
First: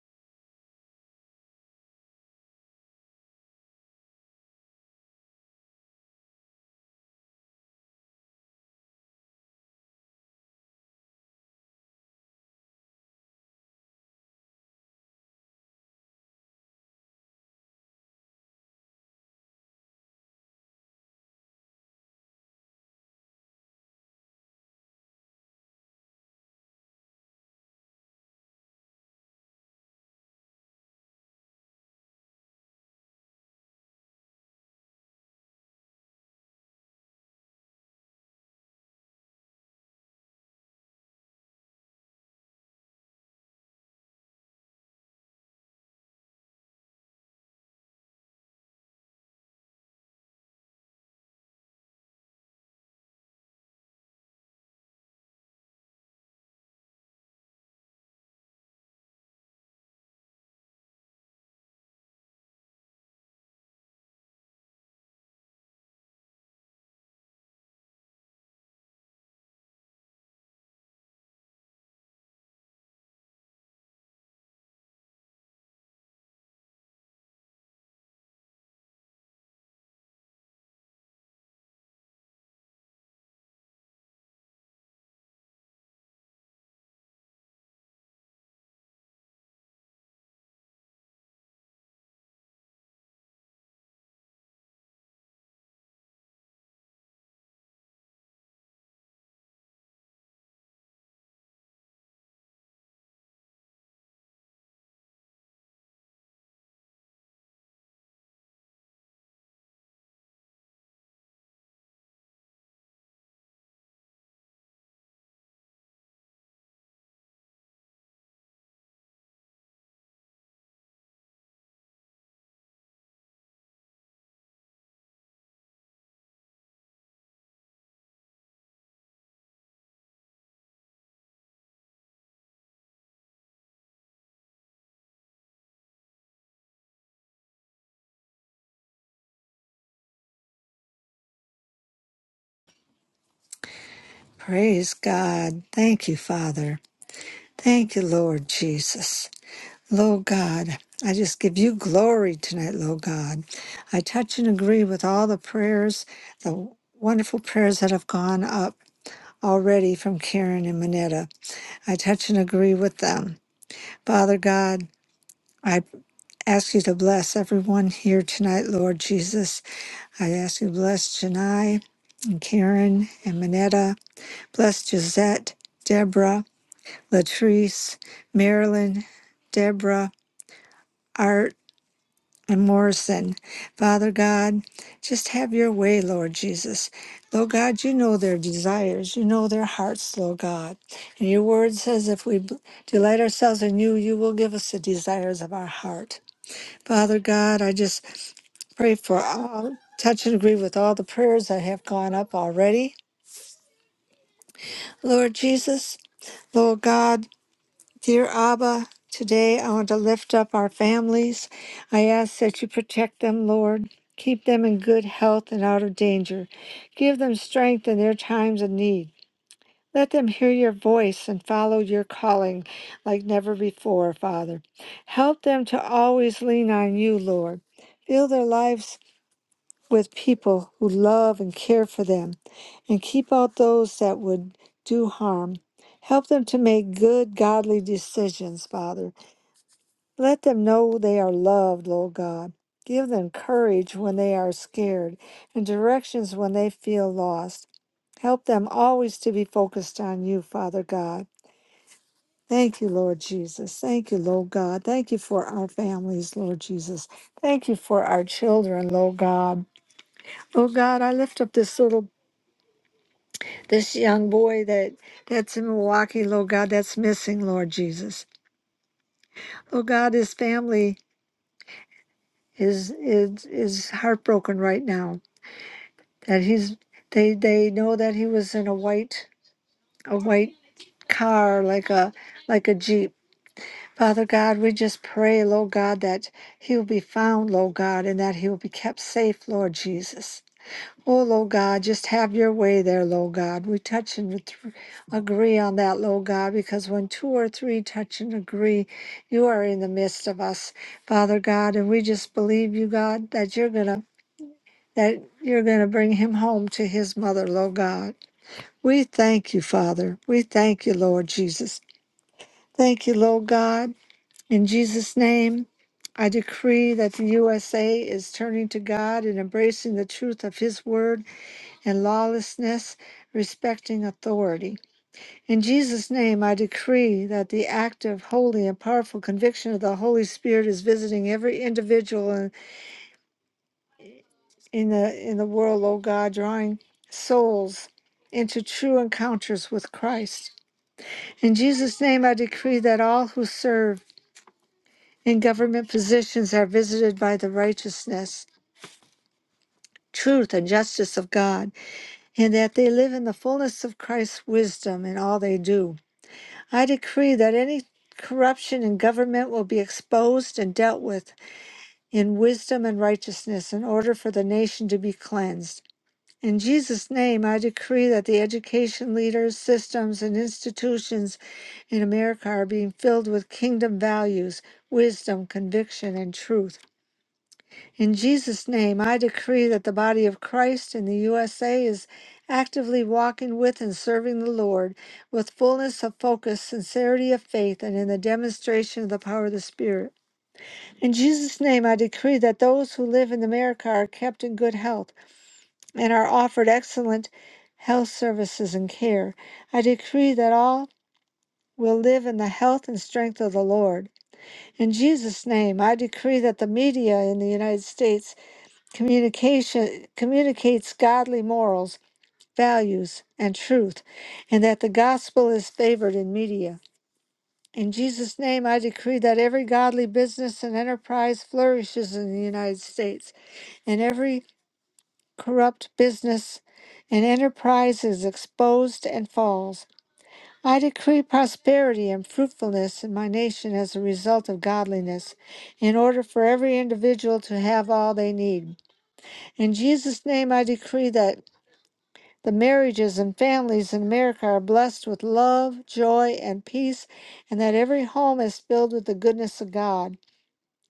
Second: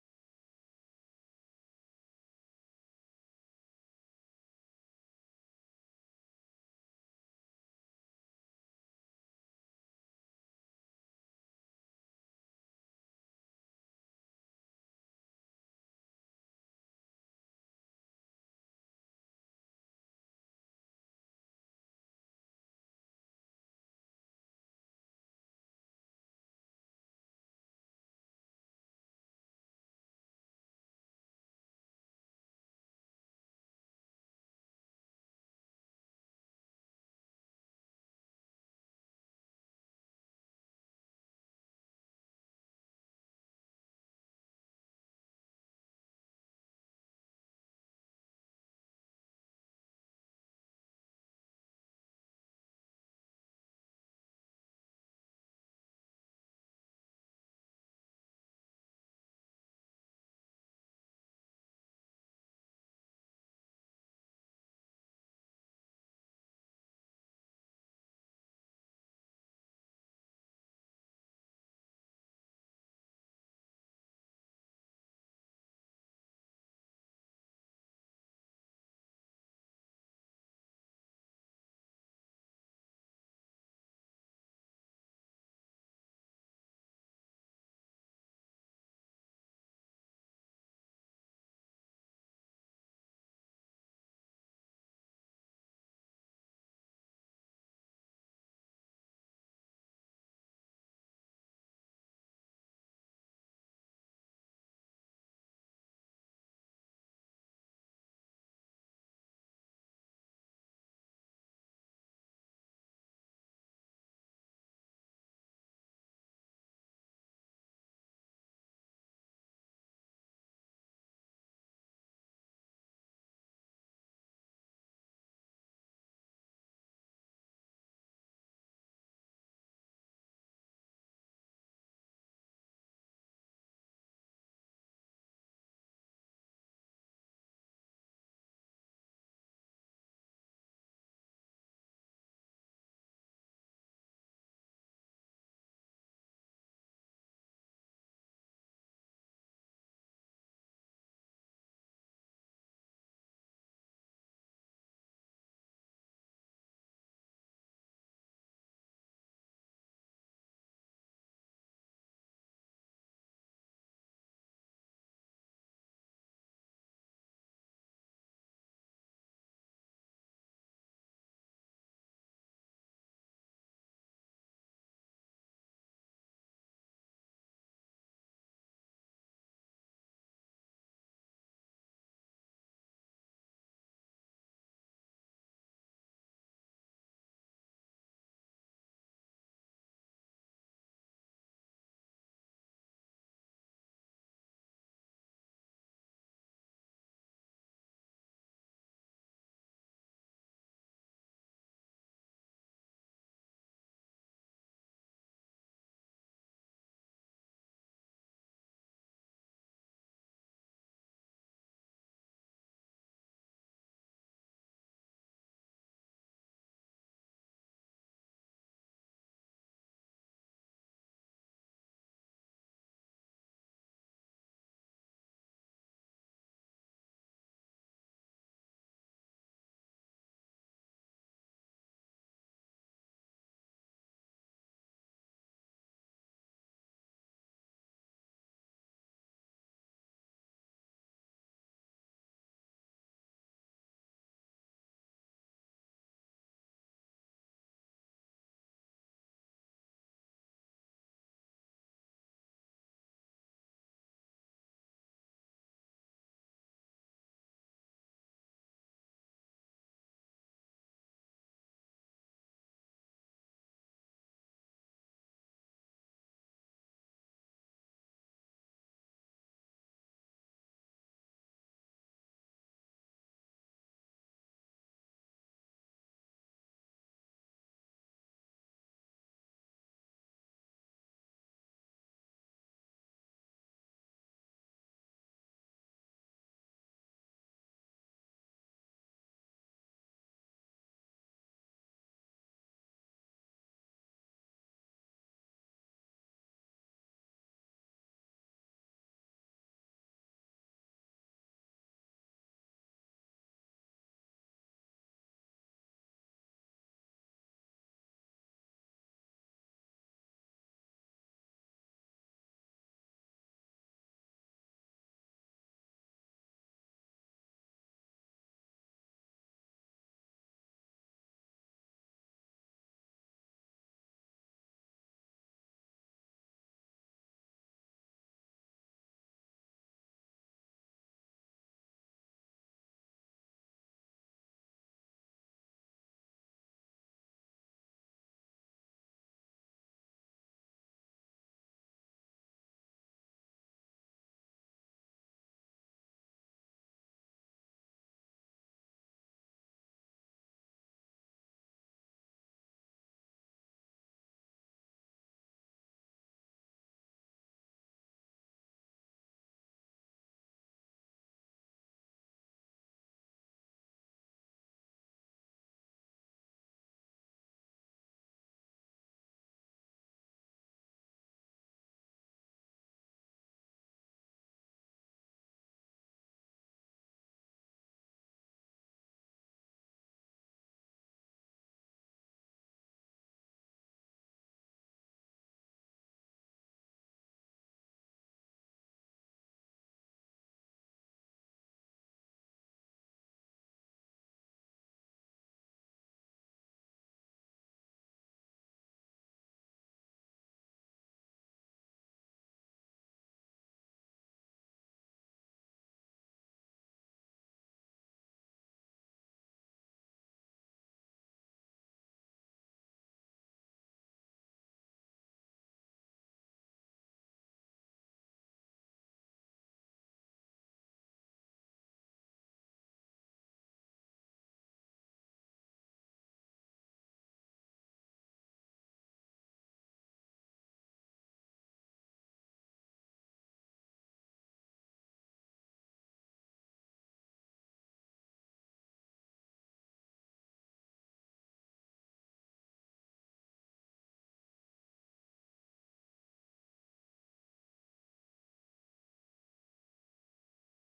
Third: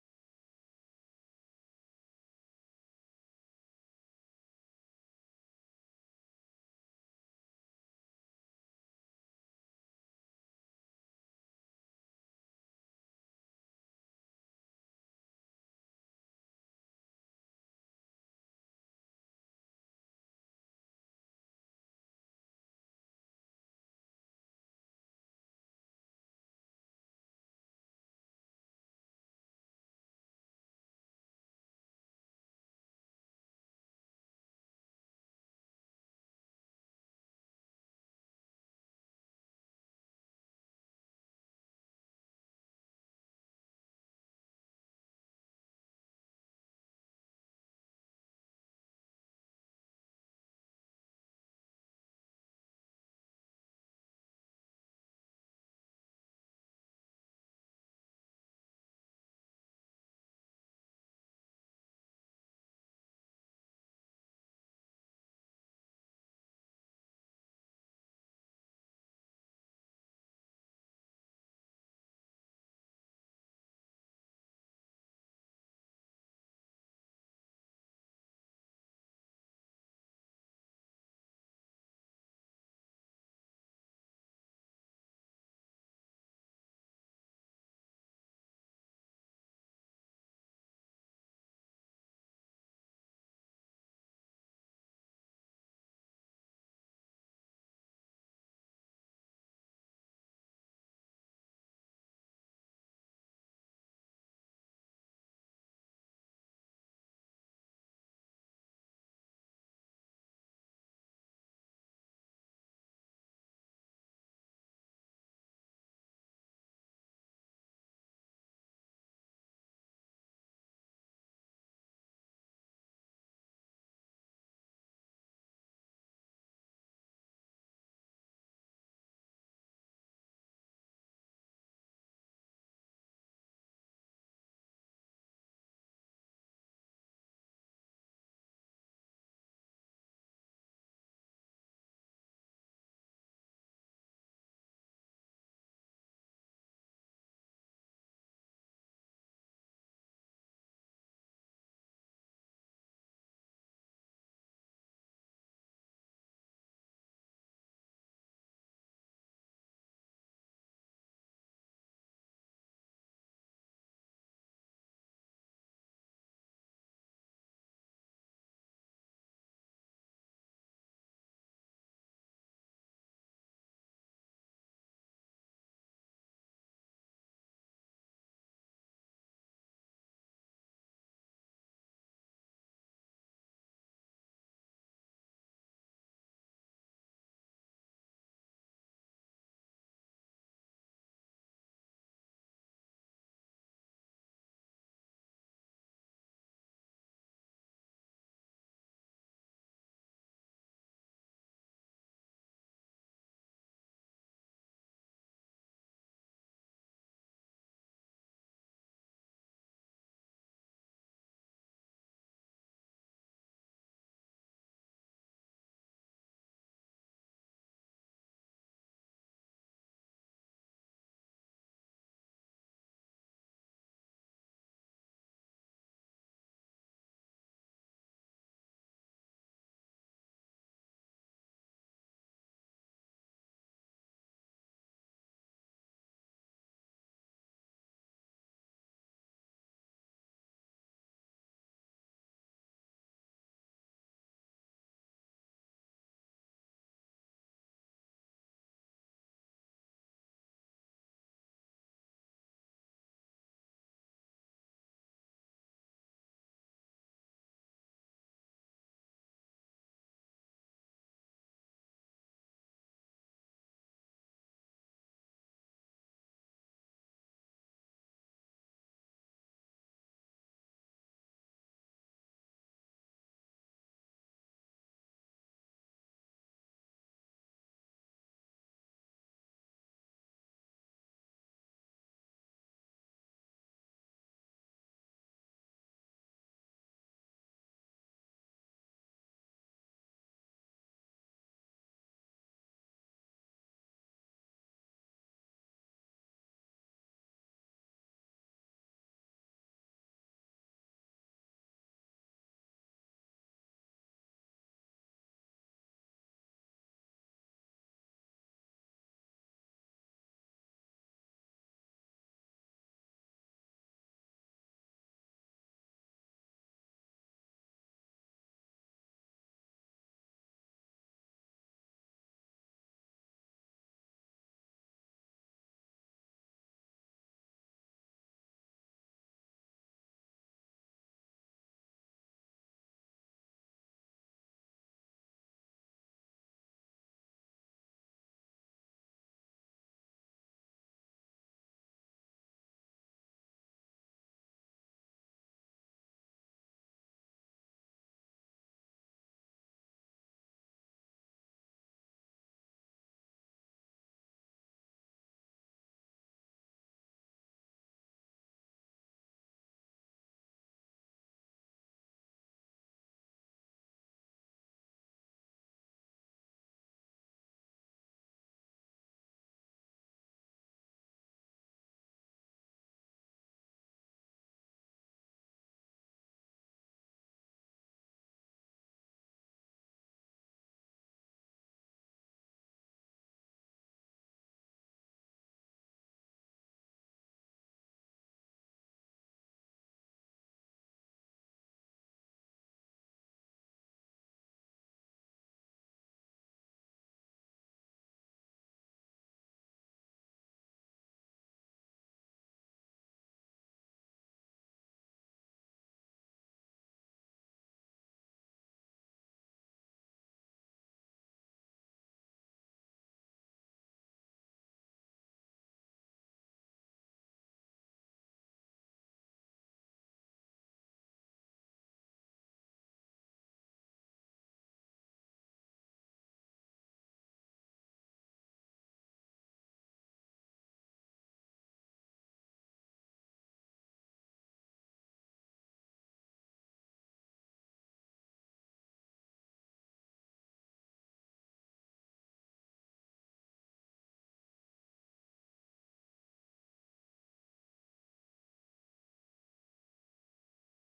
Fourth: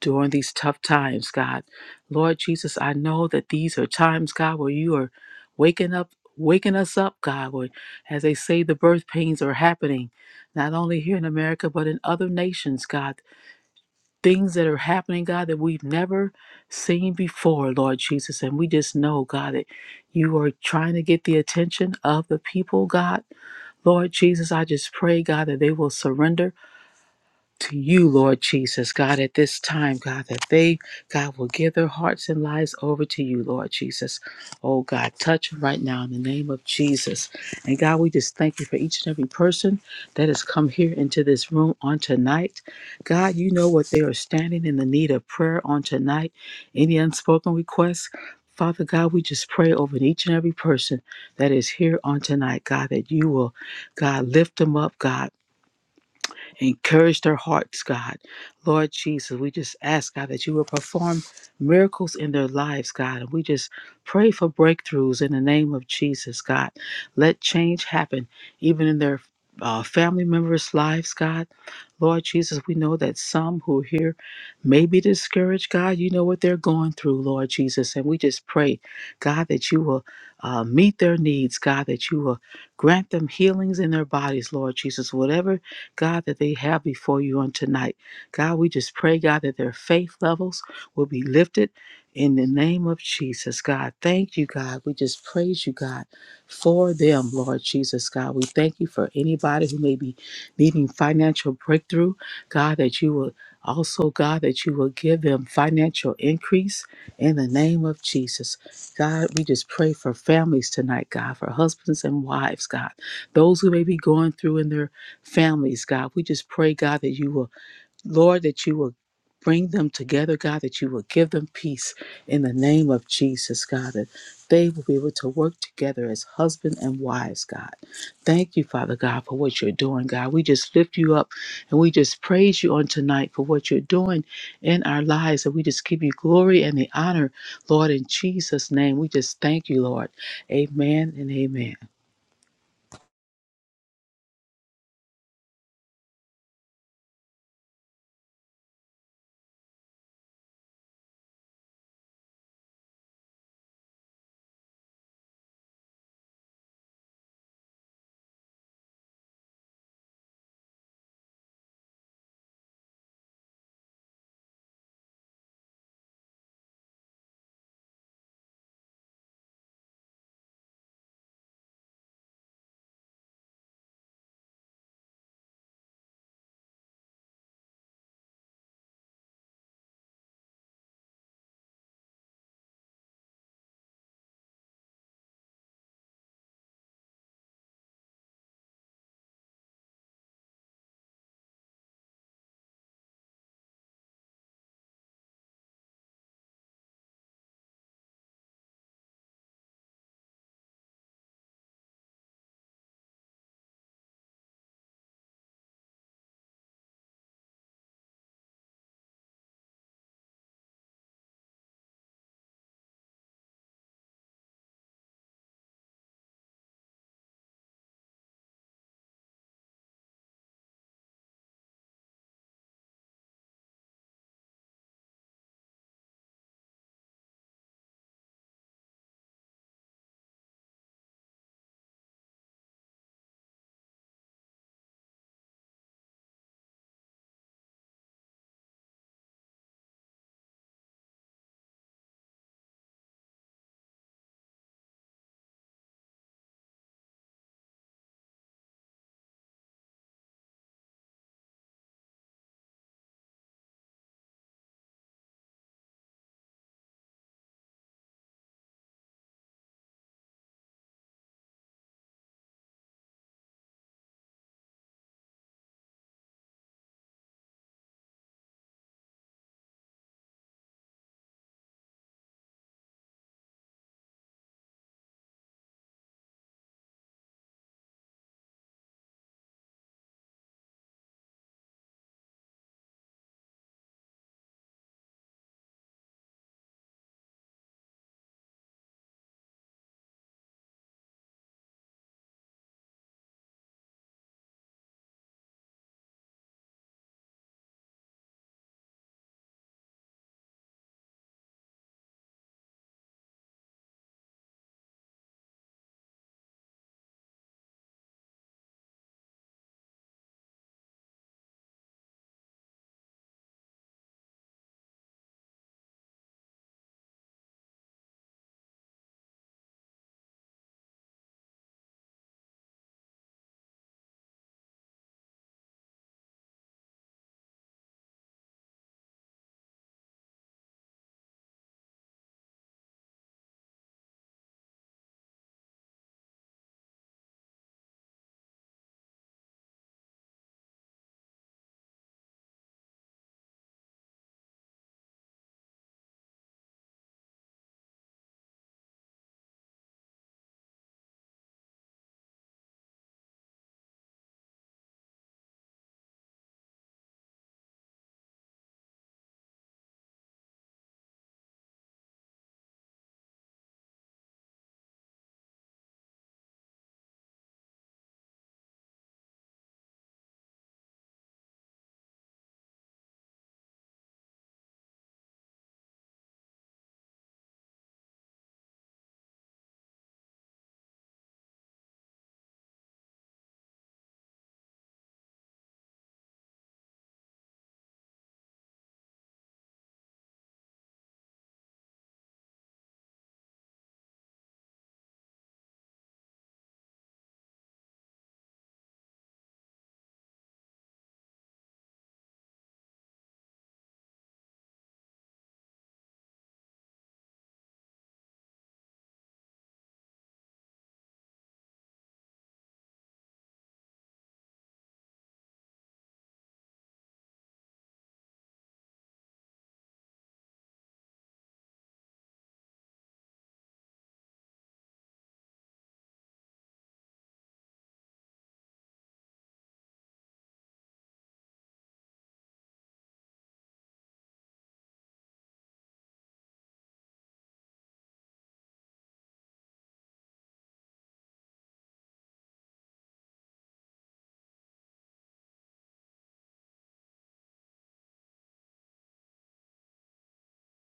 [SPEAKER 4] during these tough times, God. Lord Jesus, I know that these are times, God, where you are waking up, waking us up, God. As they say, the birth pains are happening, not only here in America, but in other nations, God. Things that are happening, God, that we've never seen before, Lord Jesus. And we just know, God, that you are trying to get the attention of the people, God. Lord Jesus, I just pray, God, that they will surrender to you, Lord Jesus, God, at this time, God, that they, God, will give their hearts and lives over to you, Lord Jesus. Oh, God, touch them right now in the name of Jesus. And God, we just thank you for each and every person that has come here into this room on tonight. God, you know what they are standing in the need of prayer on tonight, any unspoken requests. Father God, we just pray over each and every person that is here on tonight, God, that you will, God, lift them up, God. Encourage their hearts, God. Lord Jesus, we just ask, God, that you will perform miracles in their lives, God. And we just pray for breakthroughs in the name of Jesus, God. Let change happen, even in their uh, family members' lives, God. Lord Jesus, we know that some who are here may be discouraged, God. You know what they're going through, Lord Jesus. And we just pray, God, that you will uh, meet their needs, God, that you will grant them healings in their bodies, Lord Jesus. Whatever God, that they have before you on tonight. God, we just pray, God, that their faith levels will be lifted in the name of Jesus, God. Thank you, God. We just praise you, God, for them, Lord Jesus, God. We thank you for anybody who may be needing financial breakthrough, God, that you will also, God, that you will give them financial increase in the name of Jesus. God, we just pray for families tonight, God, for husbands and wives, God, those who may be going through in their families, God. We just pray, God, that you will, Lord, that you will bring them together, God, that you will give them peace in the name of Jesus, God, that they will be able to work together as husband and wives, God. Thank you, Father God, for what you're doing, God. We just lift you up and we just praise you on tonight for what you're doing in our lives. And we just give you glory and the honor, Lord, in Jesus' name. We just thank you, Lord. Amen and amen.
[SPEAKER 2] Praise God. Thank you, Father. Thank you, Lord Jesus. Lord God, I just give you glory tonight, Lord God. I touch and agree with all the prayers, the wonderful prayers that have gone up already from Karen and Manetta. I touch and agree with them. Father God, I ask you to bless everyone here tonight, Lord Jesus. I ask you to bless Janai and Karen and Minetta. Bless Gisette, Deborah, Latrice, Marilyn, Deborah, Art. and Morrison. Father God, just have your way, Lord Jesus. Lord God, you know their desires. You know their hearts, Lord God. And your word says if we b- delight ourselves in you, you will give us the desires of our heart. Father God, I just pray for all, touch and agree with all the prayers that have gone up already. Lord Jesus, Lord God, Dear Abba, today I want to lift up our families. I ask that you protect them, Lord. Keep them in good health and out of danger. Give them strength in their times of need. Let them hear your voice and follow your calling like never before, Father. Help them to always lean on you, Lord. Fill their lives with people who love and care for them, and keep out those that would do harm. Help them to make good, godly decisions, Father. Let them know they are loved, Lord God. Give them courage when they are scared and directions when they feel lost. Help them always to be focused on you, Father God. Thank you, Lord Jesus. Thank you, Lord God. Thank you for our families, Lord Jesus. Thank you for our children, Lord God. Lord God, I lift up this little, this young boy that that's in Milwaukee, Lord God, that's missing, Lord Jesus. Lord God, his family is is is heartbroken right now. that he's they they know that he was in a white a white car like a like a jeep father god we just pray lord god that he will be found lord god and that he will be kept safe lord jesus Oh, Lord God, just have your way there, Lord God. We touch and th- agree on that, Lord God, because when two or three touch and agree, you are in the midst of us, Father God. And we just believe you, God, that you're going to that you're going to bring him home to his mother, Lord God. We thank you, Father. We thank you, Lord Jesus. Thank you, Lord God. In Jesus' name, I decree that the USA is turning to God and embracing the truth of His word and lawlessness, respecting authority. In Jesus' name, I decree that the active, holy, and powerful conviction of the Holy Spirit is visiting every individual in, in the in the world, O God, drawing souls into true encounters with Christ. In Jesus' name, I decree that all who serve in government positions are visited by the righteousness, truth, and justice of God, and that they live in the fullness of Christ's wisdom in all they do. I decree that any corruption in government will be exposed and dealt with in wisdom and righteousness in order for the nation to be cleansed. In Jesus' name, I decree that the education leaders, systems, and institutions in America are being filled with kingdom values, wisdom, conviction, and truth. In Jesus' name, I decree that the body of Christ in the USA is actively walking with and serving the Lord with fullness of focus, sincerity of faith, and in the demonstration of the power of the Spirit. In Jesus' name, I decree that those who live in America are kept in good health and are offered excellent health services and care. I decree that all will live in the health and strength of the Lord. In Jesus' name, I decree that the media in the United States communication communicates godly morals, values, and truth, and that the gospel is favored in media. In Jesus' name, I decree that every godly business and enterprise flourishes in the United States, and every corrupt business and enterprise is exposed and falls. I decree prosperity and fruitfulness in my nation as a result of godliness, in order for every individual to have all they need. In Jesus' name, I decree that the marriages and families in America are blessed with love, joy, and peace, and that every home is filled with the goodness of God.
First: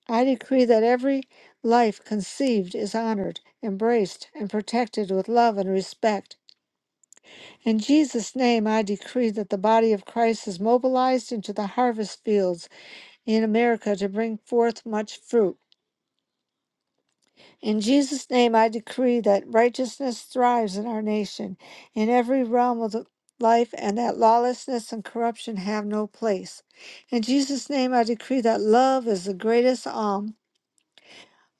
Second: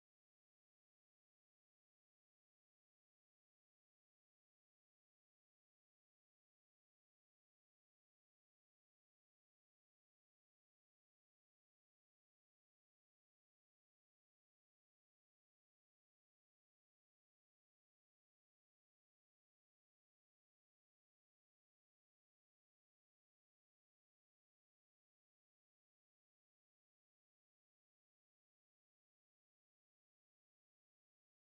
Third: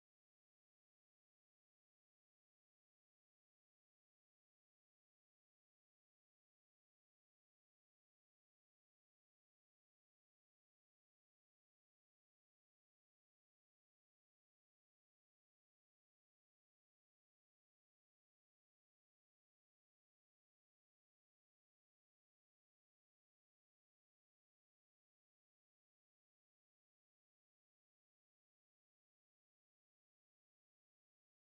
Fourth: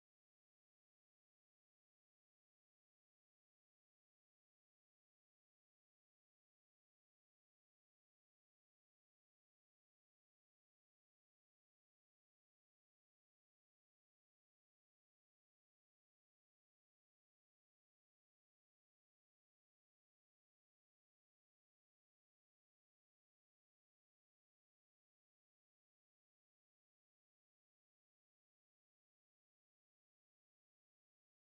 [SPEAKER 2] I decree that every life conceived is honored, embraced, and protected with love and respect. In Jesus' name, I decree that the body of Christ is mobilized into the harvest fields in America to bring forth much fruit. In Jesus' name, I decree that righteousness thrives in our nation, in every realm of the life, and that lawlessness and corruption have no place. In Jesus' name, I decree that love is the greatest alm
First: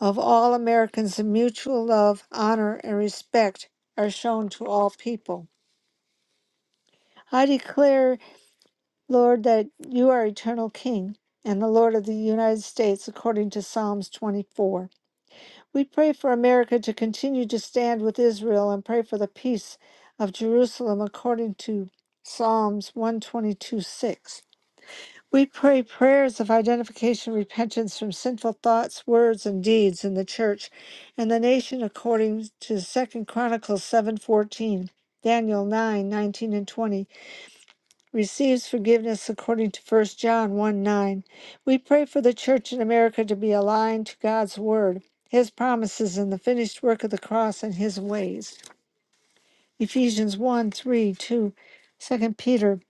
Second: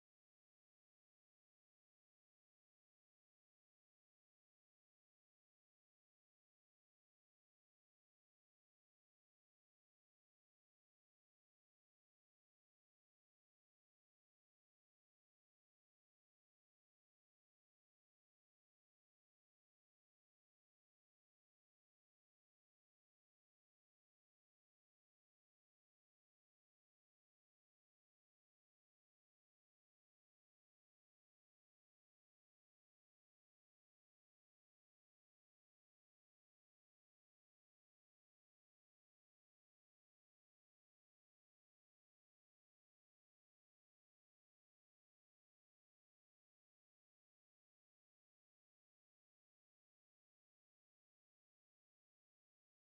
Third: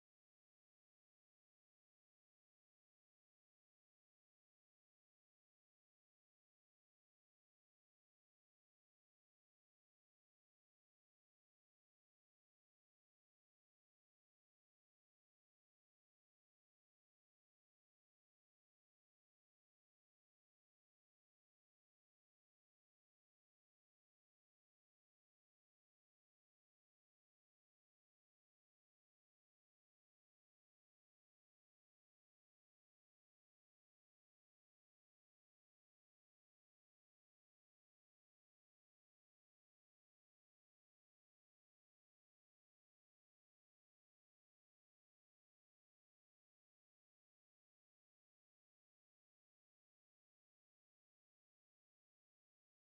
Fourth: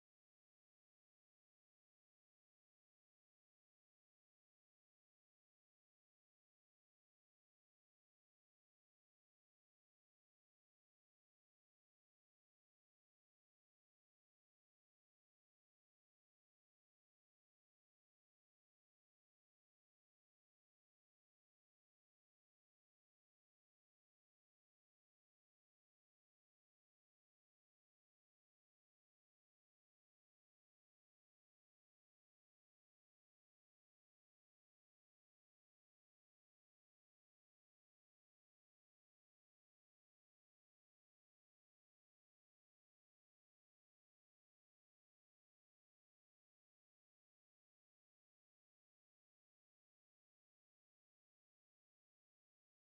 [SPEAKER 2] of all Americans, and mutual love, honor, and respect are shown to all people. I declare Lord, that you are eternal King and the Lord of the United States, according to Psalms 24. We pray for America to continue to stand with Israel and pray for the peace of Jerusalem, according to Psalms 122 6. We pray prayers of identification, repentance from sinful thoughts, words, and deeds in the church and the nation, according to Second Chronicles 7:14, Daniel 9:19 and 20 receives forgiveness according to First John 1 9. We pray for the church in America to be aligned to God's word, his promises, and the finished work of the cross and his ways. Ephesians one 3 2, Second Peter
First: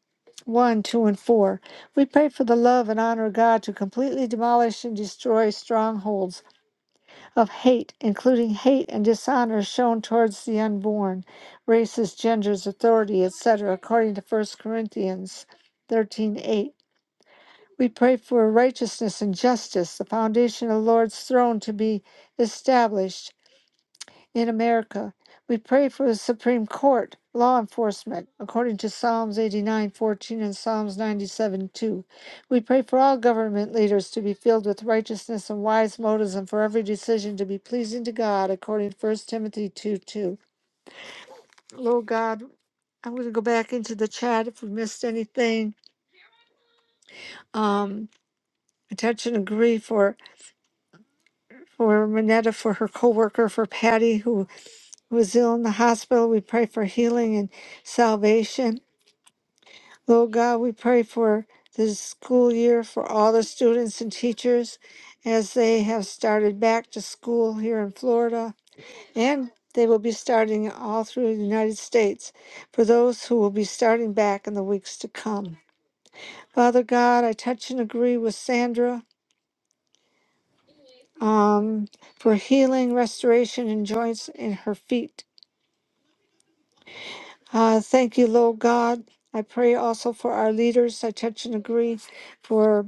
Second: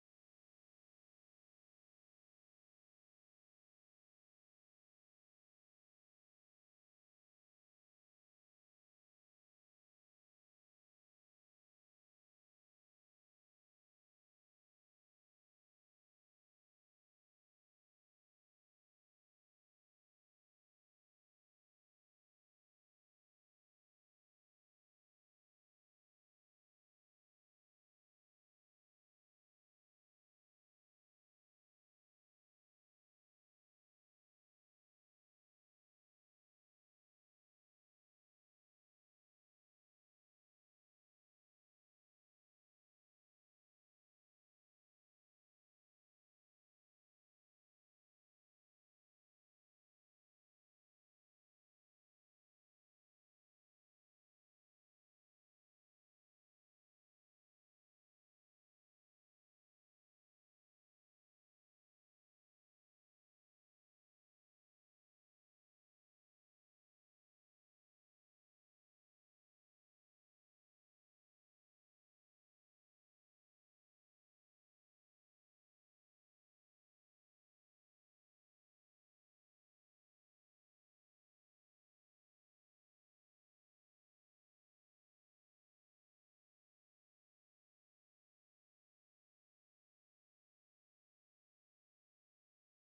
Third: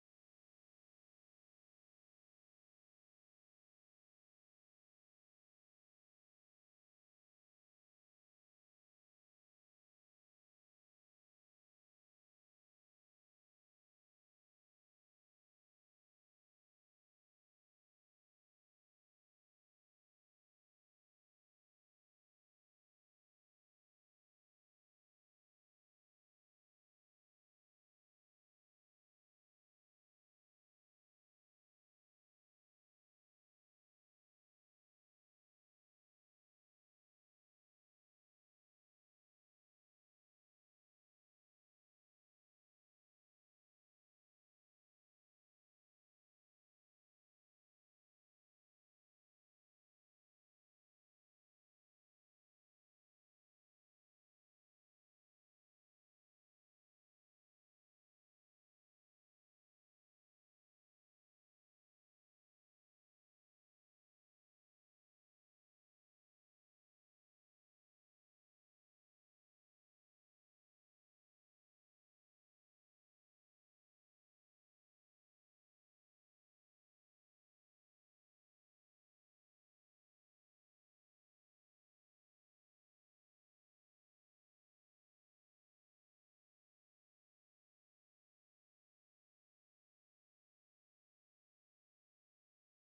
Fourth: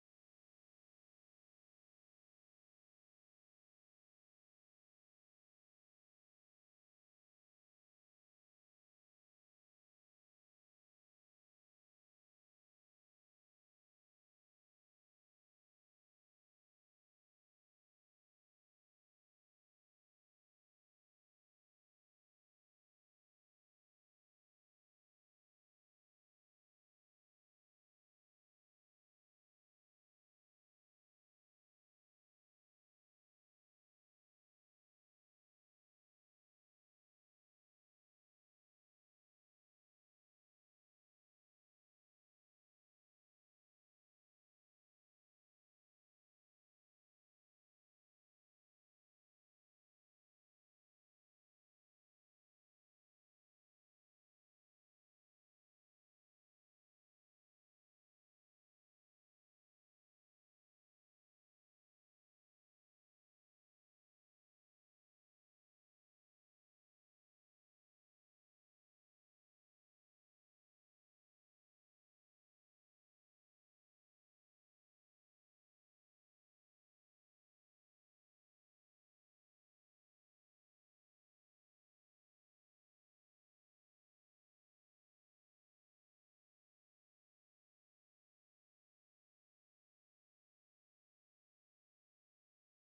[SPEAKER 2] 1 2 and 4. We pray for the love and honor of God to completely demolish and destroy strongholds of hate, including hate and dishonor shown towards the unborn, races, genders, authority, etc., according to First Corinthians thirteen eight. We pray for righteousness and justice, the foundation of the Lord's throne to be established in America. We pray for the Supreme Court, law enforcement, according to Psalms 89:14 and Psalms 97 2. We pray for all government leaders to be filled with righteousness and wise motives, and for every decision to be pleasing to God, according to 1 Timothy 2 2. Lord God, I'm going to go back into the chat if we missed anything. Um, attention and grief, or for Manetta, for her coworker, for Patty, who was ill in the hospital. We pray for healing and salvation. Lord God, we pray for this school year for all the students and teachers as they have started back to school here in Florida and they will be starting all through the United States for those who will be starting back in the weeks to come. Father God, I touch and agree with Sandra um, for healing, restoration, and joints in her feet. Uh, thank you, Lord God. I pray also for our leaders. I touch and agree for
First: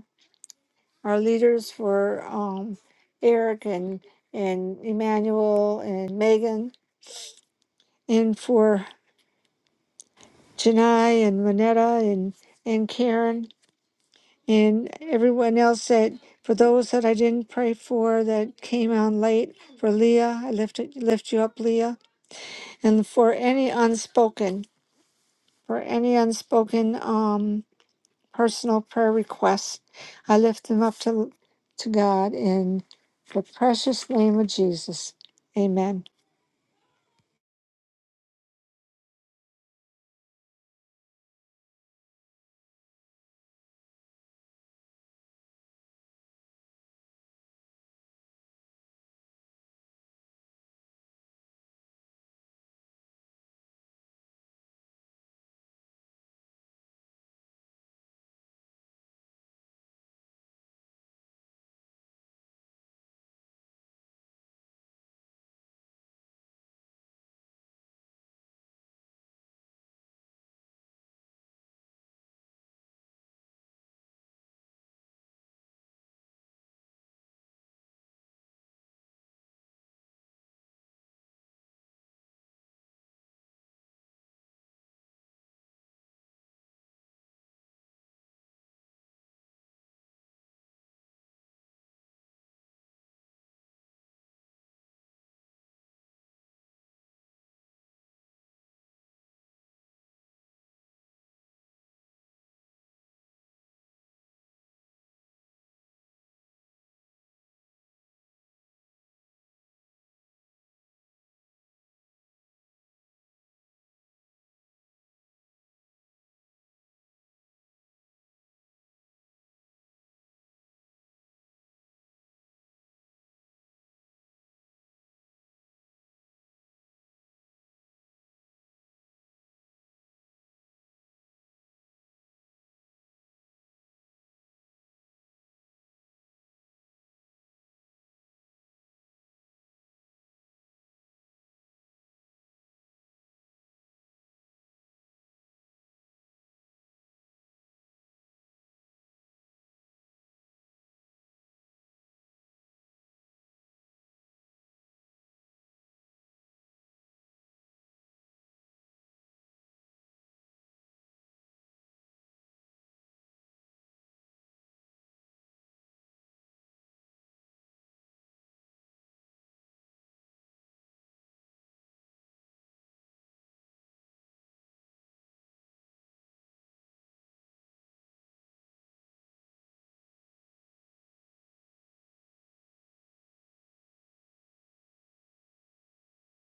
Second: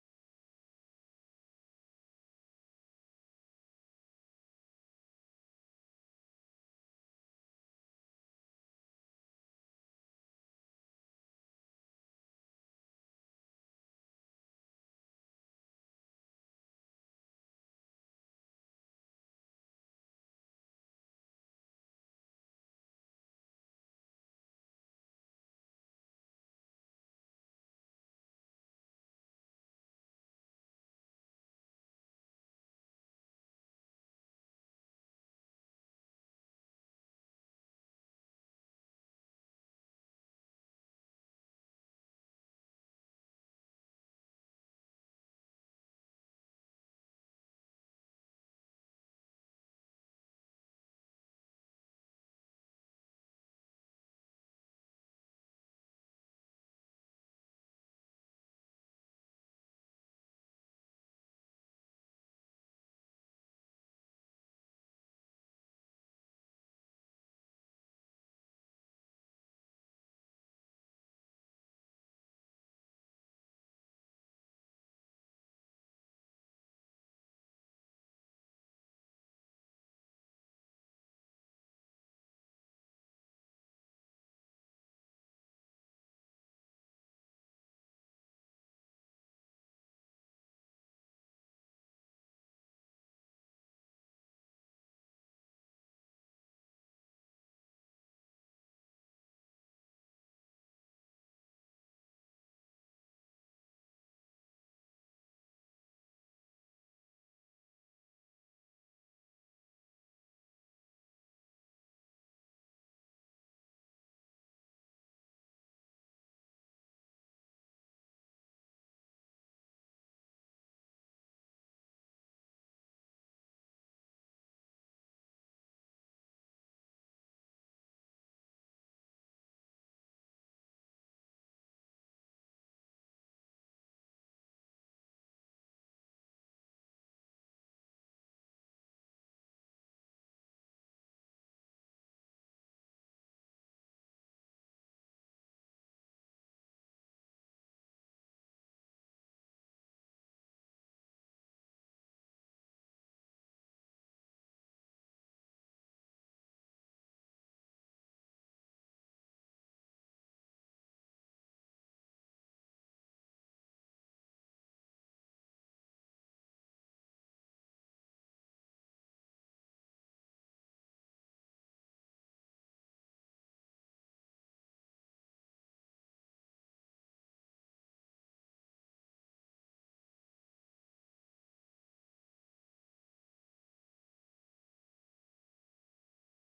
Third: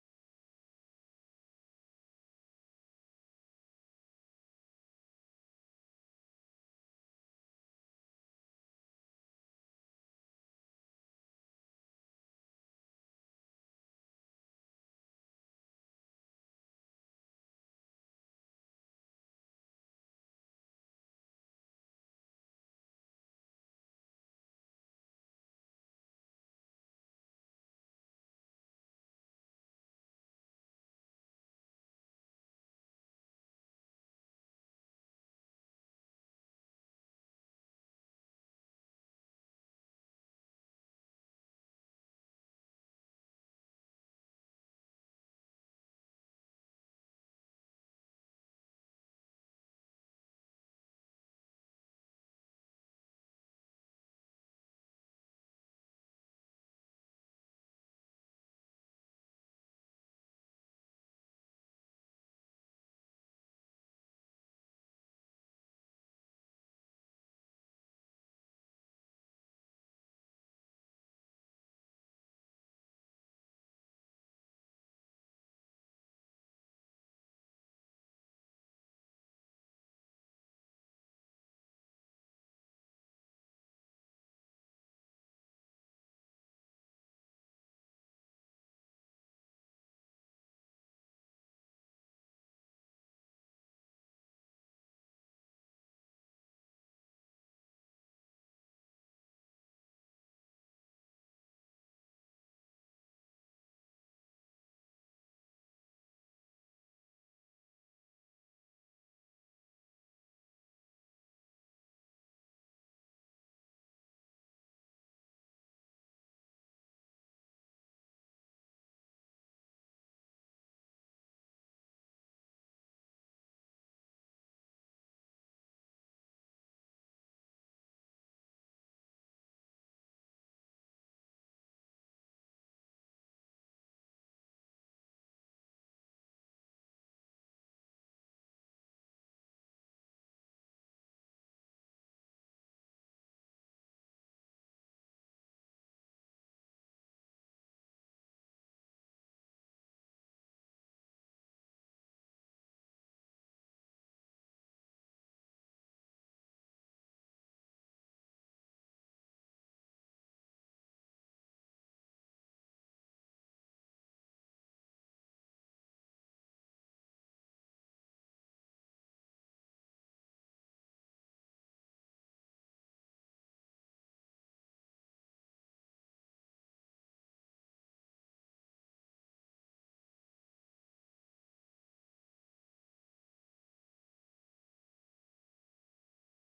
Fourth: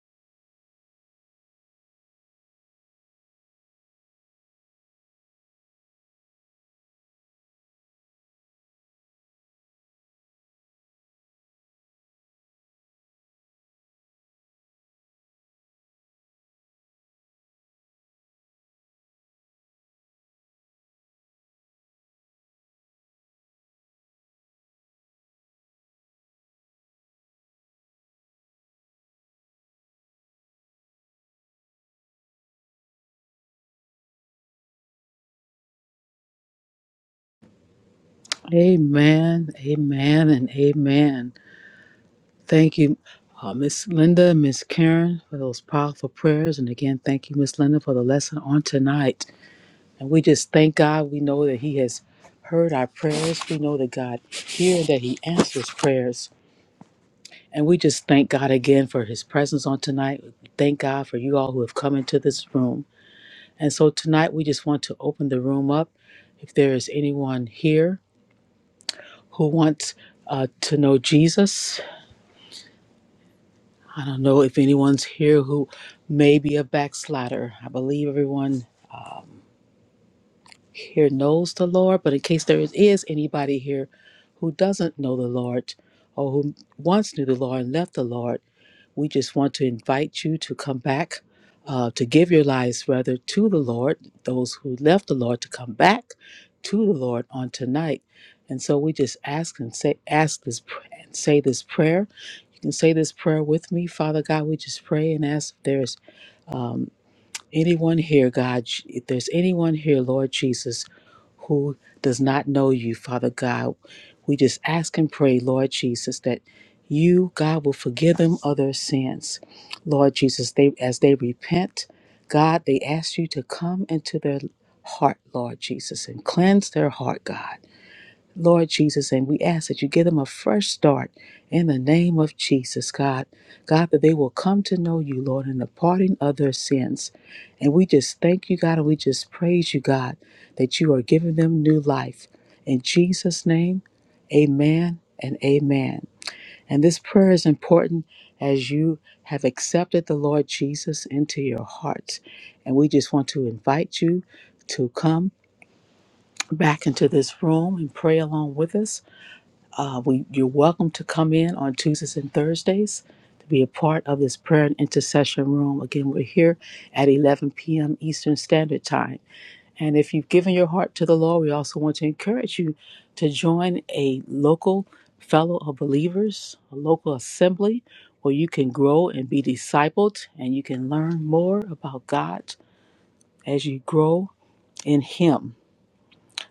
[SPEAKER 2] our leaders, for um, Eric and and Emmanuel and Megan, and for Janai and Manetta and and Karen and everyone else that for those that I didn't pray for that came on late. For Leah, I lift it, lift you up, Leah, and for any unspoken, for any unspoken. Um, personal prayer requests. I lift them up to, to God in the precious name of Jesus. Amen.
[SPEAKER 4] Amen, amen, and amen. Thank you, uh, Miss Linda, Miss Karen, for those powerful prayers. And again, thank you, Miss Linda, for the lesson on tonight. And we just thank God. We know that He has heard our prayers. We know that God hears, that He answers prayers. And we just thank God again for His presence on tonight. We thank God for you all who have come into this room. And so tonight, we just want to open the room up. If there is anyone here who wants uh, to know Jesus, I don't know if anyone's here who may be a backslider. I believe everyone here knows the Lord, but in case there is, is anybody here who doesn't know the Lord or who once knew the Lord and left the Lord, we just want to invite you to come back, uh, to give your lives rather to the Lord, those who left the Lord to come back to the Lord on tonight. And so we just ask and say, ask this, pr- and say this prayer. You can say this prayer with me. Father God, we just pray and ask if there is um, anyone here, God, if there's anyone here, Lord Jesus, who does not know you, Father God, we just ask and pray, Lord Jesus, that you, God, will forgive them of their sins. Lord Jesus, they as they repent, God, they ask you to come into their heart, Lord Jesus, and cleanse their heart, God. Lord Jesus, and we ask that you give them a fresh start in the name of Jesus, God. God, that they will come to know you, Lord, in the parting of their sins. And we just thank you, God, and we just praise you, God, that you are giving them new life. In Jesus' name, amen and amen. And this prayer is important as you have accepted the Lord Jesus into your heart. And we just want to invite you to come back into this room and pray along with us uh, we, you're welcome to come in on Tuesdays and Thursdays to be a part of this prayer and intercession room. Again, we're here at 11 p.m. Eastern Standard Time. And if you've given your heart to the Lord, we also want to encourage you to join a local fellow of believers, a local assembly where you can grow and be discipled and you can learn more about God as you grow in Him.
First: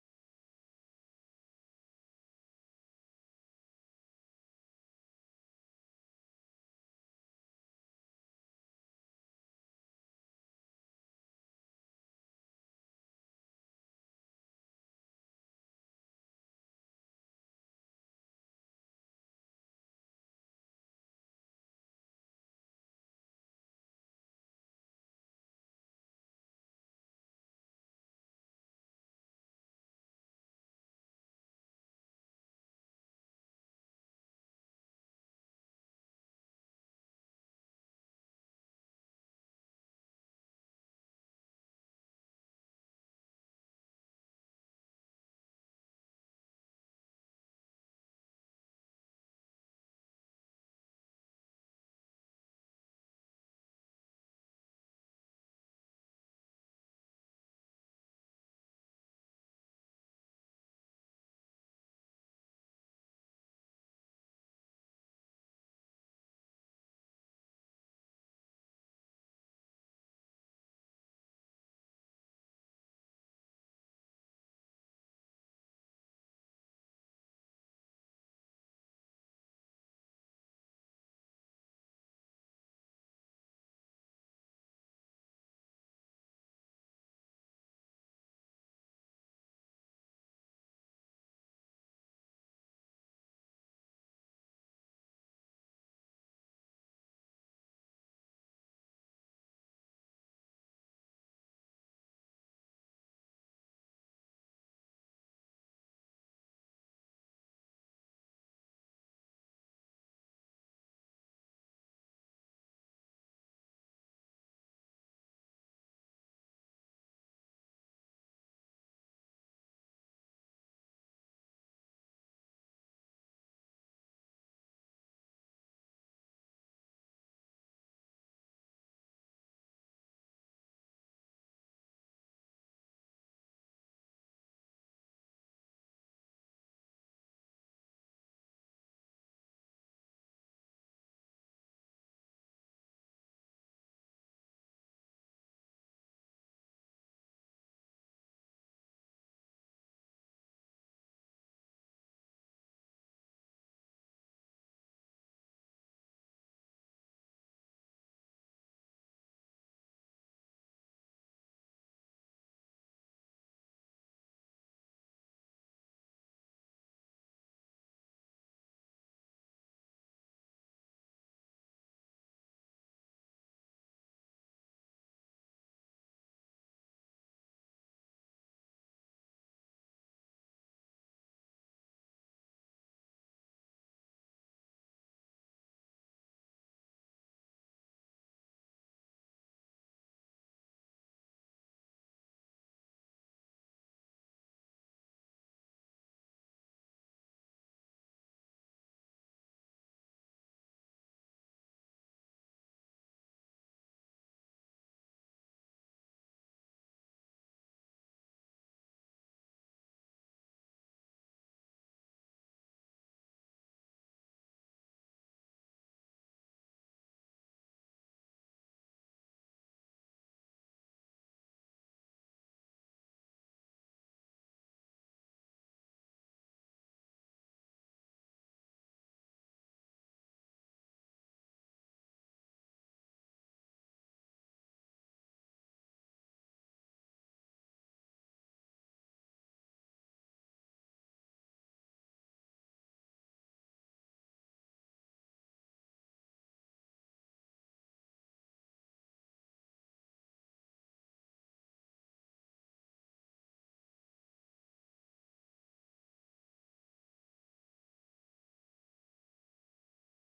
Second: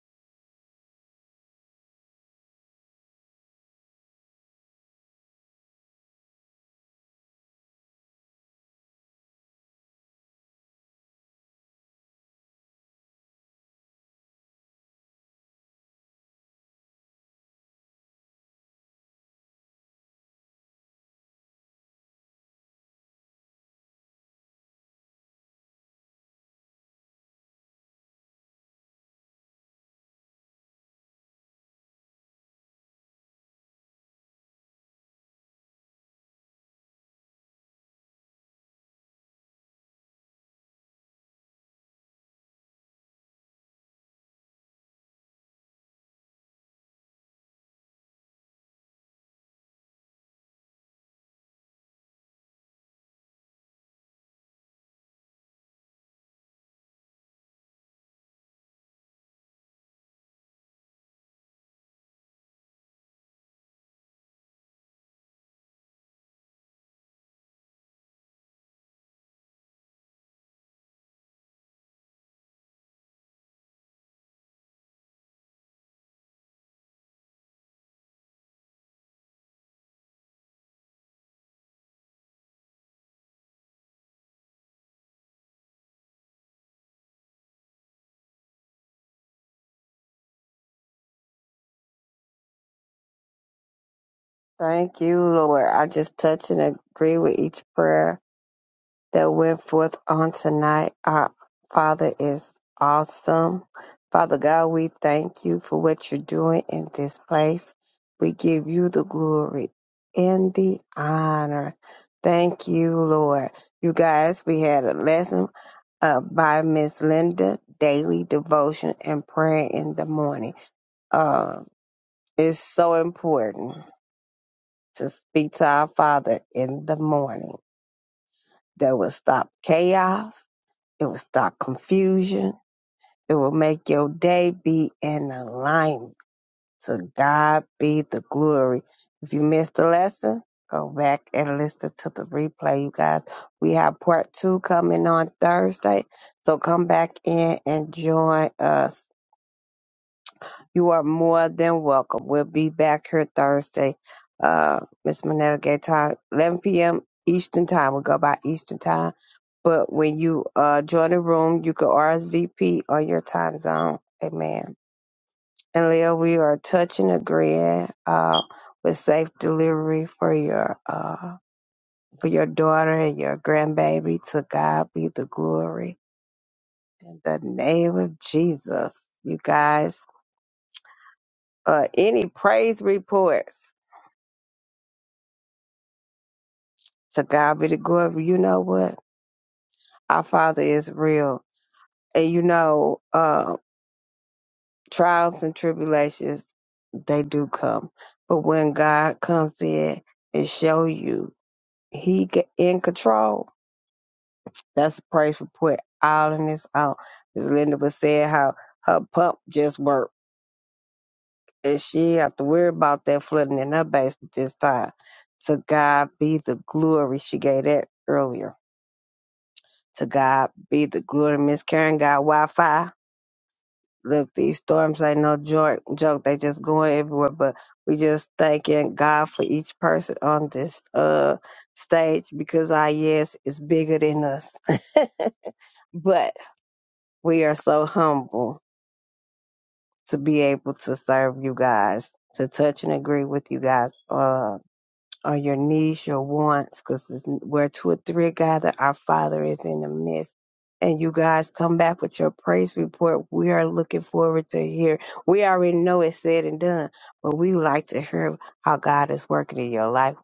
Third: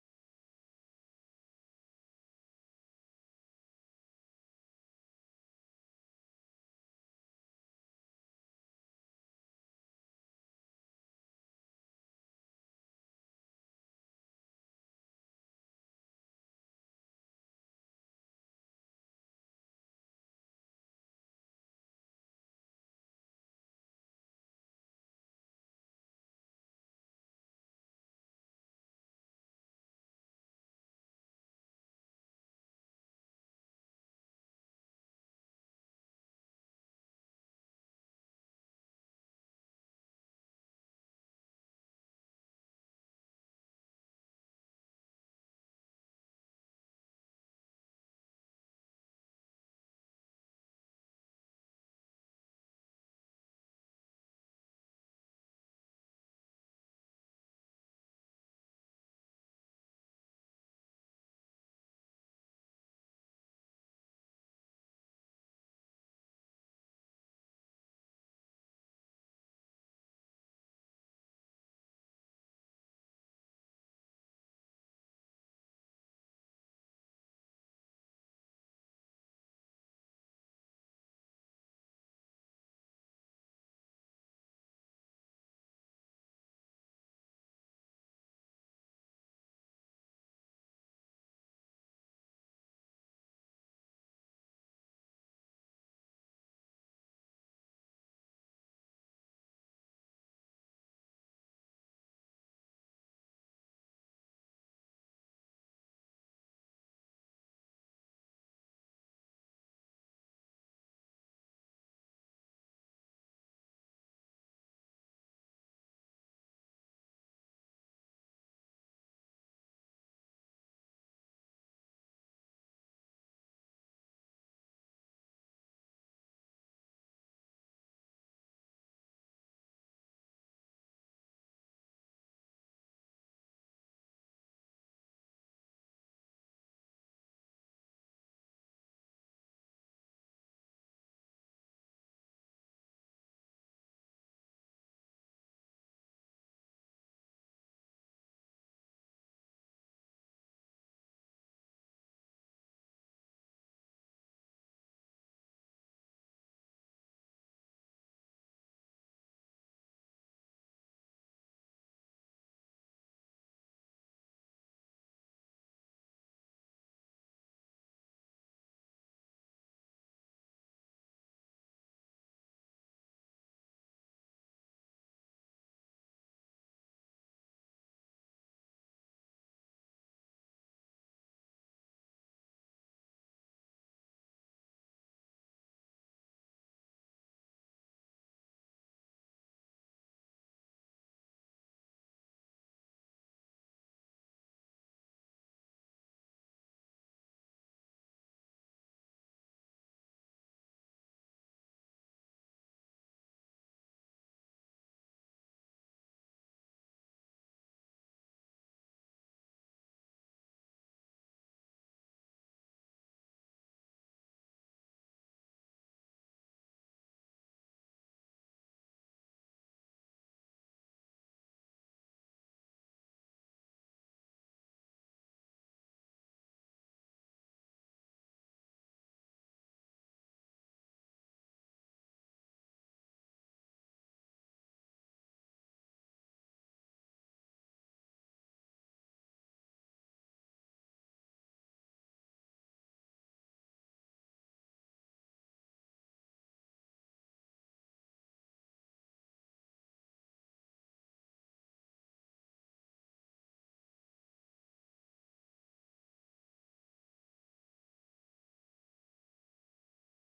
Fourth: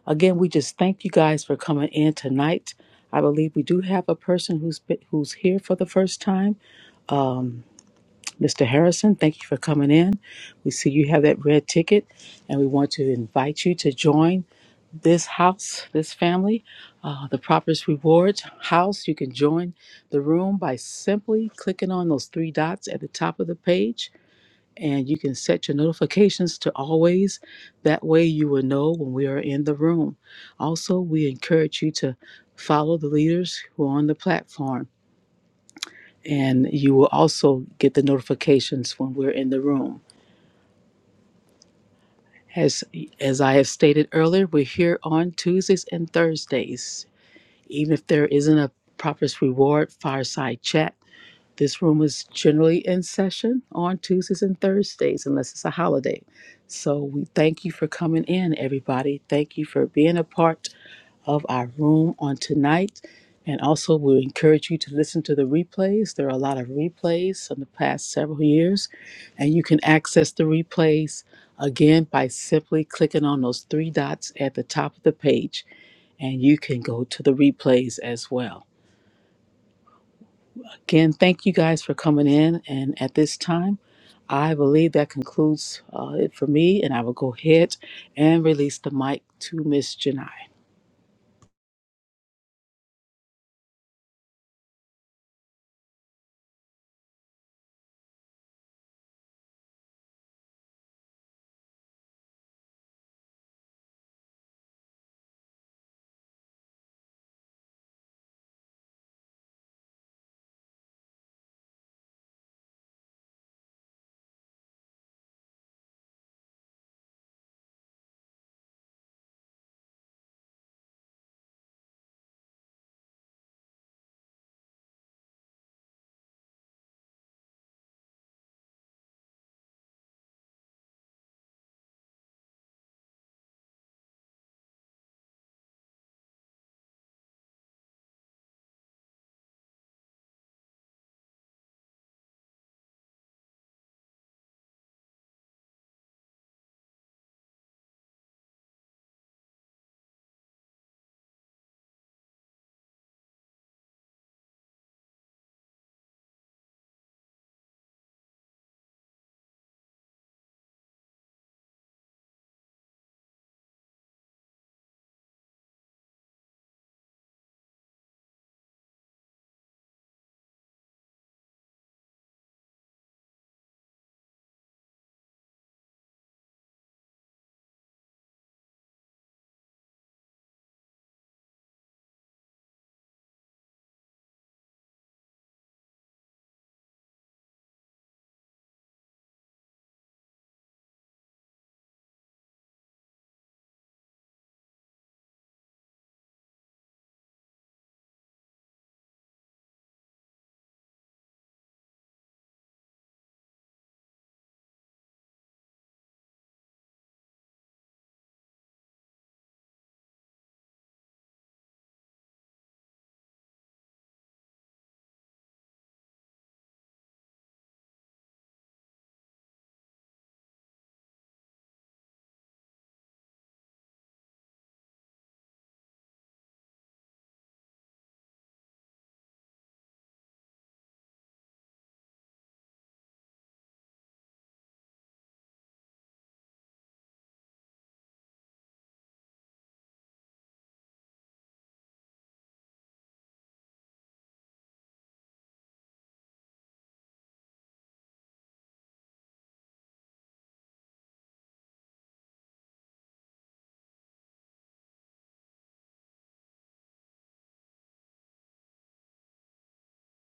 [SPEAKER 4] Again, we just thank you guys for coming in tonight. I believe we do have a person who's been, who's here for the first time, Mr. Harrison. Thank you for coming in. We see you have that red ticket, and we want to invite you to join this house, this family, uh, the Proper's Rewards house. You can join the room by simply clicking on those three dots at the top of the page and you can set your notifications to always. That way, you will know when we are in the room. Also, we encourage you to follow the leaders who are on the platform, and you will also get the notifications when we're in the room. As, as I have stated earlier, we're here on Tuesdays and Thursdays. Even if there isn't a Prophet's Reward fireside chat, This room is generally in session on Tuesdays and Thursdays, unless it's a holiday. So we thank you for coming in, everybody. Thank you for being a part of our room on tonight. And also, we encourage you to listen to the replays. There are a lot of replays from the past several years, and you can access the replays again by simply clicking on those three dots at the top of the page, and you can go to the replays as well. Again, thank you guys for coming in. And at this time, I believe that concludes uh, it for me. And I will go ahead and release the mic to Miss Janai.
[SPEAKER 1] Thank you, Lord. I just touch and agree with each prayer that went forth on tonight. Our Father is awesome. Father God, we thank you for what you're doing in this place. We give you the glory and the honor. Thank you, Lord. You guys, we had a lesson uh, by Miss Linda, Daily Devotion and Prayer in the Morning. Uh, it's so important to speak to our Father in the morning that will stop chaos, it will stop confusion, it will make your day be in alignment. To God be the glory. If you missed the lesson, go back and listen to the replay, you guys. We have part two coming on Thursday, so come back in and join us. You are more than welcome. We'll be back here Thursday. Uh, Miss Minetta gave time 11 p.m. Eastern time. We'll go by Eastern time. But when you uh join the room, you can RSVP on your time zone. Amen. And Leo, we are touching agreeing uh with safe delivery for your uh for your daughter and your grandbaby. To God be the glory. In the name of Jesus, you guys. Uh any praise reports. To God be the glory. You know what? Our Father is real. And you know, uh, trials and tribulations, they do come. But when God comes in and show you he get in control, that's a praise report all in its own. As Linda was saying how her pump just worked and she didn't have to worry about that flooding in her basement this time. To God be the glory. She gave that earlier. To God be the glory. Miss Karen got Wi Fi look, these storms ain't no joke. Joke, they just going everywhere. But we just thanking God for each person on this uh stage because our yes is bigger than us. but we are so humble to be able to serve you guys, to touch and agree with you guys. Um, or your needs, your wants, because where two or three are gathered, our Father is in the midst. And you guys come back with your praise report. We are looking forward to hear. We already know it's said and done, but we like to hear how God is working in your life.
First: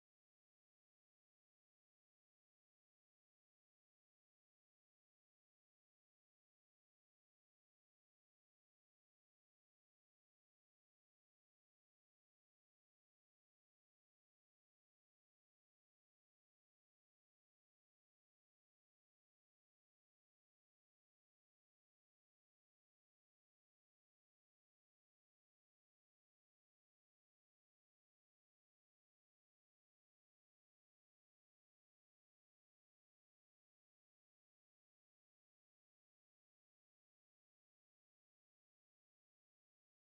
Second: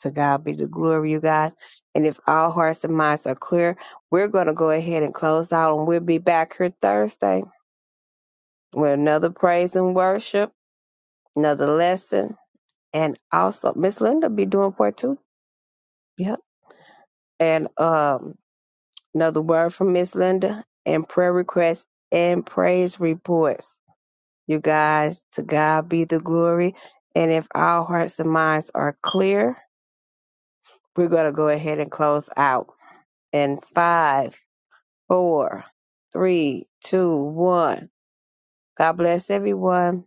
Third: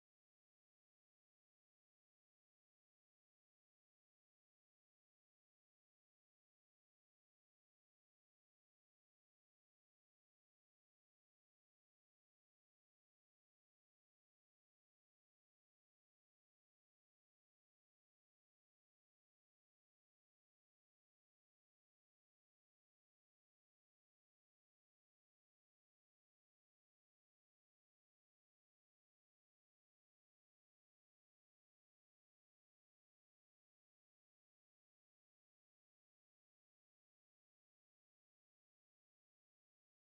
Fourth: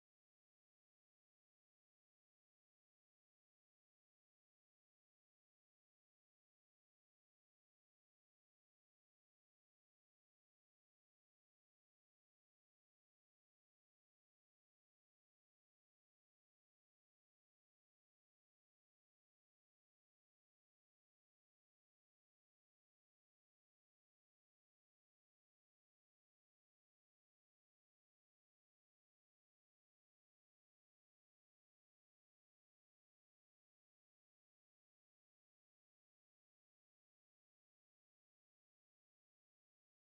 [SPEAKER 1] To God be the glory, you guys. And if all hearts and minds are clear, we're going to go ahead and close out, and we'll be back here Thursday with another praise and worship, another lesson, and also Miss Linda be doing part two. Yeah. and um another word from Miss Linda and prayer requests and praise reports. You guys, to God be the glory. And if our hearts and minds are clear, we're gonna go ahead and close out. And five, four, three, two, one. God bless everyone.